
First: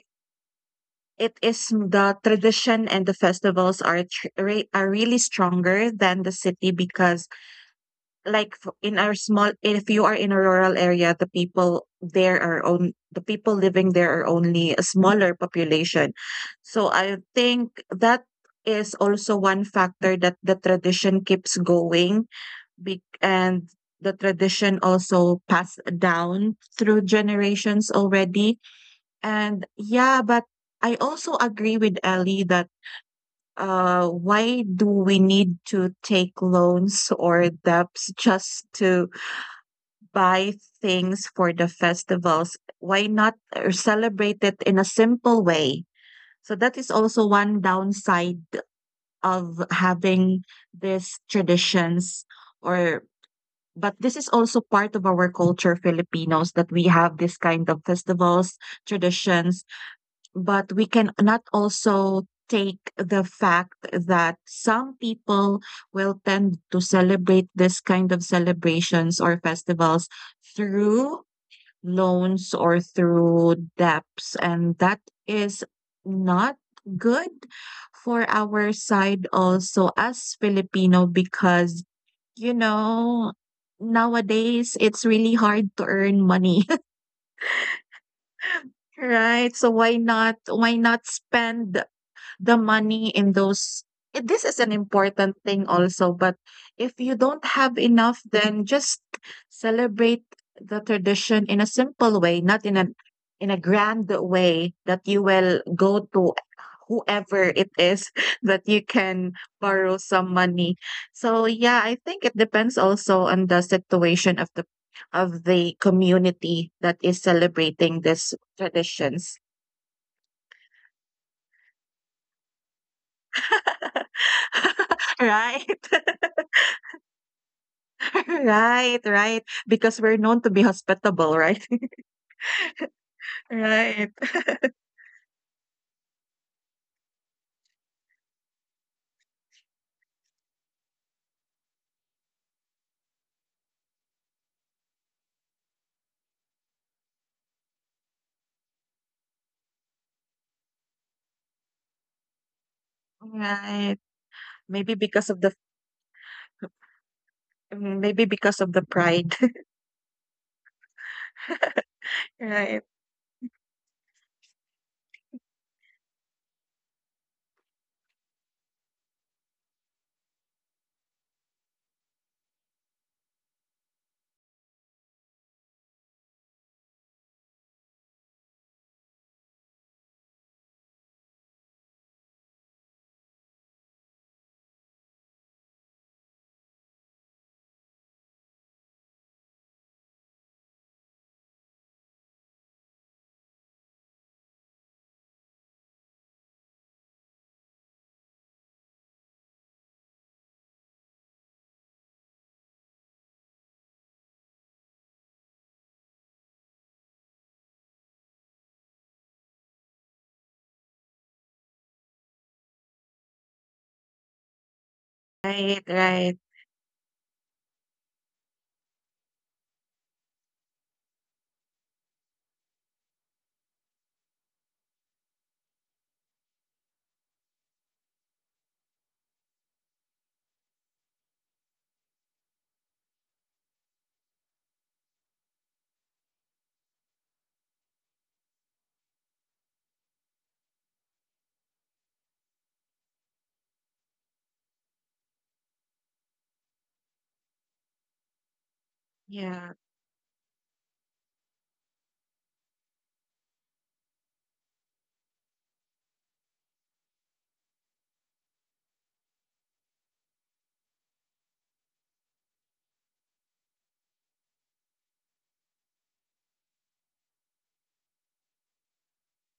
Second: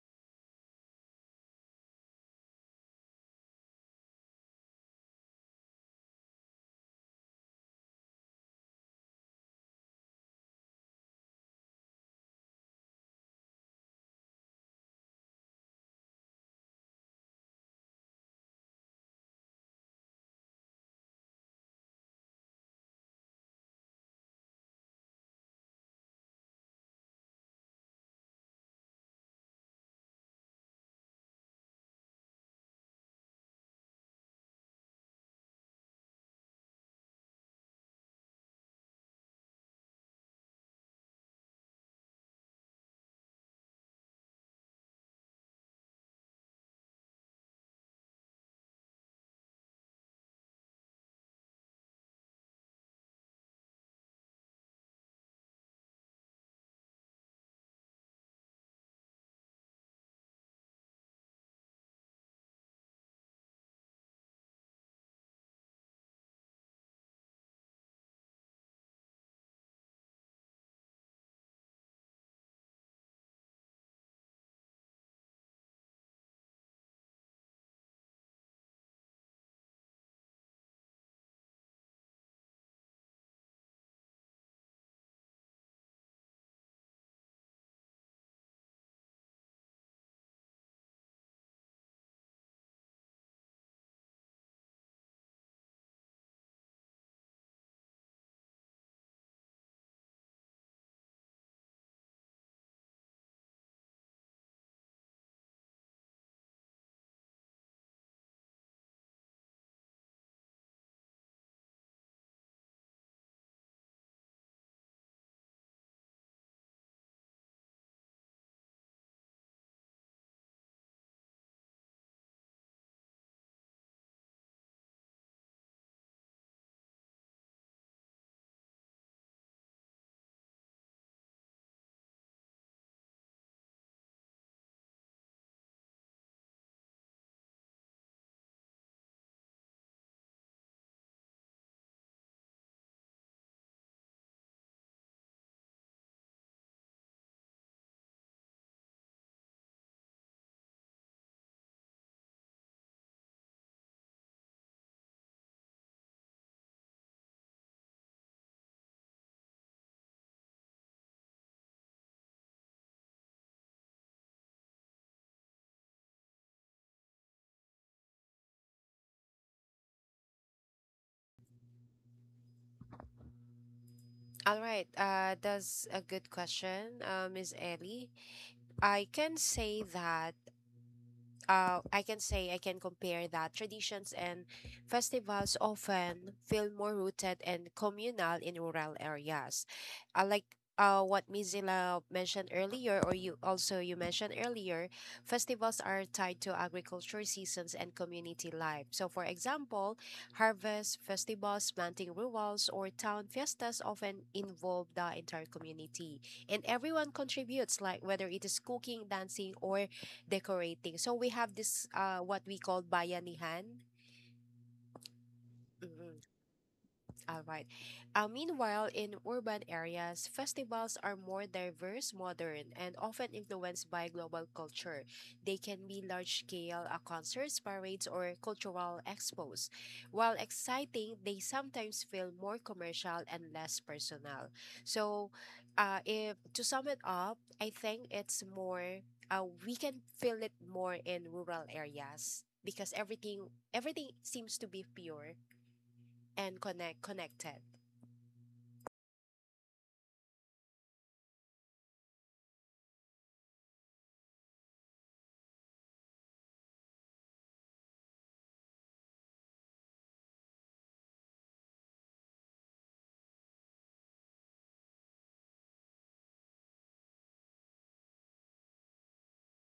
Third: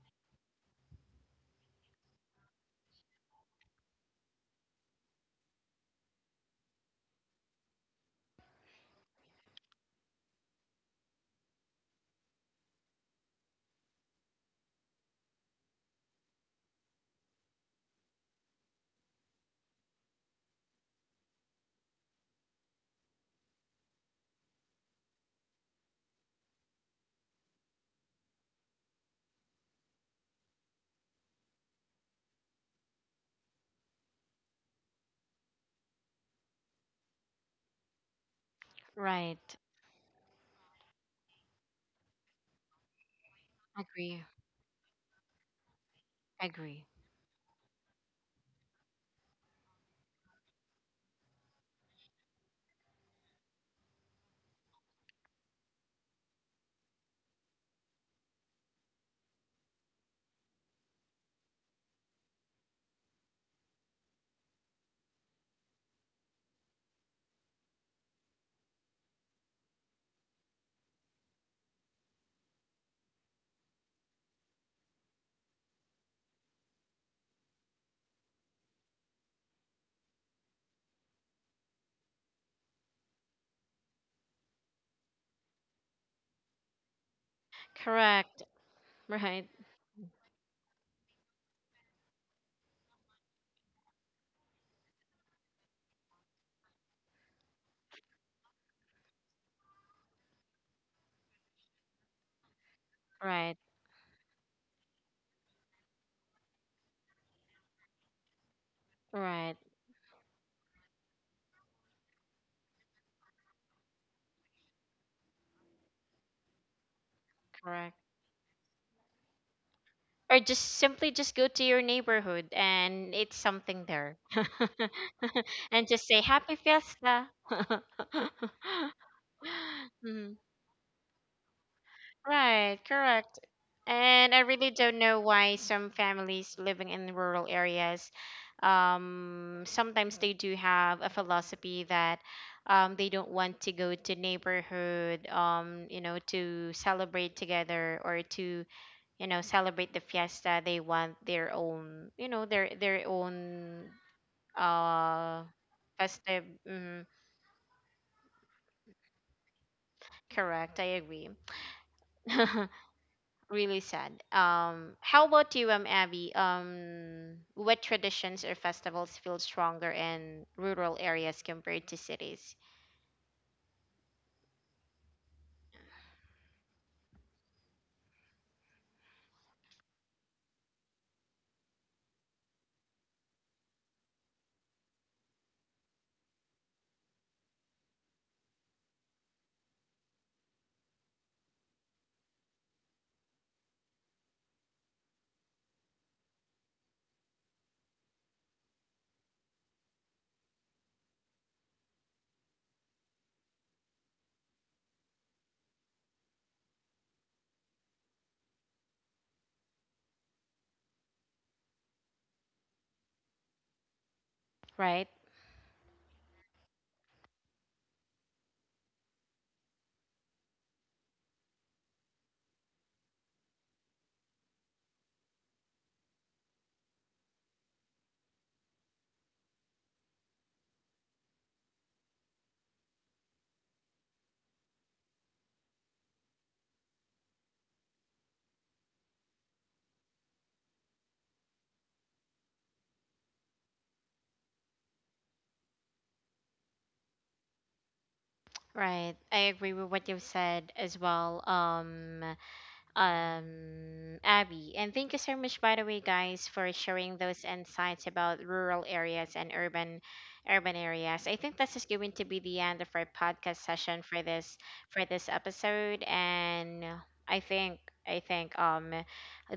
Speaker 3: it is the tradition, and the festivals are are really stronger than the city because in our small, if you are in a rural area, the people there are, on the people living there are only a smaller population, so I think that is also one factor that the tradition keeps going. And the tradition also passed down through generations already. And yeah, but I also agree with Ellie that why do we need to take loans or debts just to
Speaker 1: Right.
Speaker 3: buy things for the festivals, why not
Speaker 1: Agree.
Speaker 3: celebrate it in a simple way? So that
Speaker 1: Agree.
Speaker 3: is also one downside of having these traditions, or but this is also part of our culture, Filipinos, that we have this kind of festivals, traditions, but we can not also take the fact that some people will tend to celebrate this kind of celebrations or festivals through loans or through debts, and that is not good for our side also as Filipino because you know nowadays it's really hard to earn money.
Speaker 1: Correct. Right.
Speaker 3: Right, so why not, why not spend the money in those, eh, this is an important thing also, but if you don't have enough, then just celebrate the tradition in a simple way, not in a, in a
Speaker 1: Right.
Speaker 3: grand way that you will go to whoever it is that you can
Speaker 1: Right.
Speaker 3: borrow some money. So yeah, I think it depends also on the situation of the community that is
Speaker 1: Correct.
Speaker 3: celebrating these traditions.
Speaker 1: Or just simply just go to your neighborhood and eat something there.
Speaker 3: Right.
Speaker 1: And just say happy fiesta.
Speaker 3: Right, right. Because we're
Speaker 1: Mhm.
Speaker 3: known to be hospitable, right?
Speaker 1: Right, correct.
Speaker 3: Right,
Speaker 1: And I really don't know why some families living in rural areas, sometimes they do have a philosophy that they don't want to go to neighborhood, you know, to celebrate together or to, you know, celebrate the fiesta. They want their own, you know, their own
Speaker 3: right. Maybe because of
Speaker 1: uh
Speaker 3: the,
Speaker 1: festive. Mhm,
Speaker 3: mm, maybe because of the pride.
Speaker 1: correct, I agree.
Speaker 3: Right.
Speaker 1: Really sad. How about you, Abby? What traditions or festivals feel stronger in rural areas compared to cities?
Speaker 2: All right. That's a good question, Ms. Ellie. I can say that. I can compare that traditions and festivals often feel more rooted and communal in rural areas. Like what Mizila mentioned earlier, or you mentioned earlier, festivals are tied to agriculture seasons and community life. So, for example, harvest festivals, planting rituals, or town fiestas often involve the entire community, and everyone contributes, like whether it is cooking, dancing, or decorating. So we have this what we call bayanihan.
Speaker 1: Right,
Speaker 3: Right,
Speaker 2: Mm-mm.
Speaker 3: right.
Speaker 2: All right. Meanwhile, in urban areas, festivals are more diverse, modern, and often influenced by global culture. They can be large scale concerts, parades, or cultural expos. While exciting, they sometimes feel more commercial and less personal. So, if, to sum it up, I think it's more, we can feel it more in rural areas because everything seems to be pure and connected.
Speaker 1: right. I
Speaker 3: Yeah.
Speaker 1: agree with what you've said as well. Abby. And thank you so much, by the way, guys, for sharing those insights about rural areas and urban, urban areas. I think this is going to be the end of our podcast session for this, for this episode. And I think, I think um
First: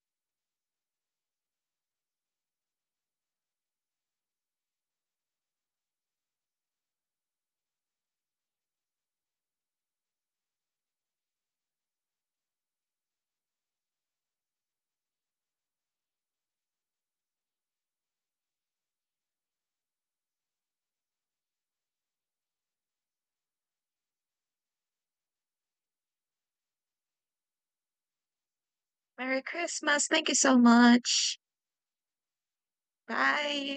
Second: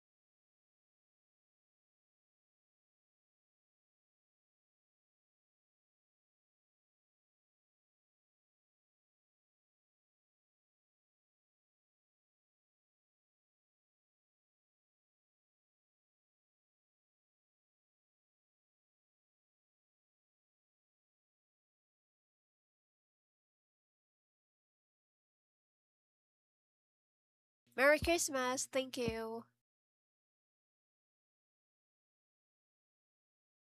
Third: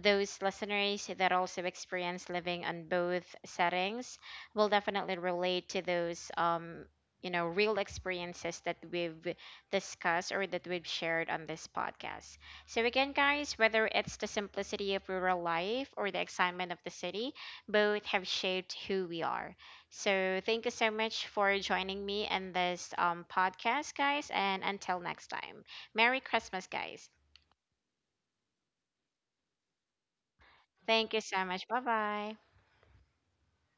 Speaker 1: those listeners that also experience living on both settings will definitely relate to those you know, real experiences that we've discussed or that we've shared on this podcast. So, again, guys, whether it's the simplicity of rural life or the excitement of the city, both have shaped who we are. So, thank you so much for joining me in this podcast, guys. And until next time, Merry Christmas, guys.
Speaker 2: Merry Christmas. Thank
Speaker 3: Merry
Speaker 2: you.
Speaker 3: Christmas. Thank you so
Speaker 1: Thank you
Speaker 3: much.
Speaker 1: so much. Bye bye.
Speaker 3: Bye.